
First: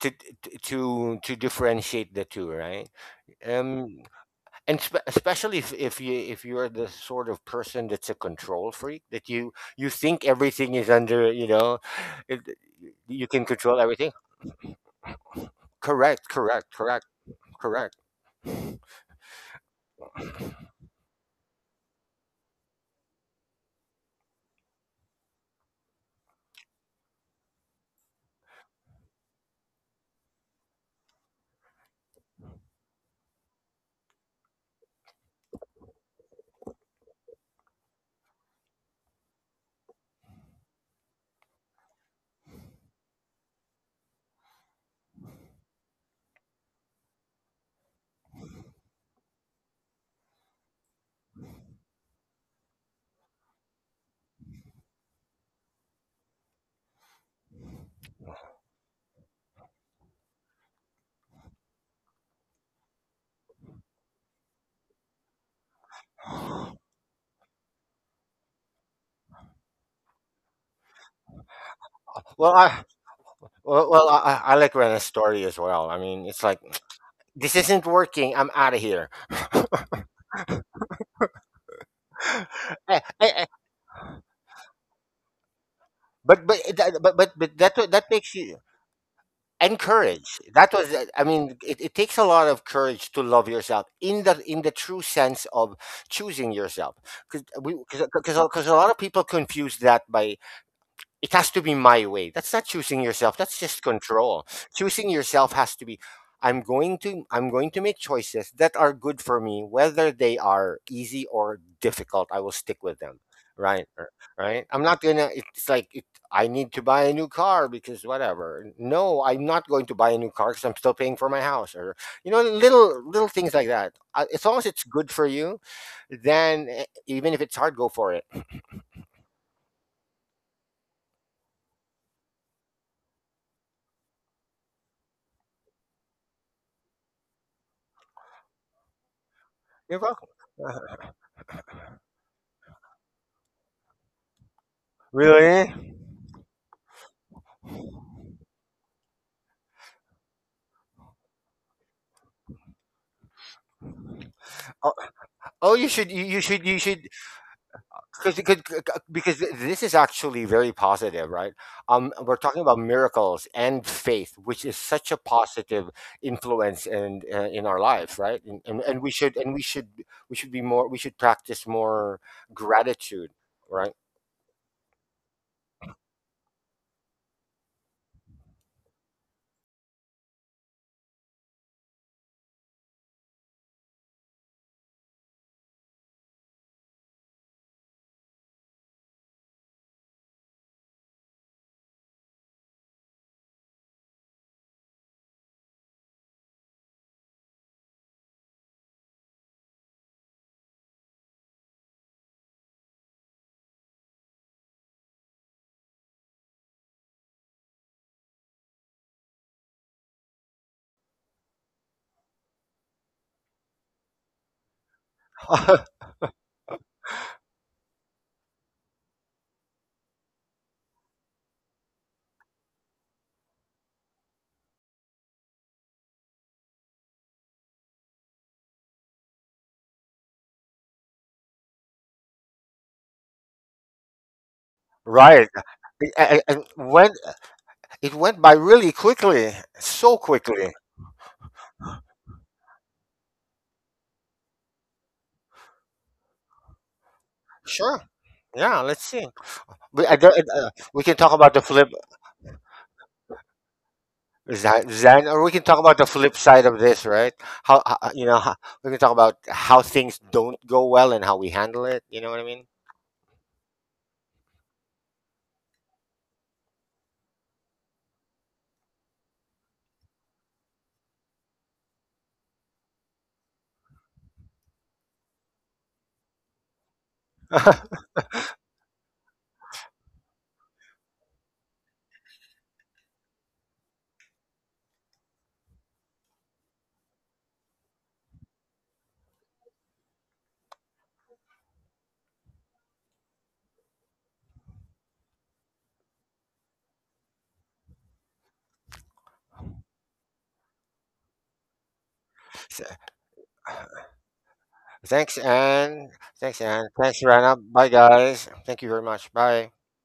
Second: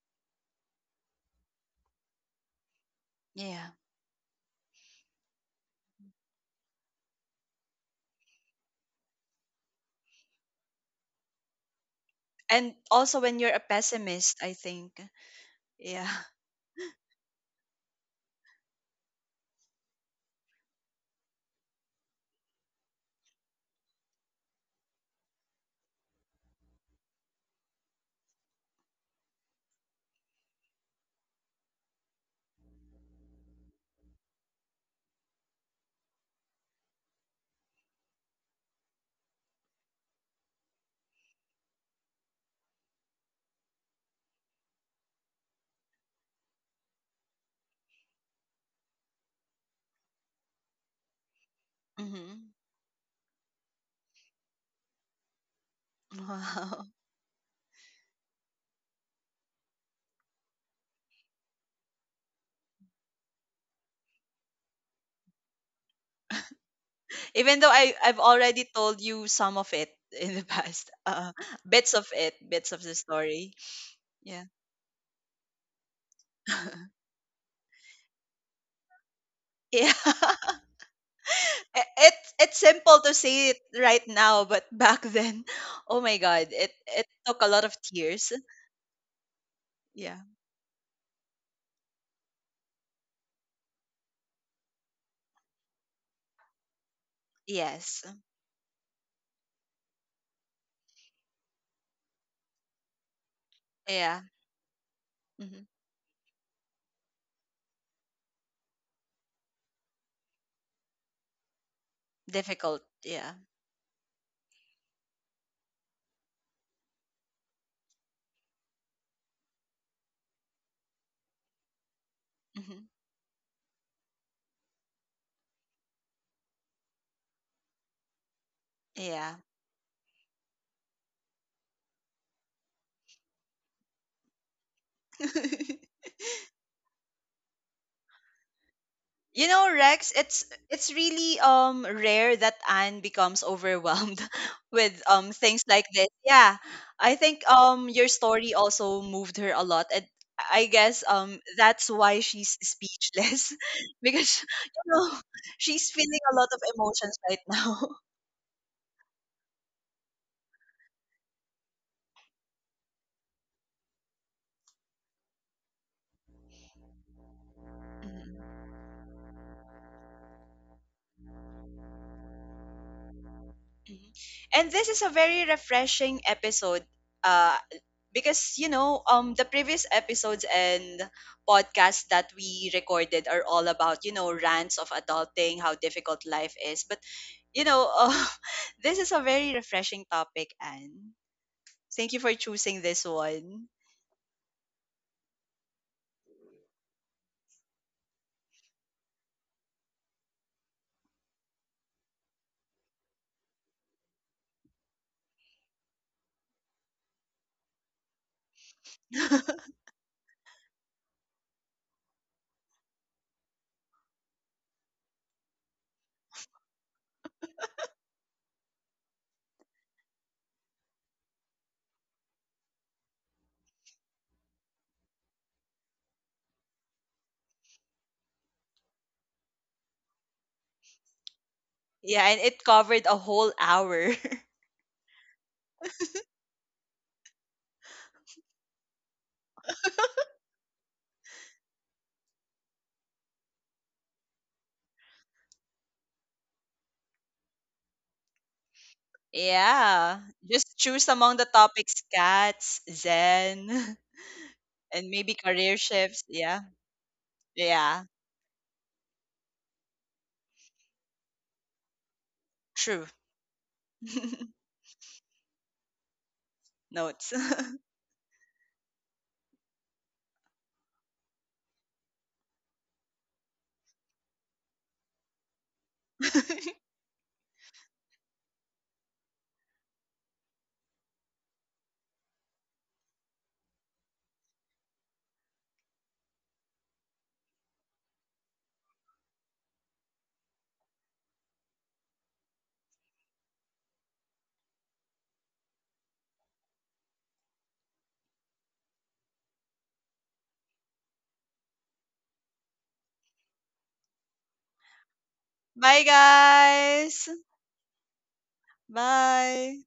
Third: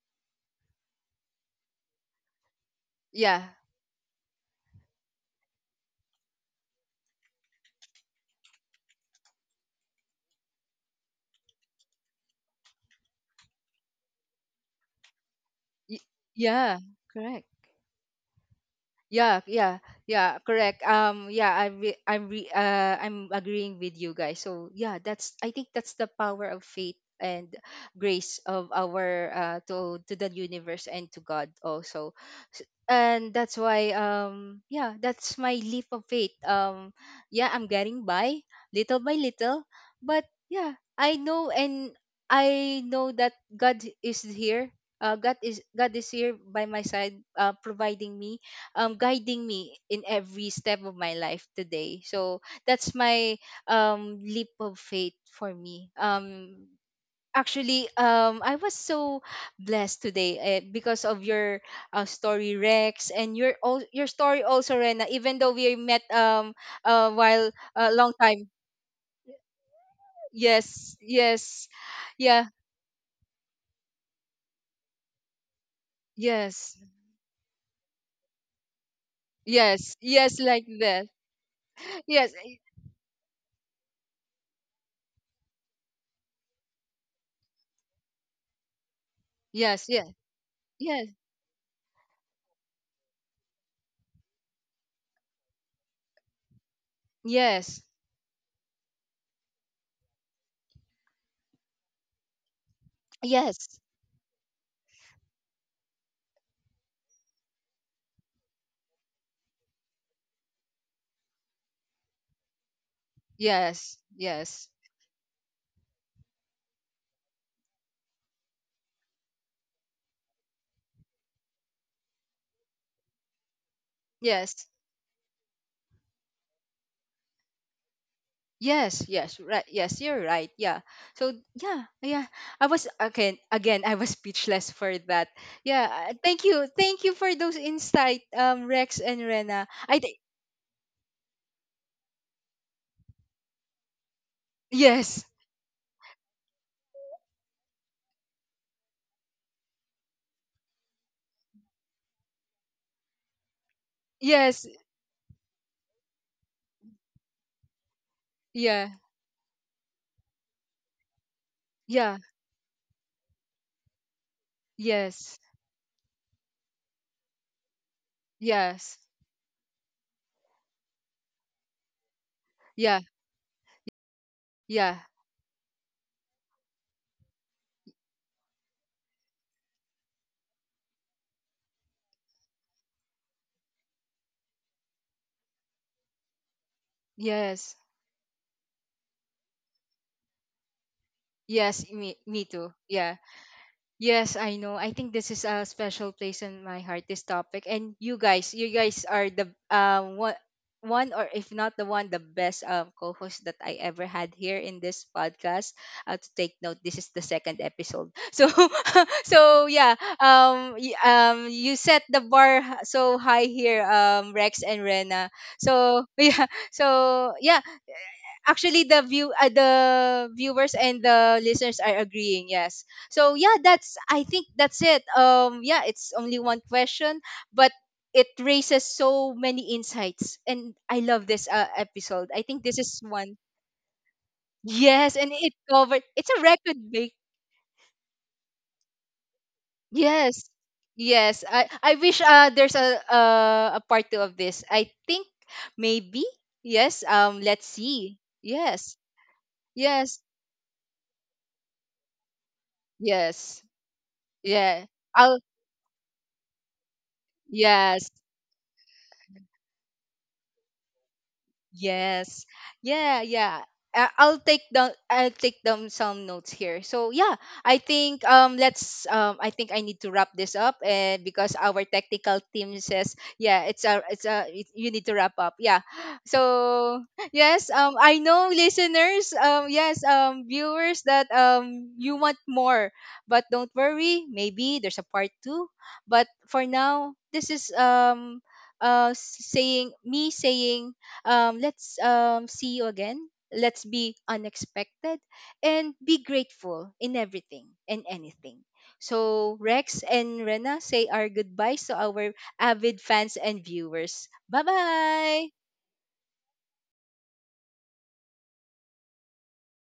S3: to to differentiate the two, right?
S1: yeah,
S2: Yeah,
S3: Um, Especially if you if you're the sort of person that's a control freak, that you think everything is under, you know, it,
S2: and
S3: you
S2: also
S3: can
S2: when you're
S3: control
S2: a
S3: everything.
S2: pessimist, I think.
S1: y-
S3: Correct.
S2: Yeah.
S3: Correct.
S1: yeah,
S3: Correct.
S1: correct.
S3: Correct.
S1: Yeah, yeah, yeah, correct. Yeah, I re I'm agreeing with you guys. So yeah, that's, I think that's the power of faith and grace of our, uh, to the universe and to God also. And that's why yeah, that's my leap of faith. Yeah, I'm getting by little, but yeah, I know, and I know that God is here. God is here by my side, providing me guiding me in every step of my life today. So
S2: Hmm.
S1: that's my leap of faith for me.
S2: Wow.
S1: Actually, I was so blessed today because of your story, Rex, and your your story also, Rena. Even though we met while
S2: Even though
S1: a
S2: I
S1: long
S2: I've
S1: time.
S2: already told you some of it in the past,
S1: Yes, yes,
S2: bits of it,
S3: Well,
S1: yeah,
S3: I
S2: bits of the story.
S3: Well, well, I, I
S2: Yeah.
S3: like Rena's story as well. I mean, it's like
S1: yes,
S3: this isn't working. I'm out of here.
S2: Yeah.
S1: yes, yes, like that.
S2: I-
S1: Yes,
S2: It's
S3: Eh,
S2: simple
S3: eh,
S2: to
S3: eh,
S2: say it right now, but back then, oh my
S3: but
S2: God,
S3: eh,
S2: it
S3: that-
S2: it took
S3: but
S2: a
S3: that
S2: lot of
S3: that makes
S2: tears.
S3: you
S1: yes, yes,
S2: Yeah.
S3: encourage.
S1: yes,
S3: I mean, it takes a lot of courage to love yourself in the true sense of choosing yourself. Because we,
S1: yes,
S2: Yes.
S3: because a 'cause a lot of people confuse that by it has to be my way. That's not choosing yourself. That's just
S1: yes.
S2: Yeah.
S3: control. Choosing yourself has to
S2: Hmm.
S3: be I'm going to make choices that are good for me whether they are easy or difficult. I will stick with
S2: Difficult.
S3: them.
S2: Yeah.
S3: Right? r-
S1: Yes,
S3: Right? I'm
S1: yes,
S3: not going to it's like it, I need to buy a new car because whatever. No, I'm not going to buy a new car cuz I'm still paying for my house or you know
S2: Hmm.
S3: little things like that. As long as
S1: yes,
S3: it's good for you, then even if it's hard, go for it.
S1: yes,
S2: Yeah.
S1: yes, right. Yes, you're right. Yeah. So yeah, yeah. I was again, again. I was speechless for that. Yeah. Thank you for those insight, Rex and
S2: You
S1: Rena.
S2: know,
S3: You're welcome.
S2: Rex, it's
S3: Uh,
S2: it's really rare that Anne becomes overwhelmed with
S1: Yes,
S3: Really?
S2: things like this. Yeah. I think your story also moved her a lot, and I guess that's why she's speechless because,
S1: yes,
S2: you know,
S3: Oh,
S2: she's feeling a lot of
S3: you should,
S2: emotions right now.
S3: because
S1: yeah,
S3: because this is actually very positive, right?
S1: yeah,
S3: We're talking about miracles and faith, which is such a
S1: yes,
S3: positive influence and in our life, right? And we
S1: yes,
S3: should we should be more we should practice more
S1: yeah,
S3: gratitude, right?
S2: Mhm. And this
S1: yeah,
S2: is a very refreshing episode, uh, because, you know, the previous episodes and podcasts that we recorded are all about, you know, rants of adulting, how difficult life is. But, you
S1: yes,
S2: know, this is a very refreshing topic, and
S1: yes.
S2: thank
S1: Me,
S2: you for
S1: me too.
S2: choosing this
S1: Yeah.
S2: one.
S1: Yes, I know. I think this is a special place in my heart, this topic. And you guys are the one, one or if not the one, the best co-host that I ever had here in this podcast. To take note, this is the second episode. So, so yeah, you set the bar so high here, Rex and Rena. So yeah, so yeah, actually the viewers and the listeners are agreeing. Yes, so yeah, that's, I think that's it. Um, yeah, it's only one question, but it raises so many insights, and I love this episode.
S2: Yeah, and
S1: I think
S2: it
S1: this is
S2: covered a
S1: one.
S2: whole hour.
S1: Yes, and
S3: right.
S1: it covered, it's a
S3: And
S1: record
S3: when
S1: break.
S3: it went by really quickly, so
S1: Yes,
S3: quickly.
S1: yes, I wish there's a part two of this, I think. Maybe. Yes, um, let's
S3: Sure.
S1: see.
S3: Yeah. Let's
S1: Yes,
S3: see. We I,
S1: yes,
S3: don't-
S2: Yeah. Just
S3: We can
S2: choose
S3: talk
S2: among
S3: about
S2: the
S3: the flip.
S2: topics: cats,
S1: yes,
S2: zen,
S3: Zen,
S1: yeah.
S2: and
S3: Zen, or
S2: maybe
S3: we
S1: I'll.
S3: can talk
S2: career
S3: about the flip
S2: shifts.
S3: side of
S2: Yeah.
S3: this, right? How
S2: Yeah.
S1: Yes.
S3: you know, how, We can talk about how things don't go well and how we handle it. You know what I
S1: Yes.
S3: mean?
S2: True.
S1: Yeah, yeah. I'll take down some notes here. So yeah,
S2: Notes.
S1: I think let's um, I think I need to wrap this up, and because our technical team says yeah, it's a it, you need to wrap up. Yeah. So yes, um, I know listeners, yes, viewers that you want more, but don't worry, maybe there's a part two. But for now, this is saying, me saying let's see you again. Let's be unexpected and be grateful in everything and anything. So, Rex and Rena, say our goodbyes to our
S3: So,
S1: avid fans and viewers. Bye
S3: thanks,
S1: bye.
S3: Anne.
S2: Bye,
S3: Thanks, Anne. Thanks,
S2: guys.
S3: Rana. Bye, guys. Thank you very much. Bye.
S2: Bye.